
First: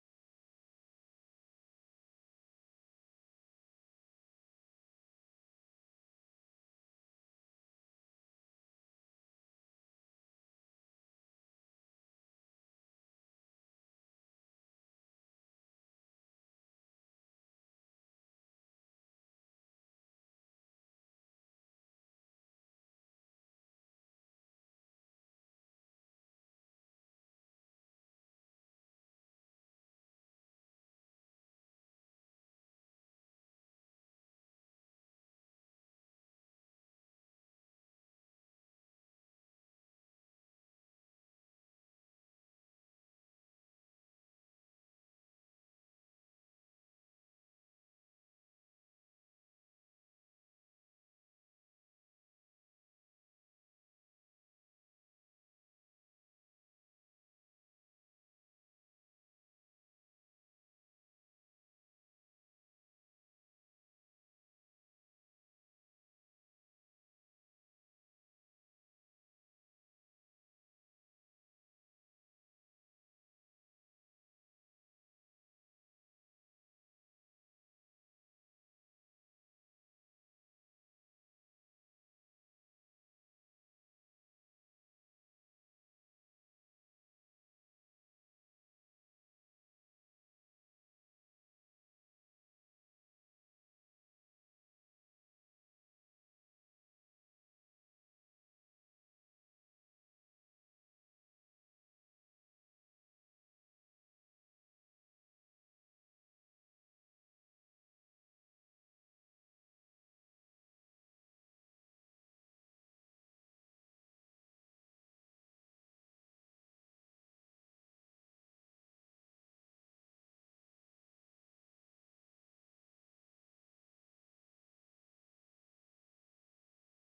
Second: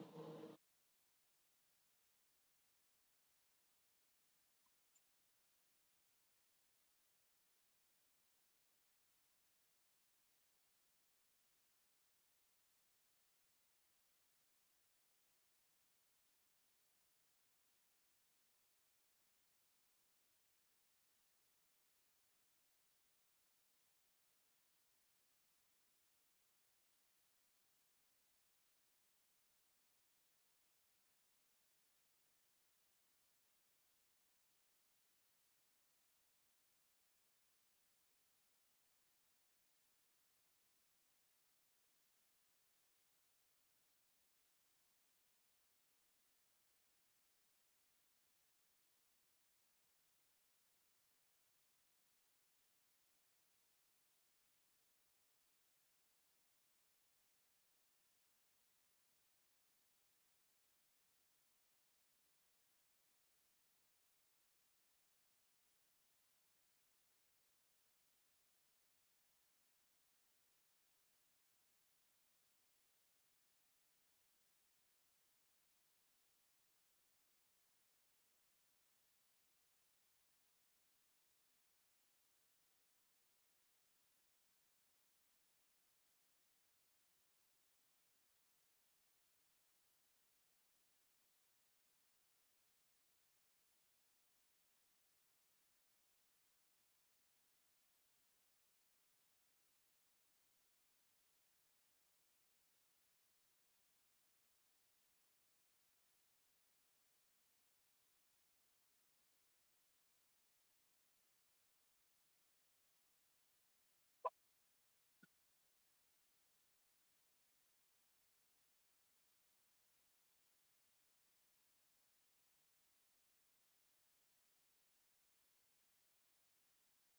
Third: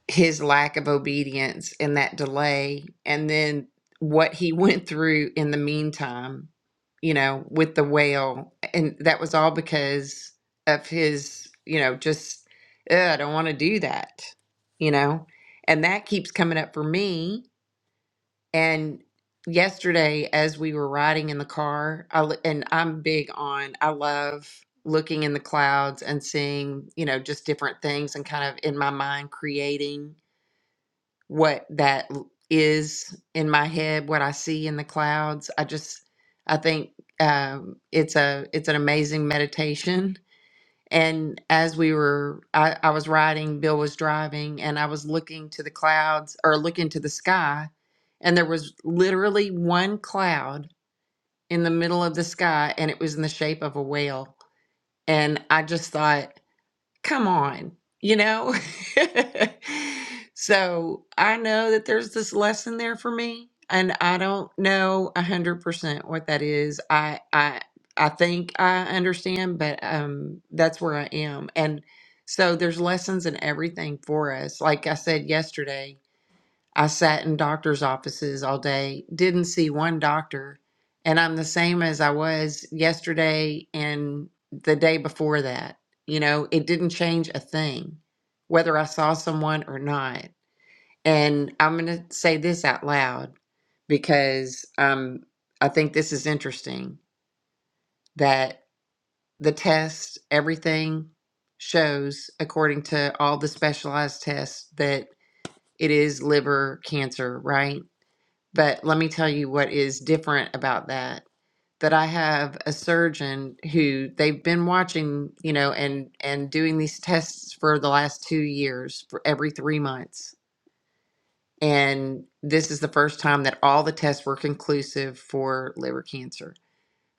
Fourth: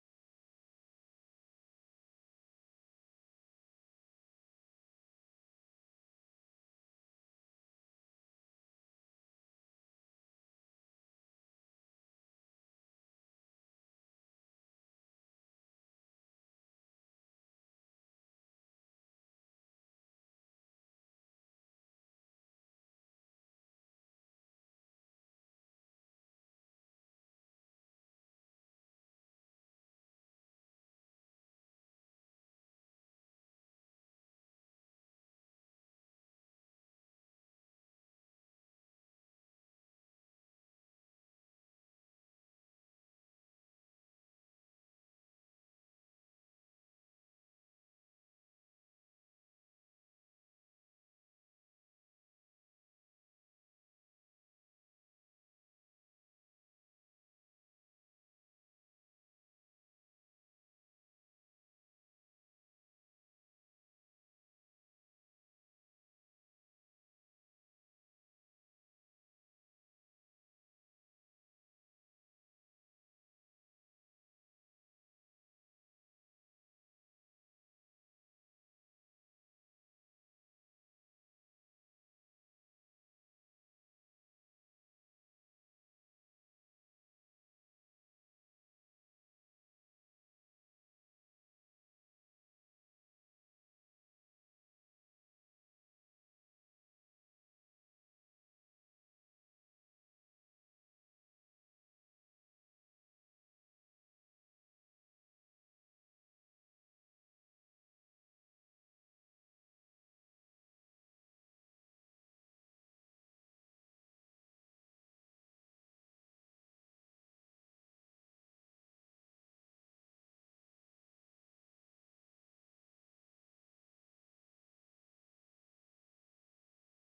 [SPEAKER 1] his lack of obedience and that delay, and then what he [laughs] went through in the meantime, you know, with the whale. And that was all because of his, you know, just, "Ugh, I don't want to do that, you know, and that keeps coming up for me And yesterday, as we were riding in the car, I, l- and I'm big on, I love looking in the clouds and seeing, you know, just different things and kind of in my mind creating what that l- is in my head, what I see in the clouds. I just, I think um, it's a, it's an amazing meditation and as we were, I, I was riding, Bill was driving, and I was looking to the clouds or looking to the sky. And there was literally one cloud in the middle of the sky, and it was in the shape of a whale. And I just thought, come on, you know? [laughs] so I know that there's this lesson there for me, and I don't know a hundred percent what that is. I I I think I understand, but um that's where I am. And so there's lessons in everything for us. Like I said yesterday, I sat in doctor's offices all day, didn't see one doctor, and I'm the same as I was yesterday and the day before that. You know, it didn't change a thing, whether I saw someone or not. And I'm going to say this out loud because um, I think this is interesting that the test, everything shows, according to all the specialized tests, that it is liver cancer, right? But let me tell you what is different about that. That I have a surgeon who they've been watching, you know, and and doing these tests for the last two years for every three months. And this is the first time that all the tests were conclusive for liver cancer.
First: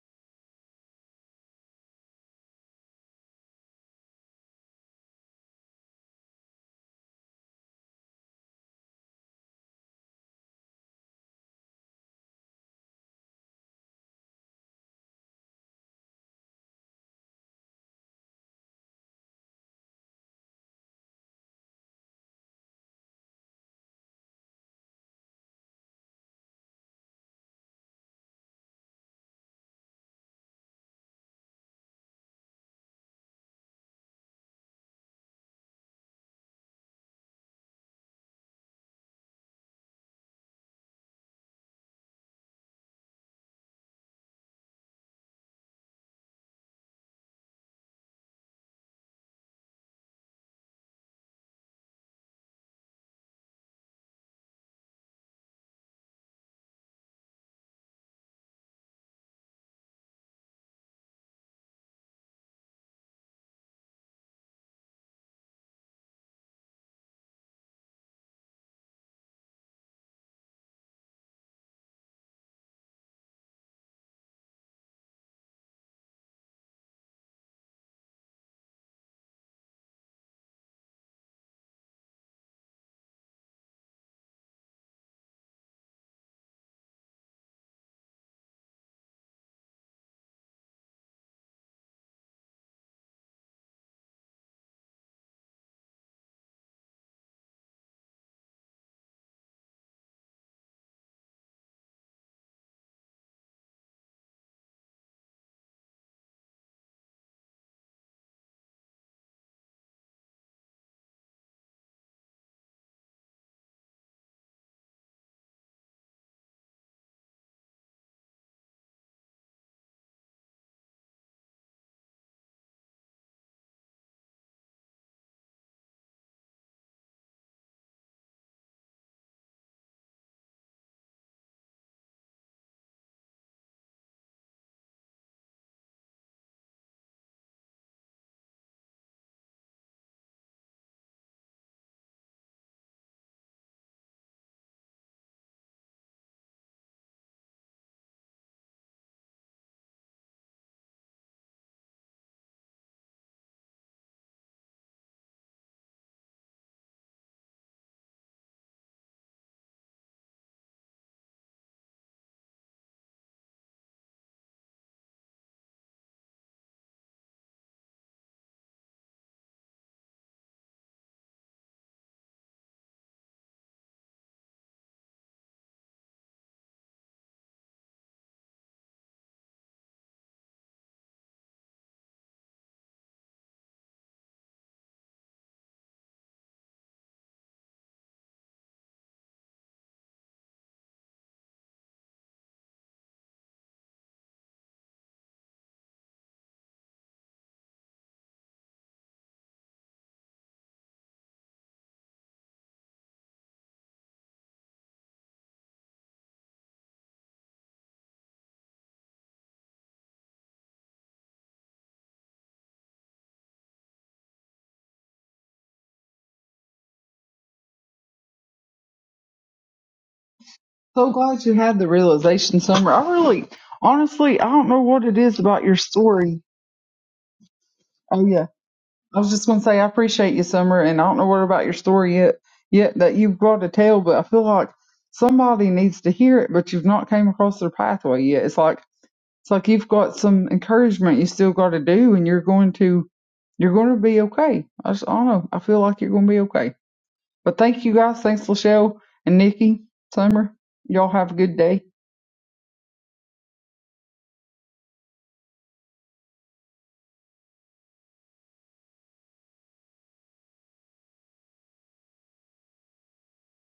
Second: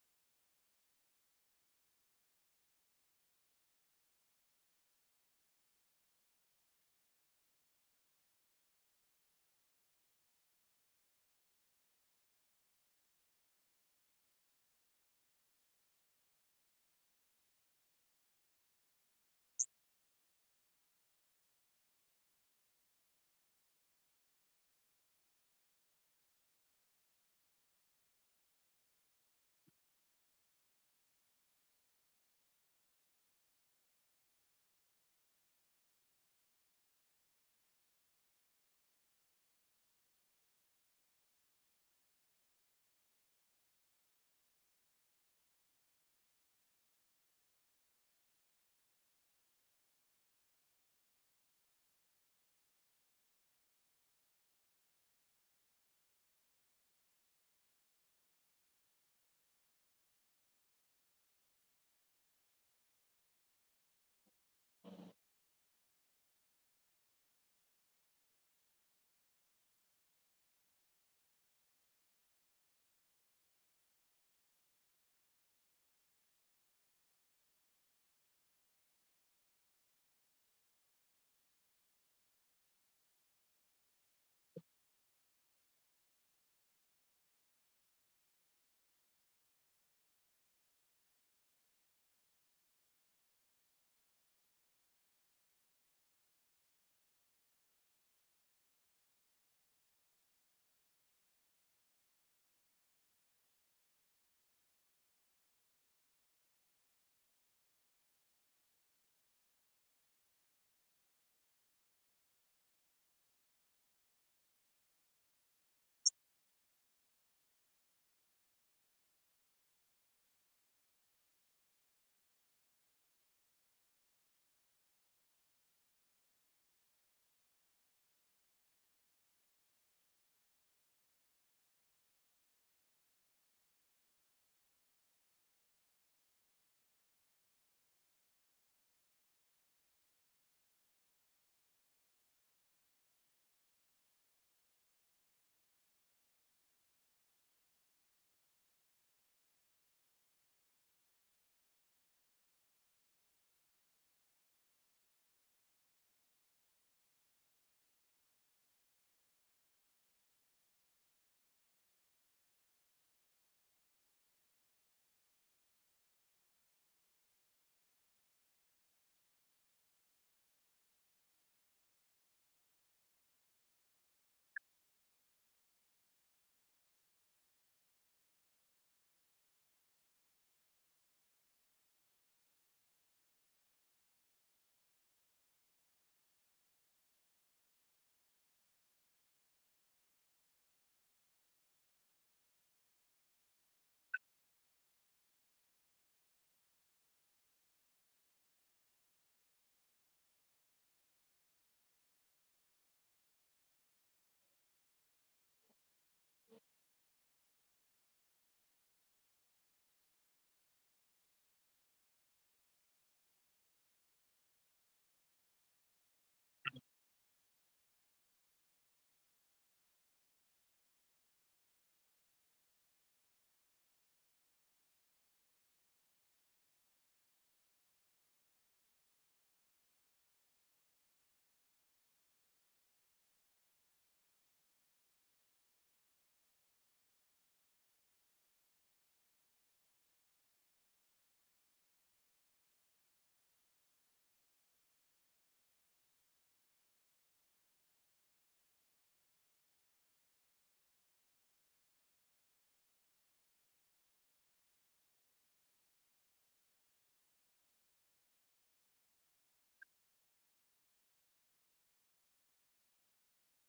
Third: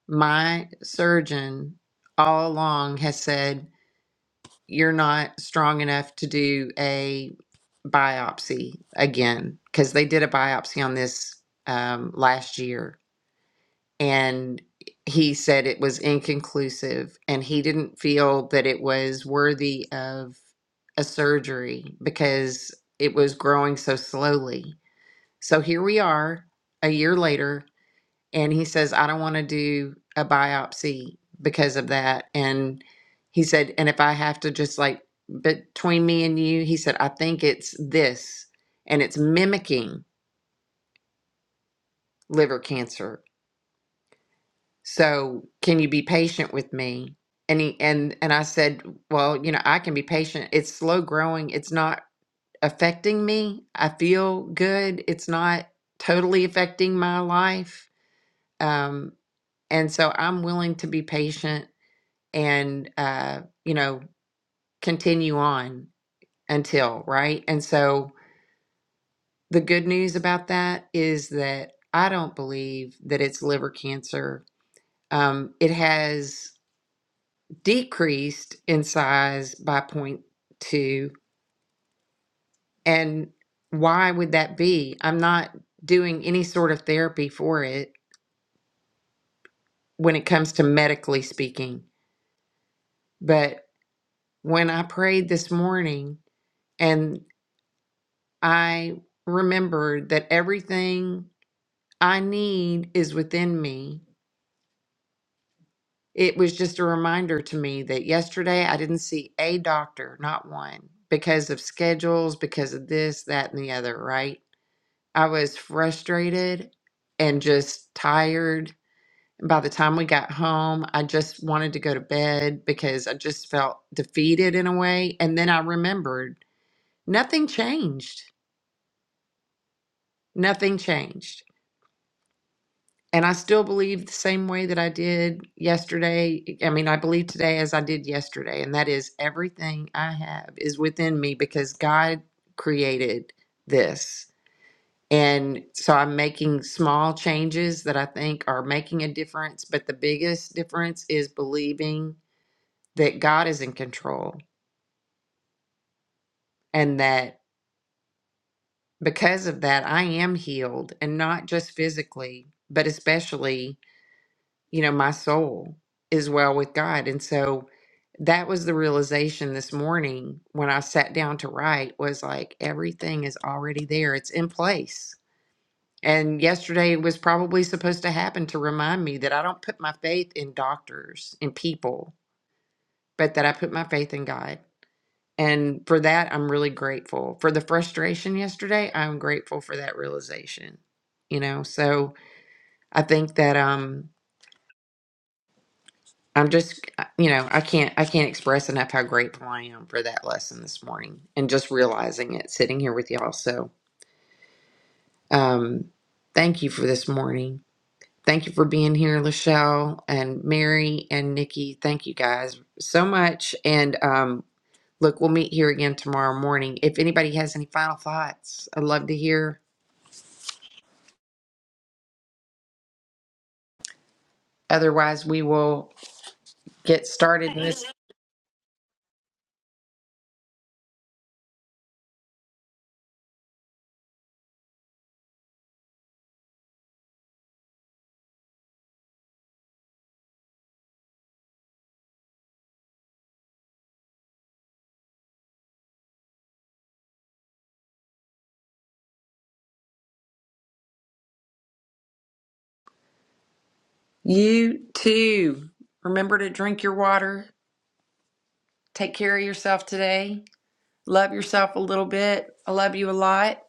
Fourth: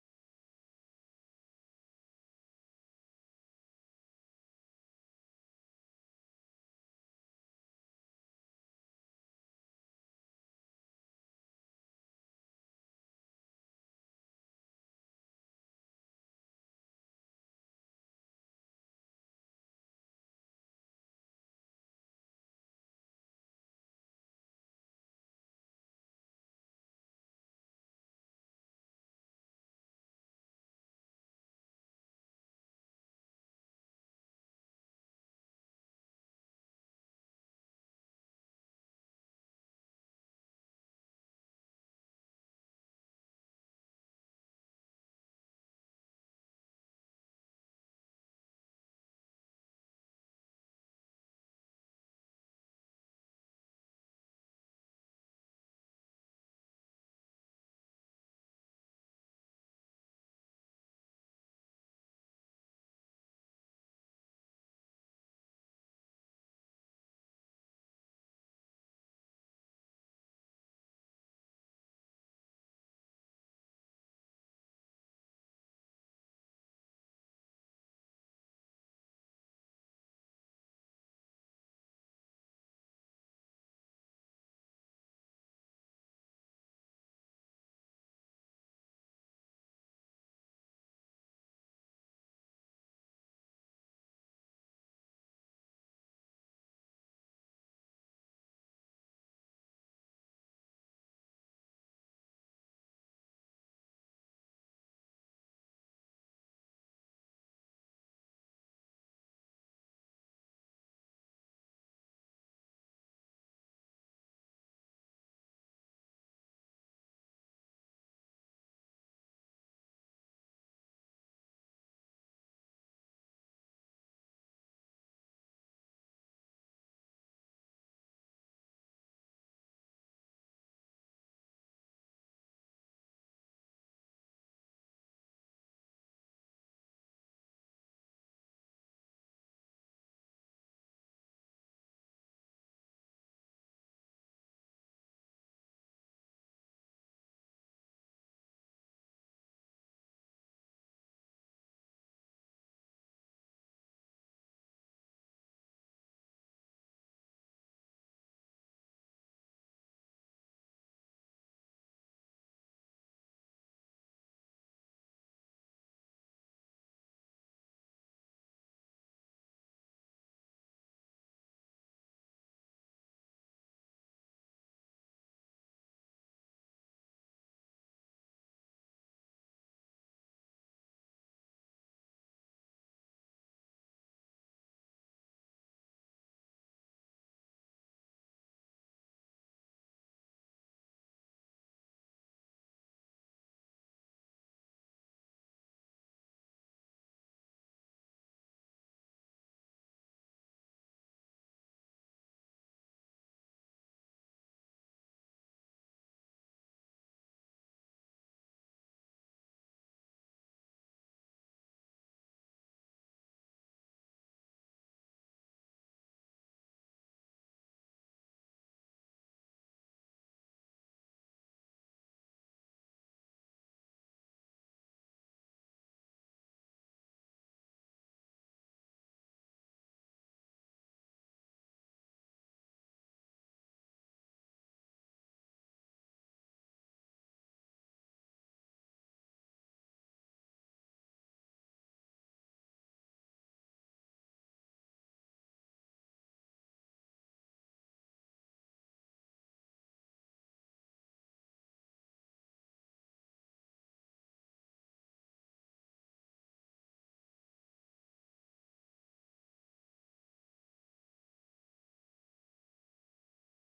[SPEAKER 1] My surgeon all along has said, You're not strong enough to do a biopsy again, because they did a biopsy on this um, last year and he said it was inconclusive and he didn't feel that it was worthy of a surgery because it was growing so slowly. So here we are a year later and he says I don't want to do a biopsy because of that and he said and if I have to just like between me and you he said I think it's this and it's mimicking liver cancer so can you be patient with me and he and and i said well you know i can be patient it's slow growing it's not affecting me i feel good it's not totally affecting my life um and so i'm willing to be patient and uh you know continue on until right and so the good news about that is that i don't believe that it's liver cancer um it has decreased in size by point two, and why would that be i'm not doing any sort of therapy for it when it comes to medically speaking but when i prayed this morning and i remembered that everything i need is within me it was just a reminder to me that yesterday i didn't see a doctor not one because of schedules because of this that and the other right I was frustrated and just tired. And by the time we got home, I just wanted to go to bed because I just felt defeated in a way. And then I remembered nothing changed. Nothing changed. And I still believe the same way that I did yesterday. I mean, I believe today as I did yesterday. And that is everything I have is within me because God created this. And so I'm making small changes that I think are making a difference. But the biggest difference is believing that God is in control and that because of that, I am healed and not just physically, but especially, you know, my soul is well with God. And so that was the realization this morning when I sat down to write was like, everything is already there, it's in place And yesterday was probably supposed to happen to remind me that I don't put my faith in doctors and people, but that I put my faith in God. And for that, I'm really grateful. For the frustration yesterday, I'm grateful for that realization. You know, so I think that um I'm just uh, you know, I can't I can't express enough how grateful I am for that lesson this morning and just realizing it sitting here with y'all. So um thank you for this morning. Thank you for being here, Lachelle and Mary and Nikki. Thank you guys so much. And um, look, we'll meet here again tomorrow morning. If anybody has any final thoughts, I'd love to hear.
[SPEAKER 2] So glad you had the realization, Summer. I really, honestly, I don't know what it
[SPEAKER 1] Otherwise,
[SPEAKER 2] is
[SPEAKER 1] we
[SPEAKER 2] about your
[SPEAKER 1] will
[SPEAKER 2] story.
[SPEAKER 1] get started. in This.
[SPEAKER 2] Oh yeah, I was just gonna say I appreciate you, Summer, and I don't know what about your story yet yet that you've brought to tell, but I feel like somebody needs to hear it, but you've not came across their pathway yet. It's like It's like you've got some encouragement you still got to do, and you're going to you're going to be okay. I just I don't know. I feel like you're going to be okay. But thank you guys. Thanks, Lachelle and Nikki, Summer. Y'all have a good day.
[SPEAKER 1] You too. Remember to drink your water. Take care of yourself today. Love yourself a little bit. I love you a lot.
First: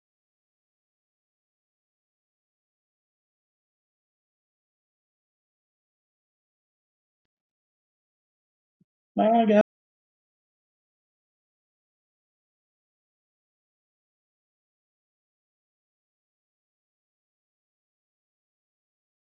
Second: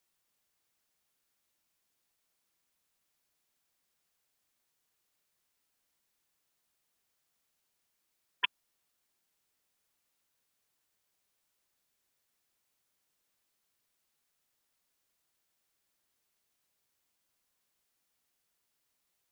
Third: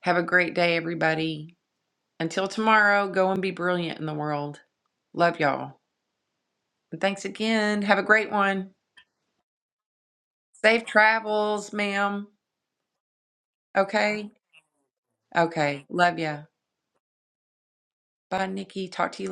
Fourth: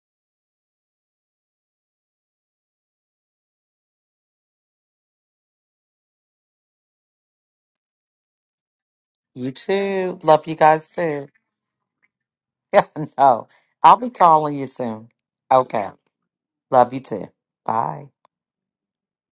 [SPEAKER 1] Have a great day, everybody. Until tomorrow, go and be brilliant in the world. Love y'all. And thanks again. Have a great one.
[SPEAKER 3] You too. Love you
[SPEAKER 1] Safe
[SPEAKER 3] guys too.
[SPEAKER 1] travels, ma'am.
[SPEAKER 3] [laughs] no. I'll be
[SPEAKER 1] Okay.
[SPEAKER 3] calling you soon.
[SPEAKER 1] Okay.
[SPEAKER 3] Okay.
[SPEAKER 1] Love ya.
[SPEAKER 3] Love you too. Bye.
[SPEAKER 1] Bye, Nikki. Talk to you later.